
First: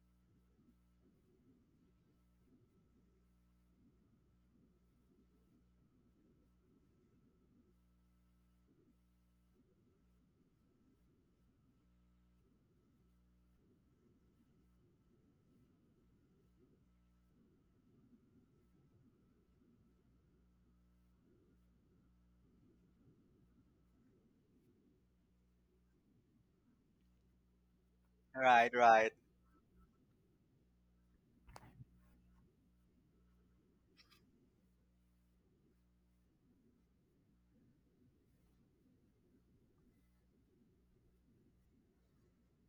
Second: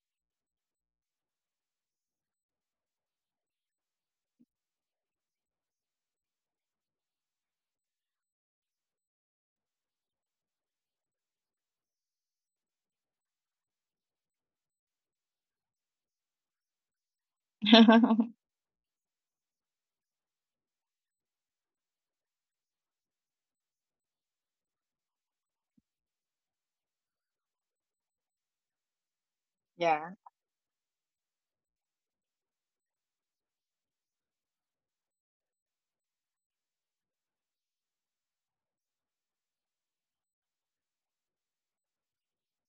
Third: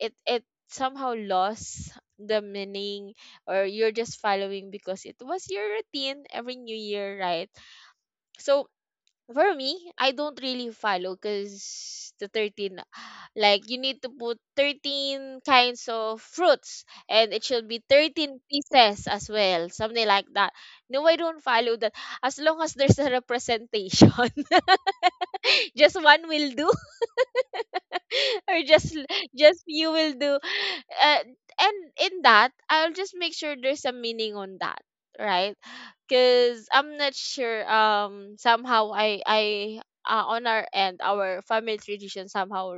It somehow lost the meaning, or you're just following because it was your routine every new year, right? So for me, I don't really follow, because the 13, like, you need to put 13 kinds of fruits and it should be 13 pieces as well, something like that. No, I don't follow that. As long as there's a representation, just one will do. or right, just l- right. just you will Yeah. do. uh, and in that, I'll just make sure there's a meaning on that, right? Because I'm not sure, somehow I, on our end, our family tradition somehow,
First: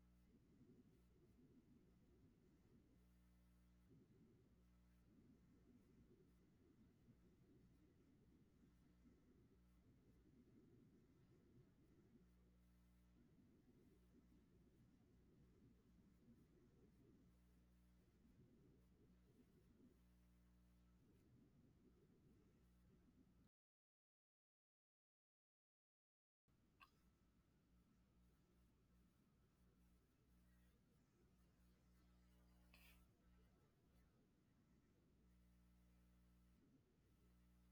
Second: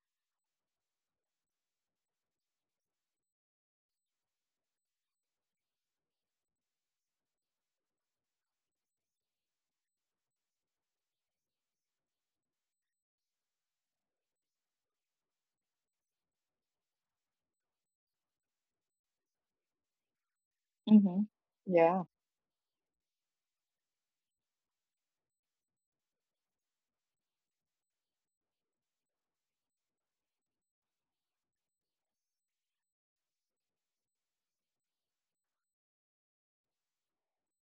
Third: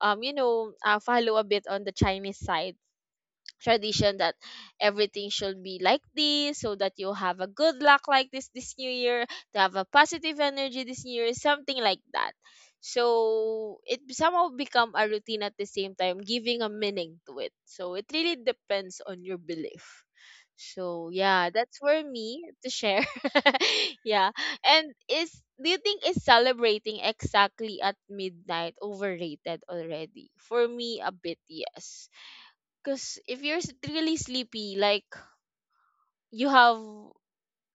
you know, follow a bit on the Chinese side tradition, that everything should be like this, so that you have a good luck like this new year, to have a positive energy this new year, something like that. So it somehow become a routine at the same time giving a meaning to it, so it really depends on your belief. So Mhm. yeah, that's for Yeah. me to share. Yeah. And is, do you think is celebrating exactly at midnight overrated? Already for me a bit, yes, because if you're really sleepy, like, you have,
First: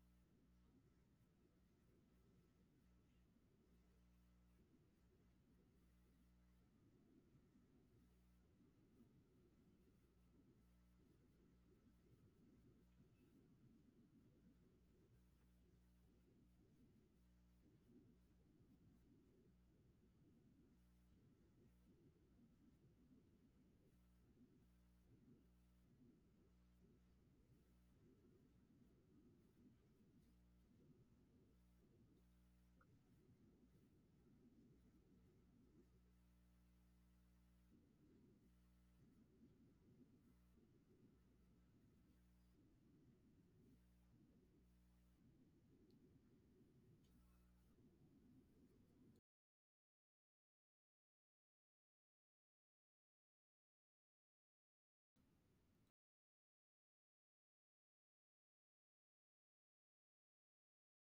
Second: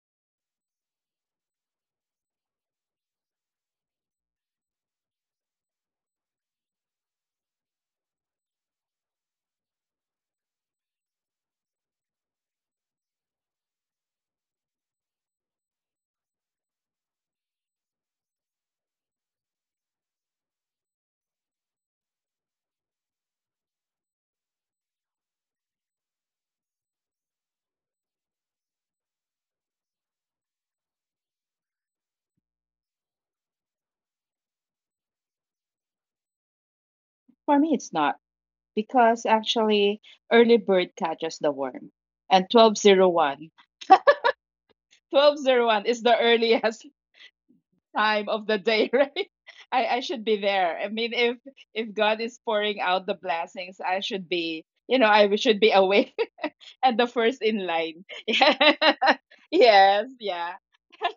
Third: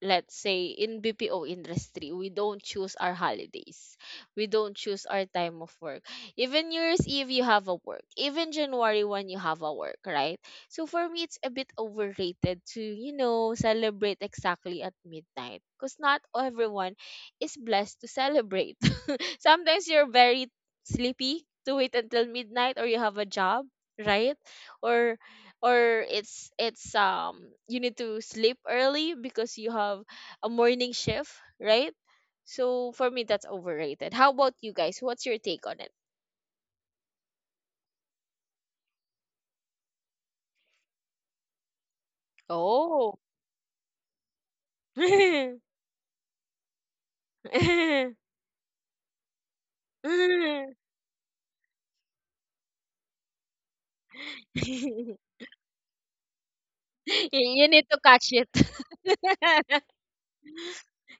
let's say, in BPO industry, we don't choose our holidays. We don't choose our time of work. Even New Year's Eve, you have a work. Even January 1, you have a work, right? So for me, it's a bit overrated to, you know, celebrate exactly at midnight. Because not everyone is blessed to celebrate. Sometimes you're very sleepy to wait until midnight, or you have a job, right? Or or it's you need to sleep early because you have a morning shift, right? So for me, that's overrated. How about you guys? What's your take on it? For me, it's not, because actually, early bird catches the worm, and Oh. You 1201 is the earliest time of the day, right? I should be there. I mean, if God is pouring out the blessings, I should be, I should be awake and the first in you need to line. catch it. Yes, yeah.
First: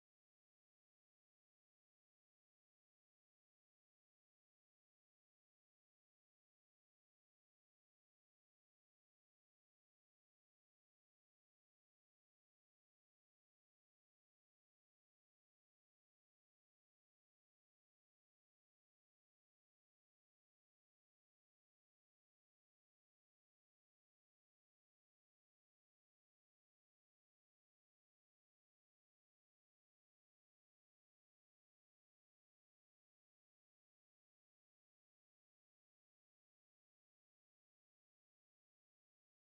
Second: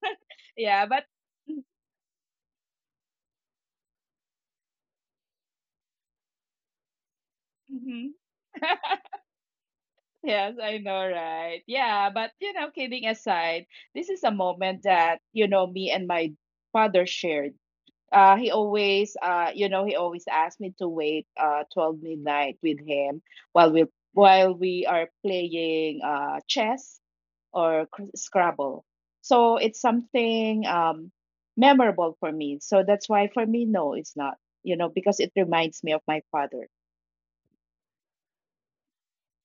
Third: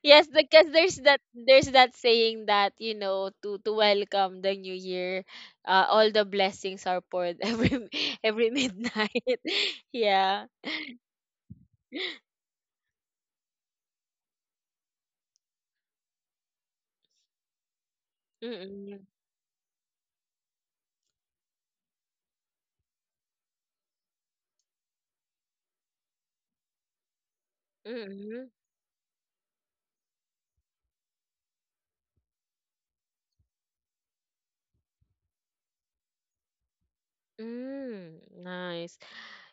Yes, because Yeah, there's but that saying that, you know, to welcome the new year, all the blessings are poured mhm. every midnight. Yeah. Yes, I know, right? Yeah, but kidding aside, this is a moment that, me and my father shared. He Mm-mm. always, he always asked me to wait 12 midnight with him while we, while we are playing chess or Mhm. scrabble. So it's something, um, memorable for me. So that's why for me, no, it's not, because it reminds me of my father. Mm, nice.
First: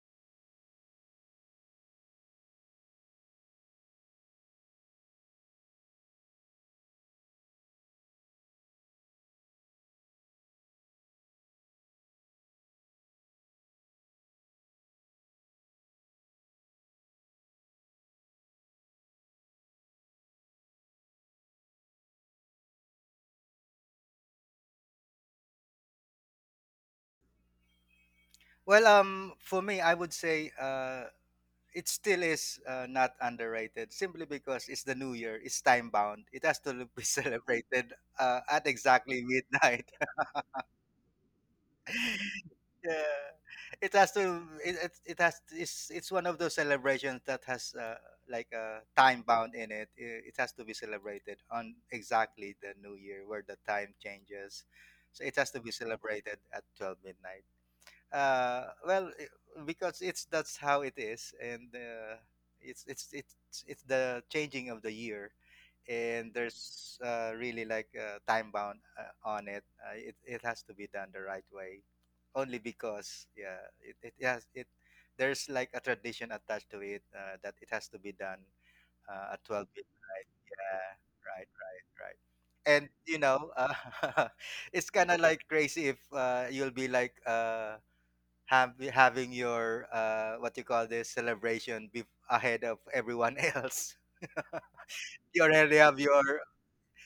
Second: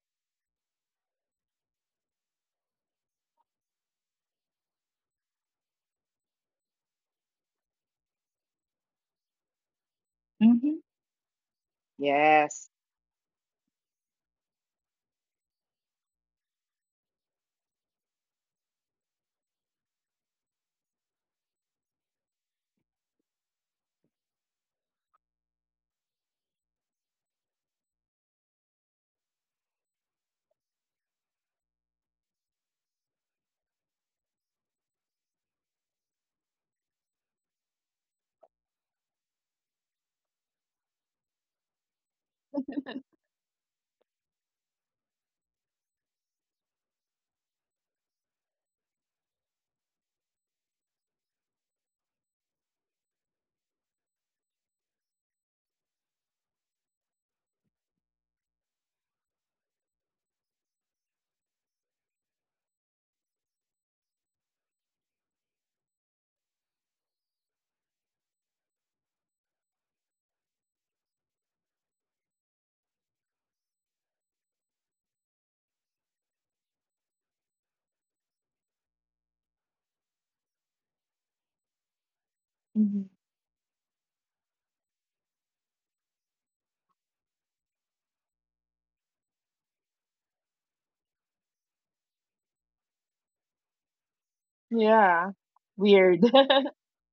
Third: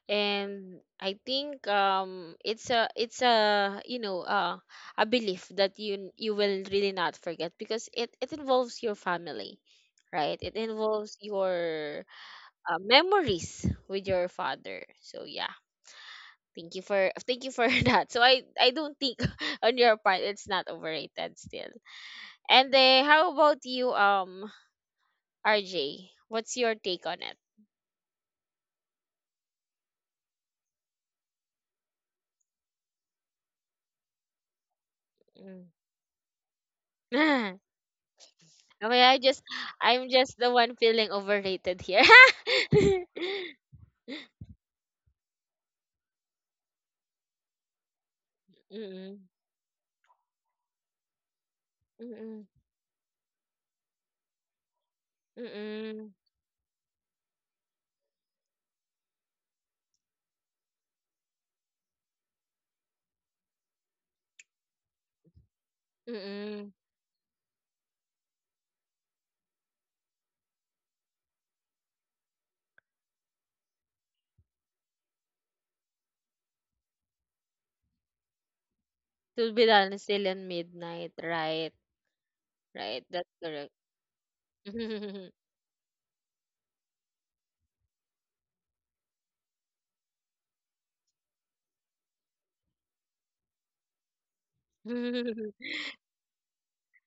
And I think it's a you know, a belief that you will really not forget, because it involves your family, right? It Mm-hmm. involves your Yes. Memories with your father. So yeah, thank you for thank you for that. So I don't think on your part it's not overrated still. And how about you, RJ? What's your take on it? Well for me, I would say it still is not underrated, simply because it's the new year, it's Mm. time bound, it has to be celebrated at Okay, I exactly just midnight. I'm just the one feeling overrated here. Yeah, it has to, it has, it's one of those celebrations that has like a Mm-mm, time bound in it. It has to be celebrated on mm-mm, exactly the new year where the time changes, so it has to be mm-mm, celebrated at 12 midnight. Because it's that's how it is, and it's it's the changing of the year, and mm-mm. there's really like time bound on it. It it has to be done the right way, only because yeah, it has it. There's like a tradition attached to it, that it has to be done at To be 12 done still midnight. in Yeah, midnight, right, right? right, right. And Hmm. Right, you that's know, it's kind of correct. like crazy if you'll be like have having your what you call this celebration ahead of everyone else. Yeah. You already have Weird. your,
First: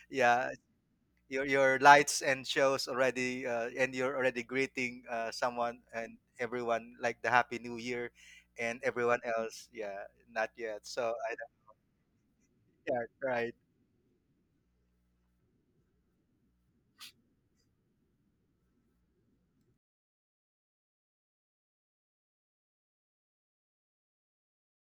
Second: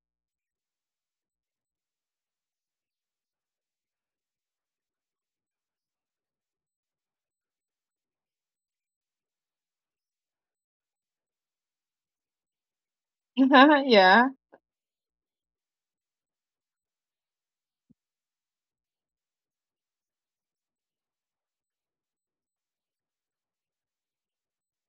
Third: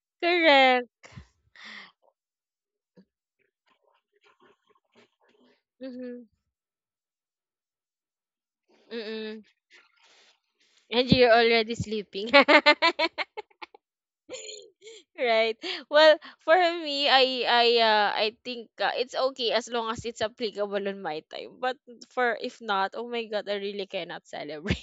yeah, Correct. your lights and shows already, and you're already greeting someone and Mm-hmm, everyone like the happy new year and everyone mm-mm. else, yeah, not yet, And so you're I, already sleeping. yeah, right. Yeah. Right. Well, for me, I think it's okay as long as it's applicable on my time. But for if not, oh my god, I really cannot celebrate.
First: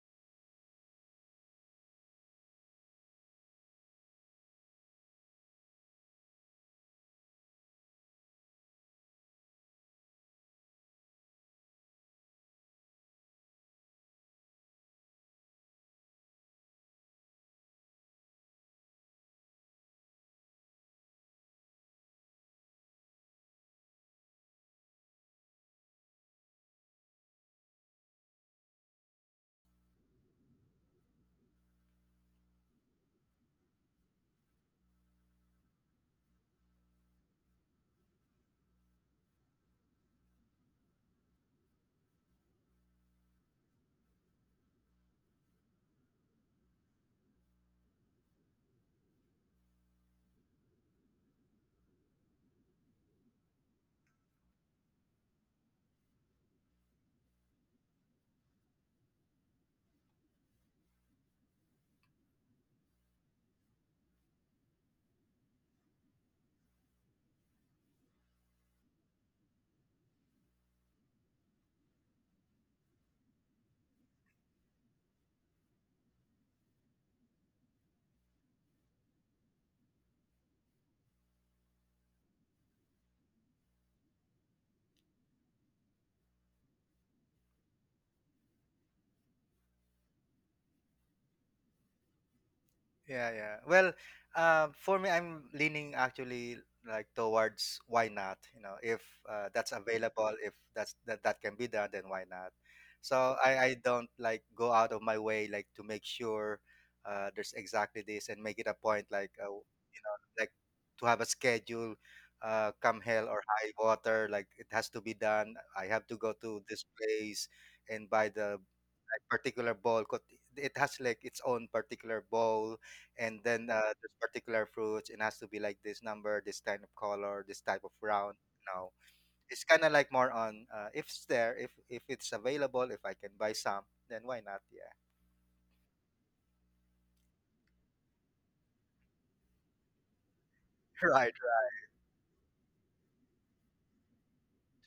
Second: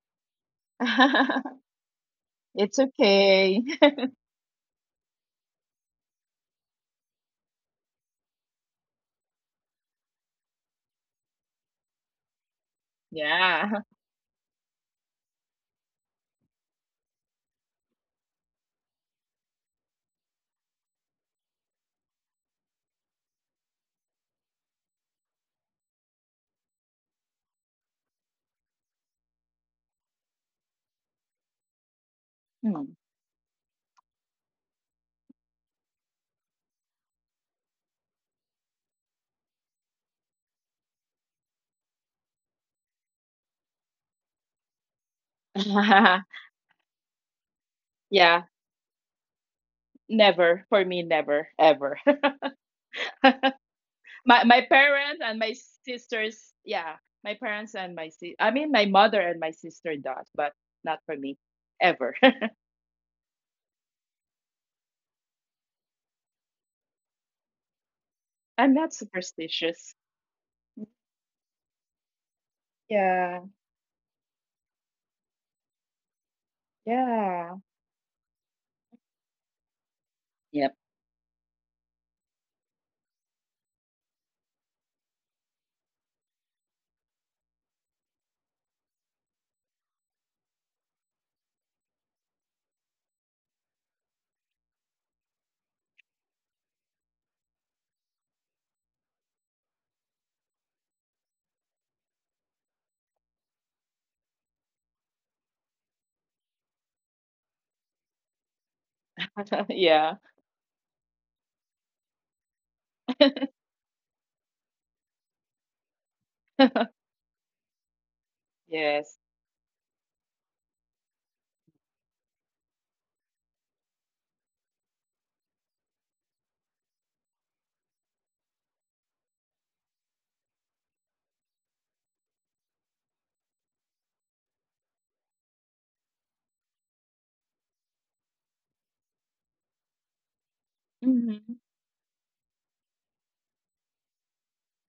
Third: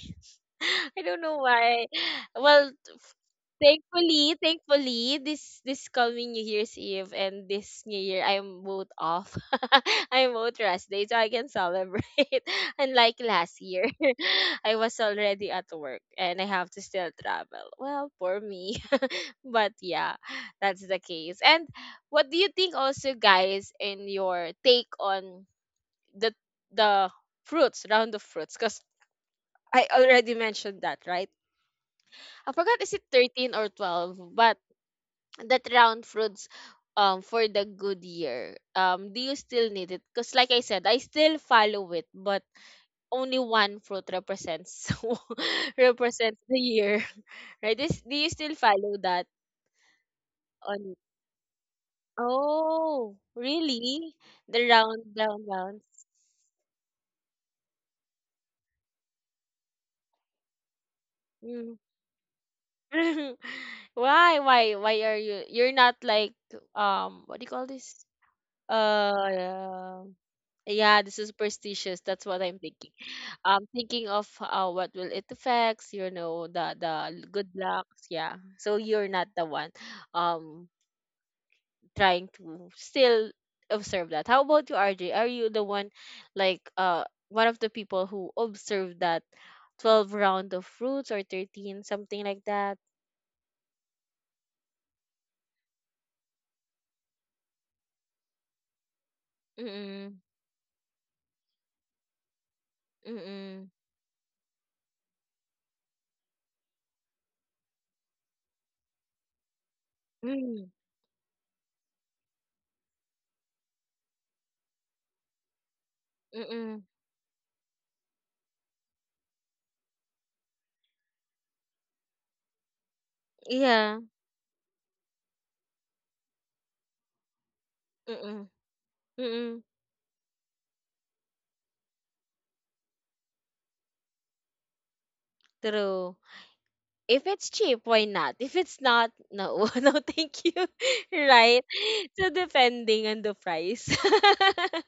I don't know why. Well, It's okay. thankfully, thankfully, this coming New Year's Eve and this New Year, I'm both off. I'm both rest day, so I can celebrate. Unlike last Yeah. year, I was already at work and I have to still travel. Well, for me, but yeah, that's the case. And what do you think also, guys, in your take on the the fruits, round of fruits? Because I already mentioned that, right? I forgot, is Mm. it 13 or 12? But that round fruits, for the good year. Do you still need it? Because like I said, I still follow it, but only one fruit represents represents the year. Right? This, do you Yeah. still follow that Never. For on, me, never, ever. oh, really? My The round, parents and round my rounds. sisters, yeah. My parents and my I mean, my mother and my sister does, but not for me. Mm. Ever. Why are you? You're not like, what do you call this? I'm not superstitious. Uh, yeah, the superstitious. That's what I'm thinking. Yeah. I'm thinking of, what will it affects. You know, the good Yeah. lucks. Yeah. So you're not the one. Um, Yep. trying to still observe that. How about you, RJ? Are you the one like, one of the people who observed that 12 round of fruits or 13, something like that? Yeah, yeah. Well, for me, I'm leaning actually like towards, why not? You know, if that's Mm-mm. available, if that that can be done, then why not? So Mm-mm. I don't like go out of my way like to make sure there's exactly this and make it a point, like you Yeah. know, like Mm, to have a schedule. Come hell or high water, like it has to be done. I have to go to mm-mm. this place and buy the Yes. like, particular bowl. 'Cause it has like its own particular bowl, and then Yeah. there's particular fruits. It has to be like this number, this kind of color, this type of round. Mm-mm. You know, Mm-mm. it's kind of like more on, if it's there, if it's available, if I can buy some, then why not? Yeah, True. If it's cheap, why not? If it's not, no, no, thank you. right. Right. Hmm. Right? So depending on the price.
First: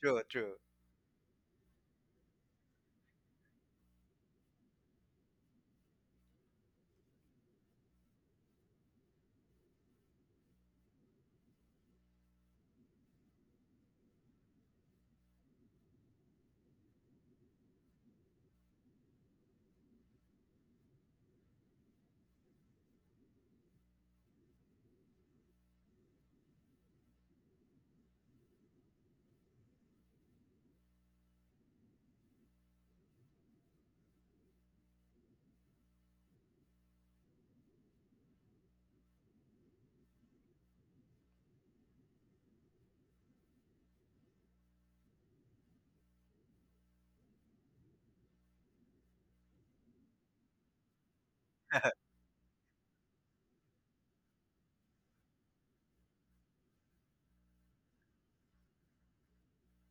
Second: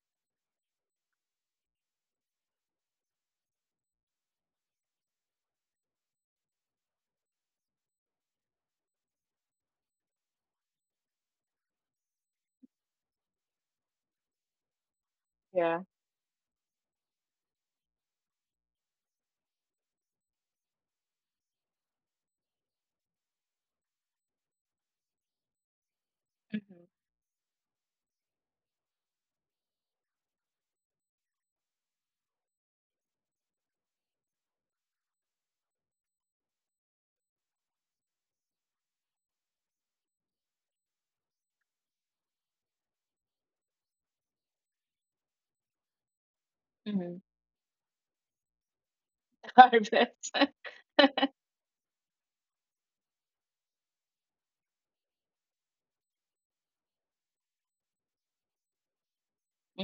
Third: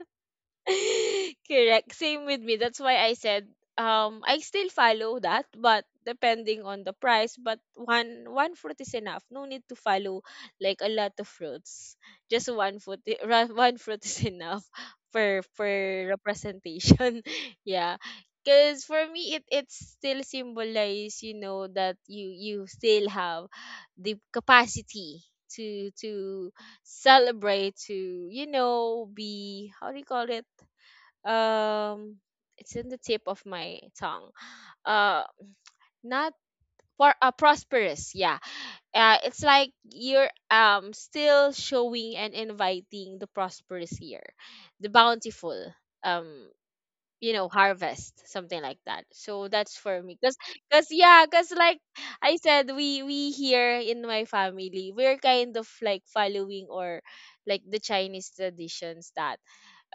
True, true. Correct. Same with me. That's why I said, I still follow that, but depending on the price. But one fruit is enough. No need to follow like a lot of fruits. Just one fruit, one fruit is enough for Yeah. representation. Yeah. Cause for me, it still symbolize, you know, that you still have the capacity to to Mm-hmm. celebrate to, you know, be, how do you call it, um it's in the tip of my tongue, uh not for, prosperous, yeah, it's like you're, still showing and inviting the prosperous year, the bountiful, um Hmm. you know, harvest, something like that. So that's for me, because Harvest. Yeah, because like I said, we here in my family, we're kind of like following, or like the Chinese traditions, that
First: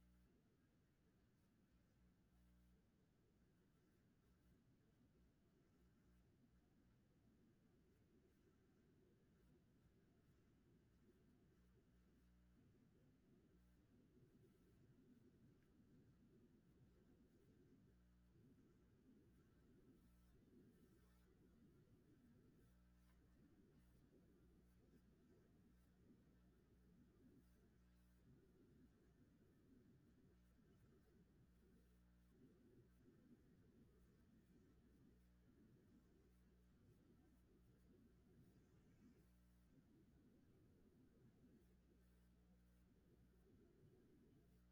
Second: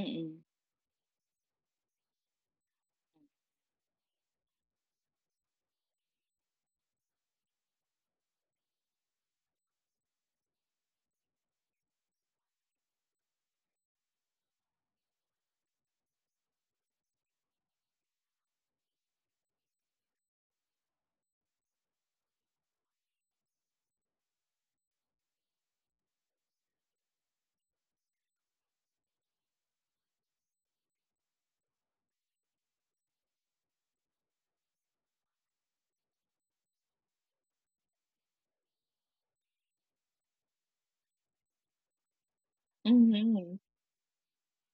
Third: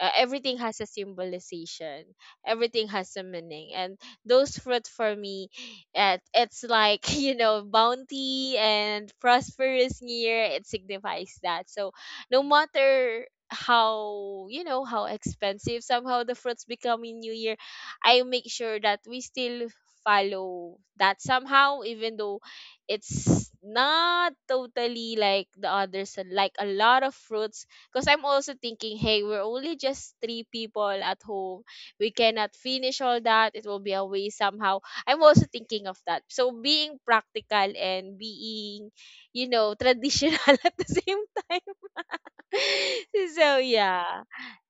everything has a symbolization, everything has a meaning, and those fruit for me, it's like you know, bounty and prosperous year, it signifies that. So no matter how, you know, how expensive somehow the fruits become in new year, I make sure that we still follow that somehow, even though it's not totally like the others. And like a lot of fruits, because I'm also thinking, hey, we're only just three people at home. We cannot finish all that. It will be a waste somehow. I'm also thinking of that. So being practical and being, you know, traditional at the same time. Mm-hmm. So yeah,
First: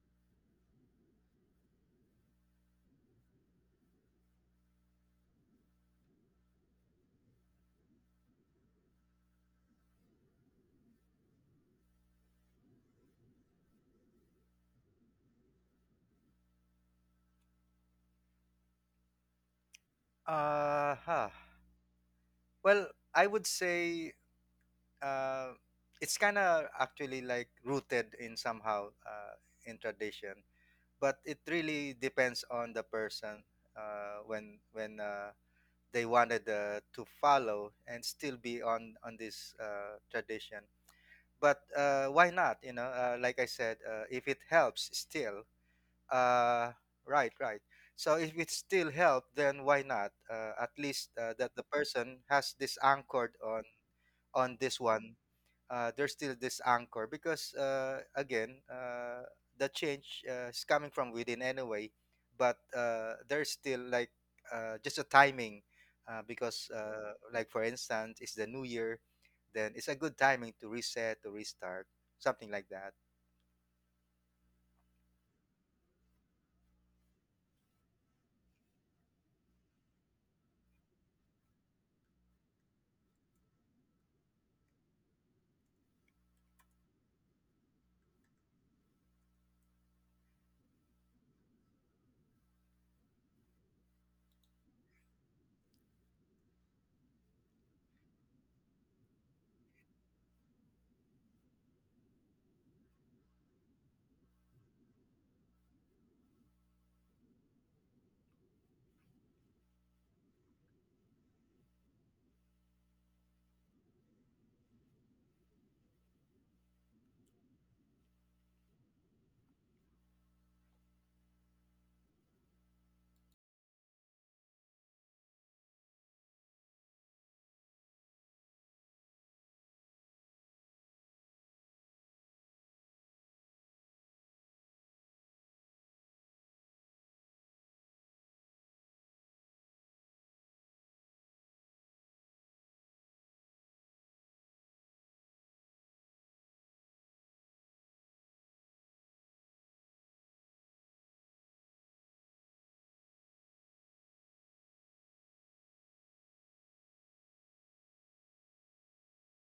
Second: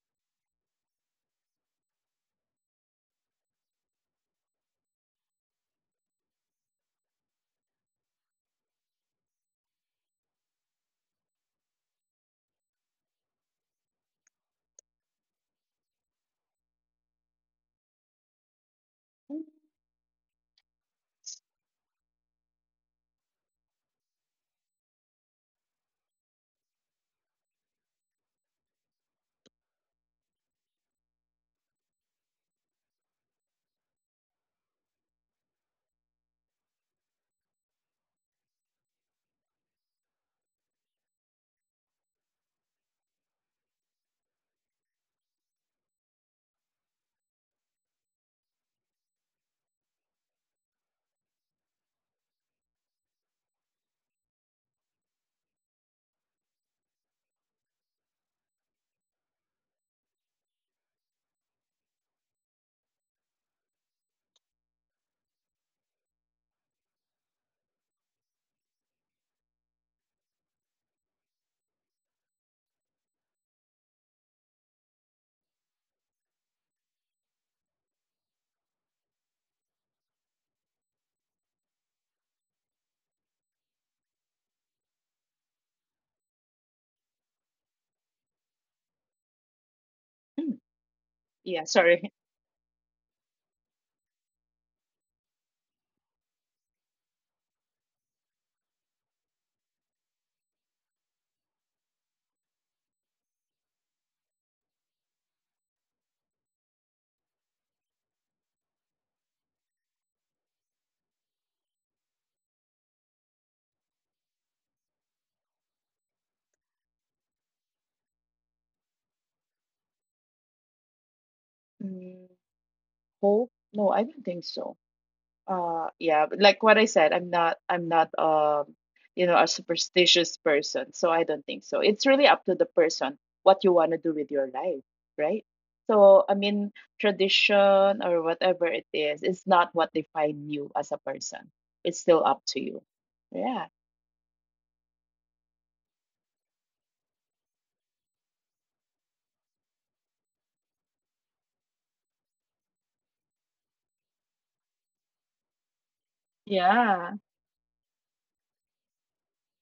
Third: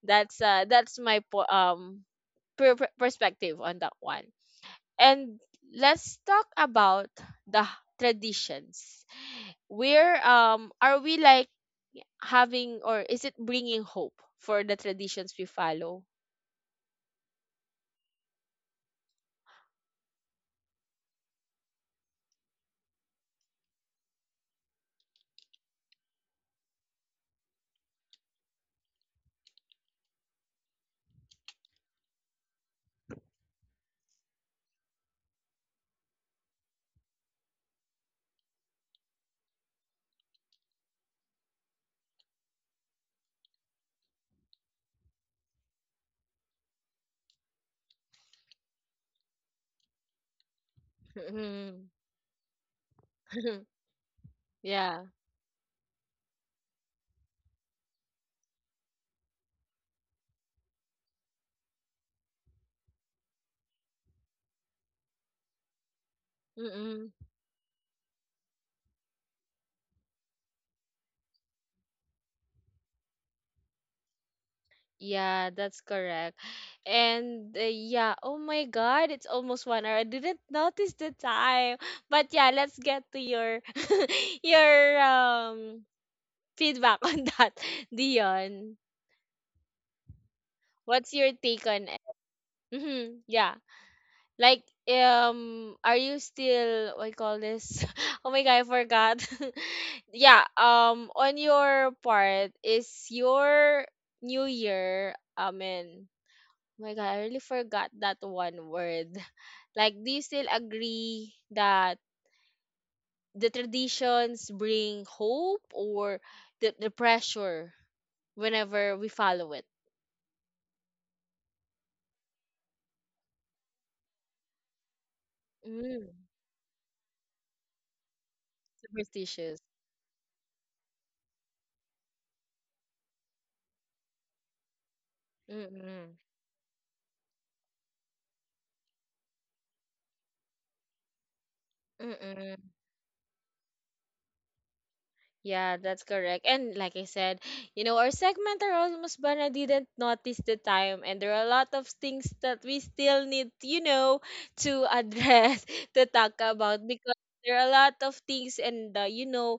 that's my perspective on that one. And let's talk about the traditions. We're, are we like having or is it bringing hope for the traditions we follow? Mm-mm. Huh. Well, I would say uh, it's kind of actually like rooted in somehow, in tradition, but it really depends on the person when they wanted to follow and still be on this tradition. But why not? You know, like I said, if it helps, still, uh, right, right. So if it still help, then why not? At least that the Mm. person has this anchored on on this Yeah. one, there's still this anchor, because again the change is coming from within anyway, but there's still like just a timing, because Mm-mm. like for instance, it's the new year, then it's a good timing to reset, to restart, something like that. Yeah, that's correct. And yeah, oh my God, it's almost 1 hour. I didn't notice the time. But yeah, let's get to your your, feedback on that, Dion. What's your Yeah, take on it? sorry. Mm-hmm. Yeah. Like, are you still, what you call this? Oh my god, I forgot. Yeah. On your part, is your New Year? I mean, oh my god, I really forgot that one word. Like, do you still agree that the traditions bring hope, or the pressure whenever we follow it? Mm, hope? No, I don't think so. Mm, Yeah, but like what I said, I'm not, a superstitious. superstitious person, so I don't think so. It's really up to the person what you want to do with your life, right? Mm-mm. So, I mean, tradition or whatever it is, it's not what define you as a person. It's still up to you. Yeah. Yeah, that's correct. And like I said, you know, our segment are almost, but didn't notice the time, and there are a lot of things that we still need, you know, to address, to talk about, Yeah. because there are a lot of things and, you know,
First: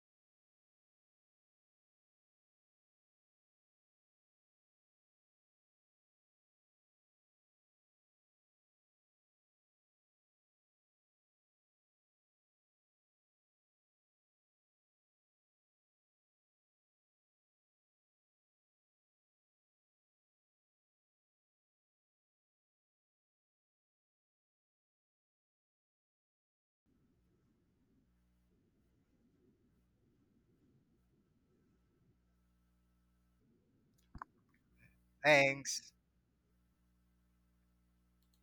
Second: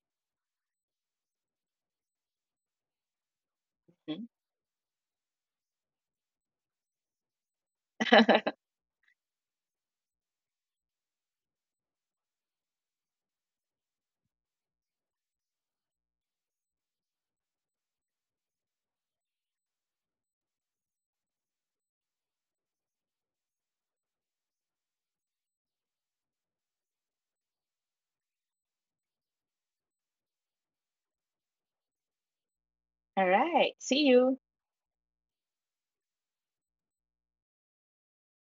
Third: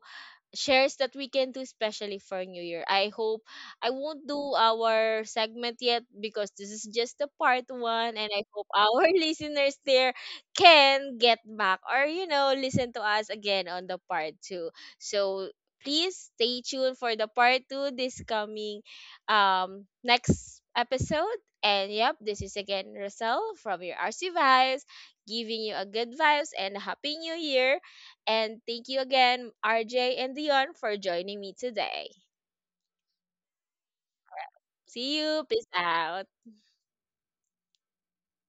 shares that we can do, especially for new year. I hope I Mhm. won't do our segment yet, because this is just the part one, and I hope our listeners there can get back or, you know, listen to us again on the part two. So please stay tuned for the part two this coming, next episode. And yep, this is again Rosel from your RC Vibes, giving you a good vibes and a happy new year, and thank you again, RJ and Dion, for joining me today. All right. See you. See you. Peace Thanks. out.